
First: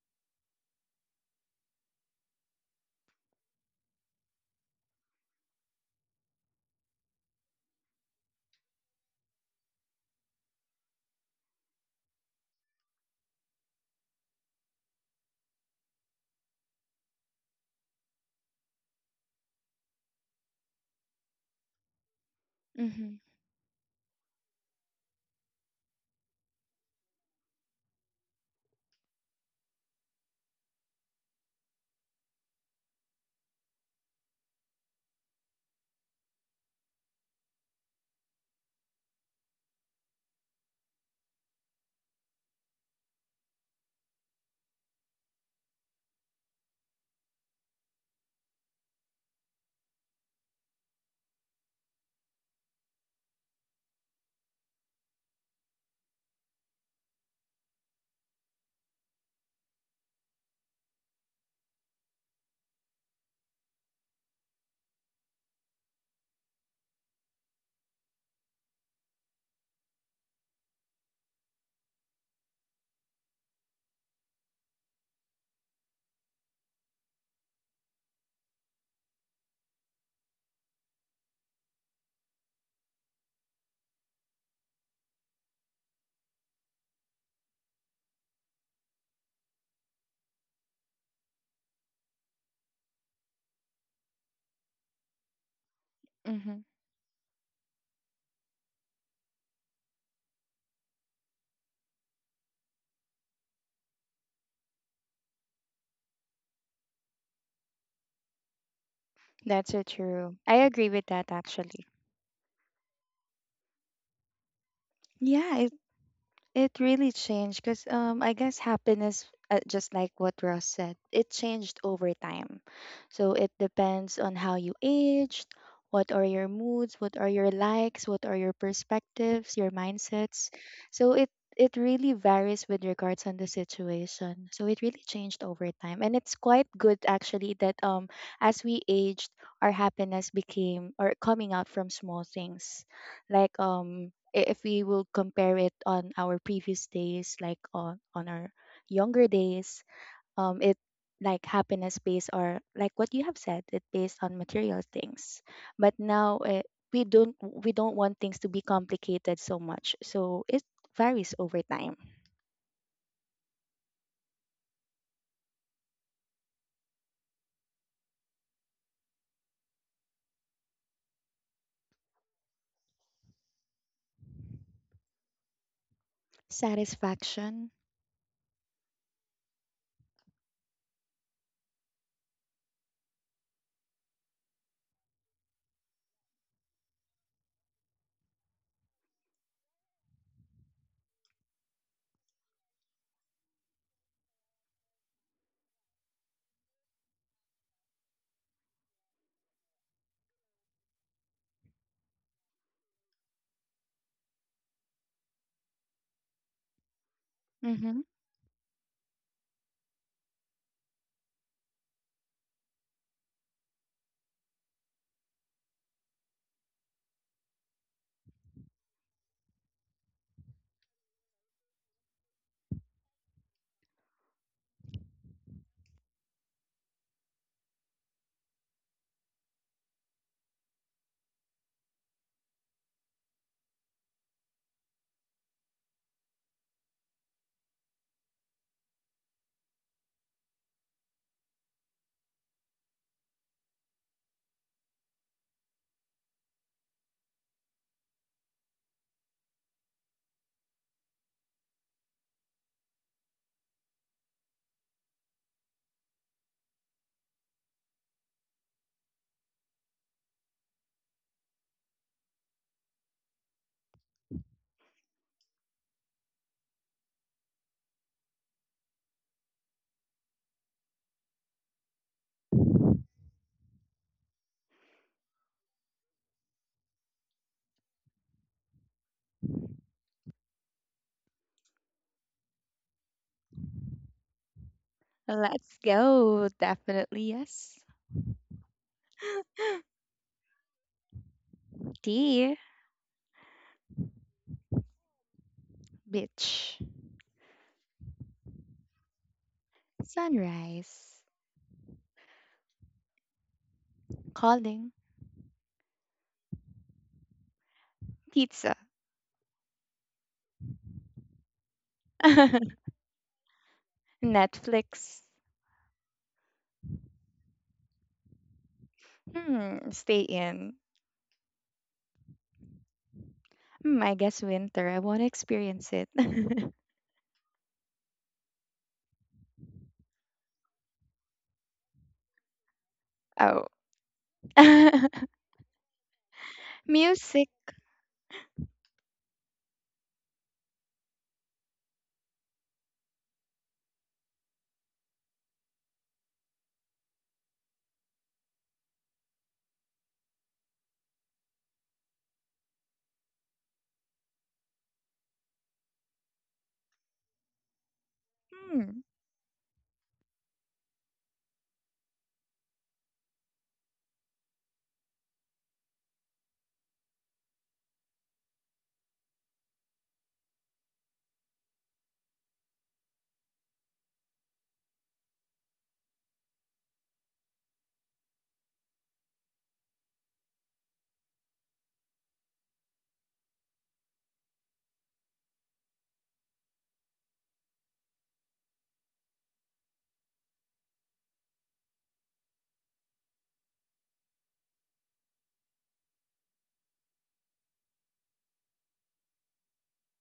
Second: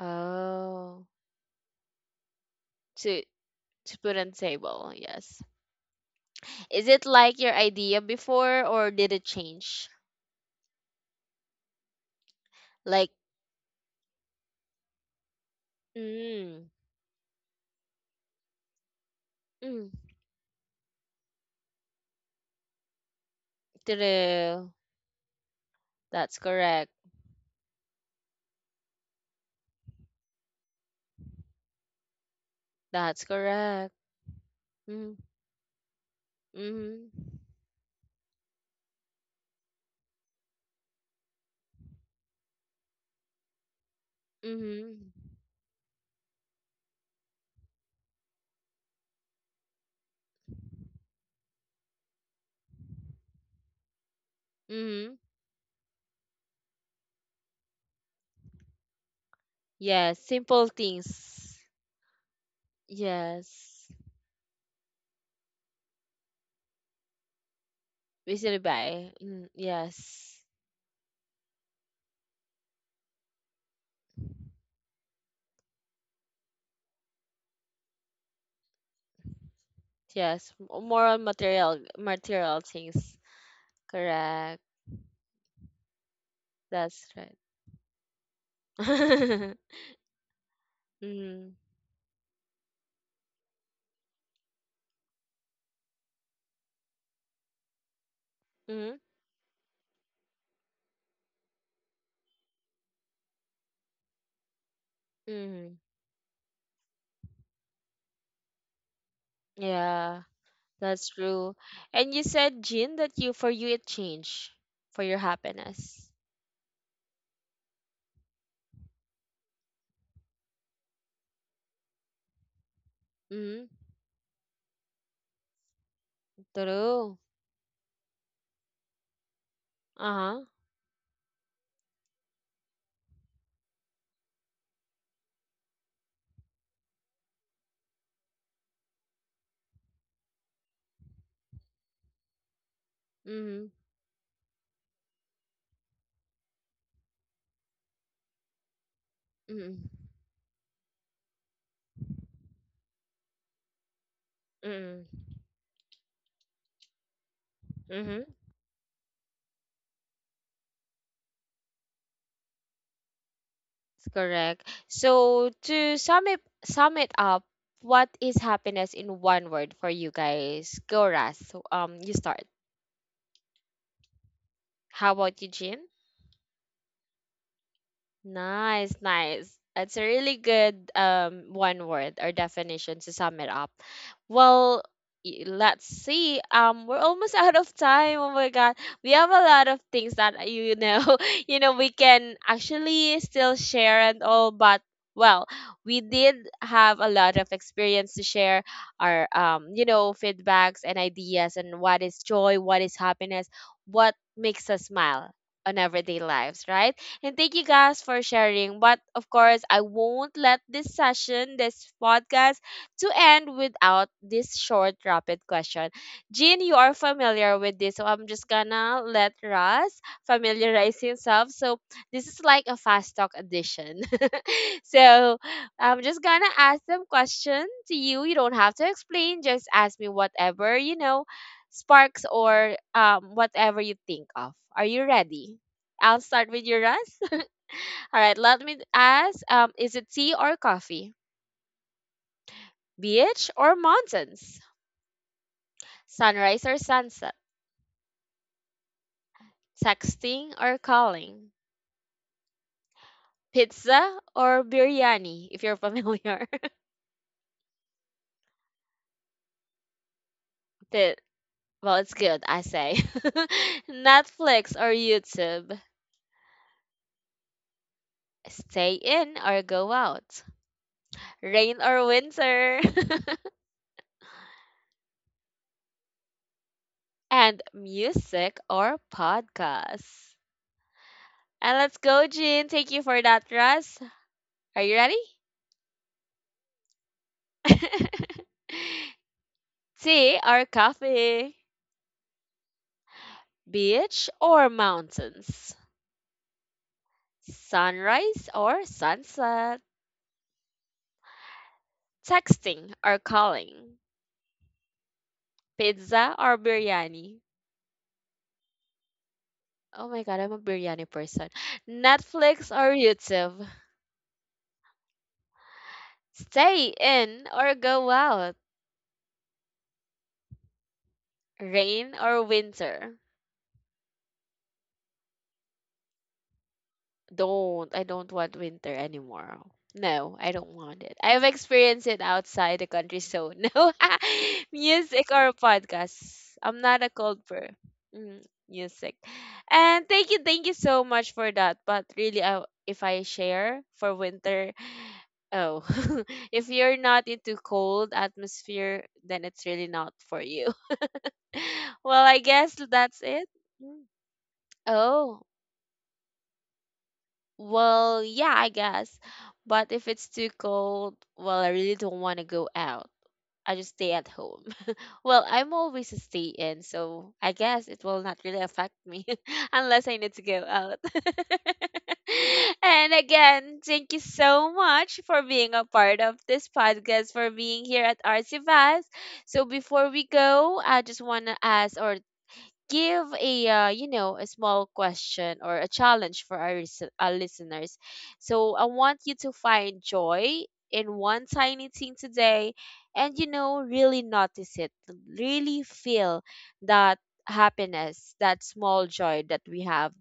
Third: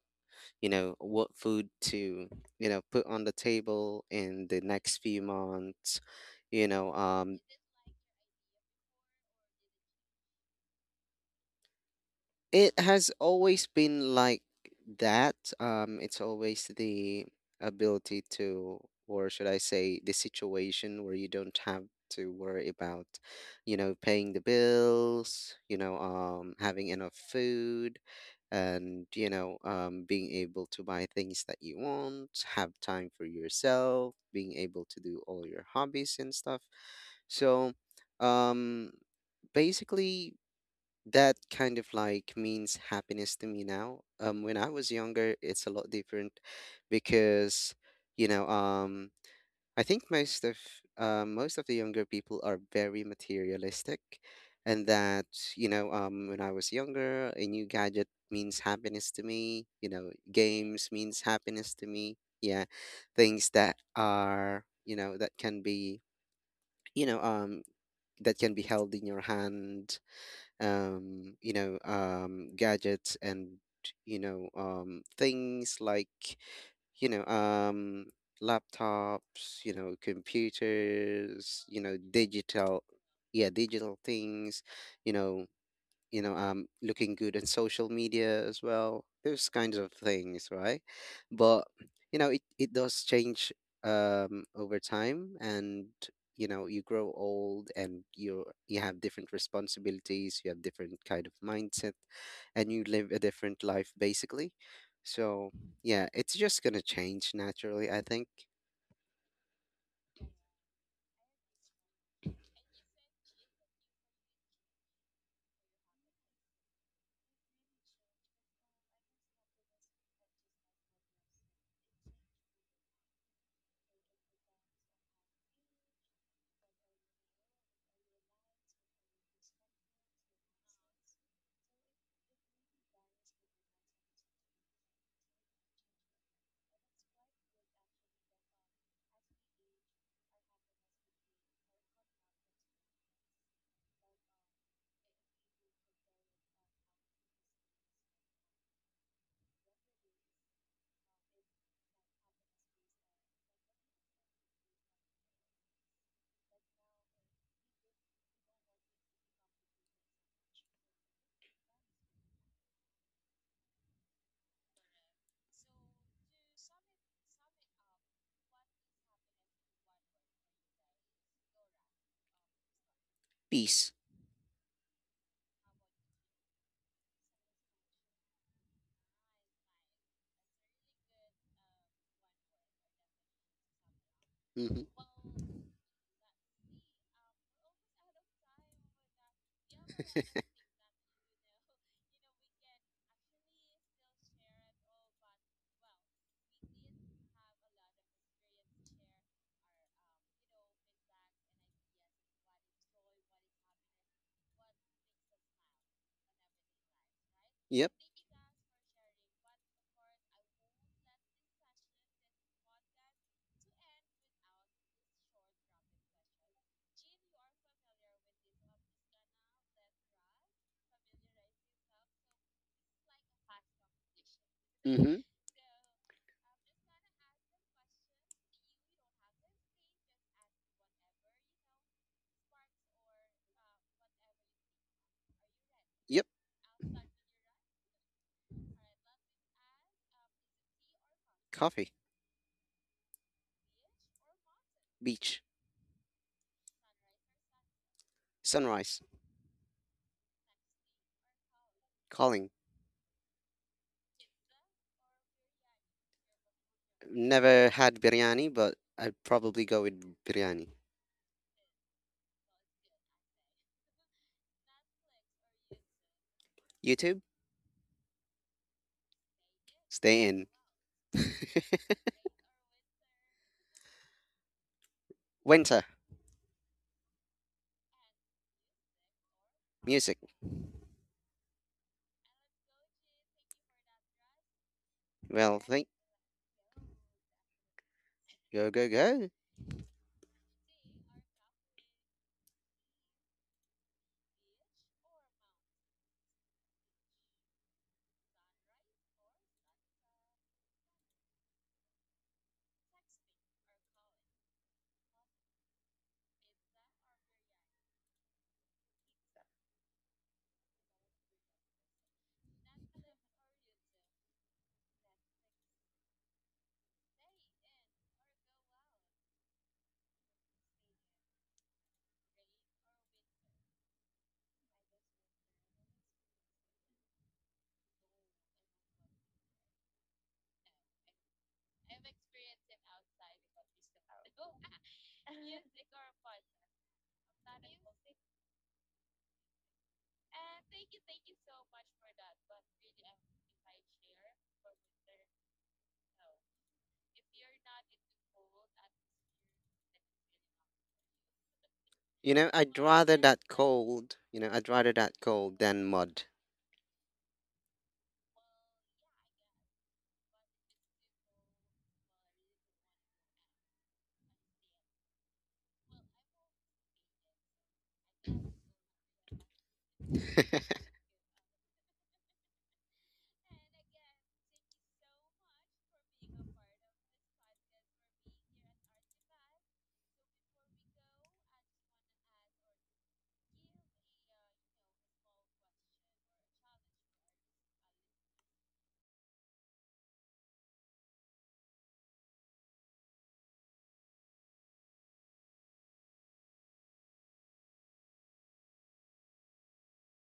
you know,
Oh,
what food to, you know, put
to,
on the
to
table
put on
in the
table,
next few
yes.
months, you
Is
know,
it
um,
like your idea before or did it change?
it has
Like,
always been like that. It's always
mm,
the ability to, or should I
mm,
say, the situation where you don't have to worry about,
Mm-hmm.
you know, paying the
true.
bills,
That's
having
correct.
enough food, and you know, being able to buy things that you want, have time
That's
for
correct.
yourself, being able to
Mm,
do all your hobbies and stuff.
mhm.
So, um, basically that kind of like means happiness to me now. When I was
Mhm.
younger, it's a lot different because, you know, um, I think most of the younger people are very materialistic, and
Mhm.
that, when I was younger, a new gadget means happiness to me. You know,
Yes, simple
games means
things.
happiness to me. Yeah, things that
Yes.
are, you know, that can be, you know, that can
Easily
be held in
buy.
your
Mm,
hand,
yes.
gadgets and, things like, you know, um, laptops, you know,
Yes, more on
computers,
material
you know,
material
digital,
things.
yeah, digital
Correct.
things, you know,
That's
looking good
right.
on social media as well. Those kinds of things, right?
Mhm.
But you know, it does change over time, and you
Mm-hmm.
know, you grow old, and you
Mhm.
have different responsibilities, you have different kind of mindset, and you live a different life basically. So
Mhm.
yeah, it's just gonna change naturally, I think.
That's so
Yeah,
true. I agree with
that's
that,
true.
actually.
And you said, Jin, that you for you it changed for your
Yeah,
happiness.
it really changed because I guess happiness, just like what Ross said, it changed over time. So it
Mhm.
depends on how you aged, what are your moods, what
True.
are your likes, what are your perspectives, your
Uh-huh.
mindsets. So it really varies with regards on the situation. So it really changed over time, and it's quite good actually that as we aged, our happiness became or coming out from small things, like
Mhm,
if we will compare it on our previous days, like on our younger days,
mm,
it like happiness based or like what you have said it based on material
mm,
things, but now we don't want
mhm.
things to be complicated so much, so it varies over time.
It's correct. So to sum it up, what is happiness in one word for you guys? Go Ras. So, um, you start.
Peace.
How about Eugene?
Satisfaction.
Nice, nice. That's a really good one word or definition to sum it up.
Hmm.
Well, let's see. We're almost out of time. Oh my god, we have a lot of things that we can actually still share and all. But well, we did have a lot of experience to share our you know, feedbacks and ideas and what is joy, what is happiness, what makes us smile on everyday lives, right? And thank you
Yep.
Mm-hmm.
guys for sharing. But of course, I won't let this session, this podcast, to end without this short rapid question. Jean, you are familiar with this, so I'm just gonna let Russ familiarize himself. So this is like a fast talk edition.
Hmm.
So I'm just gonna ask them question to you. You don't have to explain. Just ask me whatever you know, sparks or whatever you think of. Are you ready? I'll
Yep.
start with you, Russ. All right, let me ask is it tea or coffee?
Coffee,
Beach or mountains?
beach.
Sunrise or sunset?
Sunrise.
Texting or calling?
Calling.
Pizza or biryani, if you're familiar?
Never had biryani, but I'd probably go with biryani.
Pi- well, it's good, I say. Netflix or YouTube?
YouTube.
Stay in or go
Stay
out?
in.
Rain or winter?
Winter.
And music or
Music.
podcasts? And let's go, Jean. Thank you for that, Russ. Are you ready?
Well,
Let's
think.
go, definitely, yes.
Go, go, go.
Tea or coffee?
Tea.
Beach or mountains?
Beach.
Sunrise or sunset?
Sunrise.
Texting or calling?
Calling.
Pizza or biryani?
Pizza.
Oh my god, I'm a biryani person. Netflix or YouTube?
Netflix.
Stay in or go out?
Hmm, stay in.
Rain or winter?
Hmm, I guess winter. I want to experience it.
Don't. I don't want winter anymore. No, I don't want it. I've experienced it outside the country, so
Oh.
no music or podcasts. I'm not a cold
Music.
per mm, music. And thank you so much for that. But really, I, if I share for winter, oh, if you're not into cold atmosphere, then it's really not for you. Well,
You
I
know,
guess
I'd rather
that's
that
it. Mm.
cold. You know, I'd rather that
Oh,
cold than mud.
well, yeah, I
Hmm.
guess. But if it's too cold, well, I really don't want to go out. I just stay at home. Well, I'm always a stay in, so I guess it will not really affect me unless I need to go out. And again, thank you so much for being a part of this podcast, for being here at RC Vibes. So before we go, I just want to ask or give a you know a small question or a challenge for our, our listeners, so I want you to find joy in one tiny thing today, and you know really notice it, really feel that happiness, that small joy that we have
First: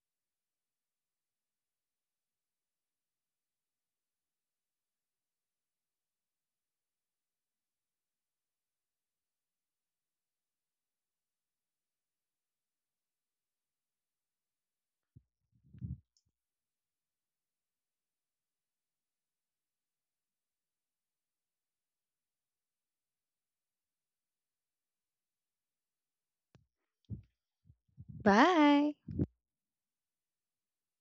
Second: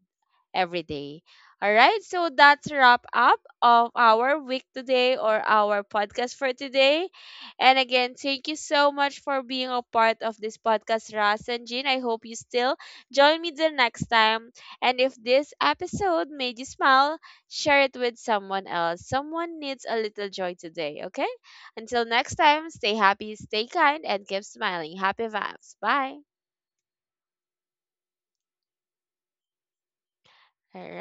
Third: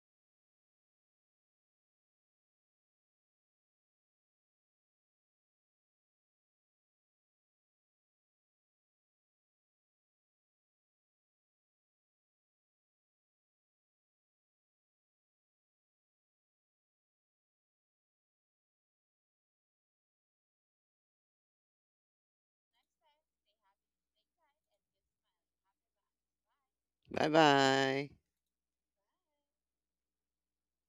every day. All right, so that's a wrap up of our week today or our podcast for today. And again, thank you so much for being a part of this podcast, Ras and Jean. I hope you still join me the next time. And if this episode made you smile, share it with someone else. Someone needs a little joy today, okay? Until next time, stay happy, stay kind, and keep smiling. Happy vibes. Bye.
Bye bye.
Bye.
All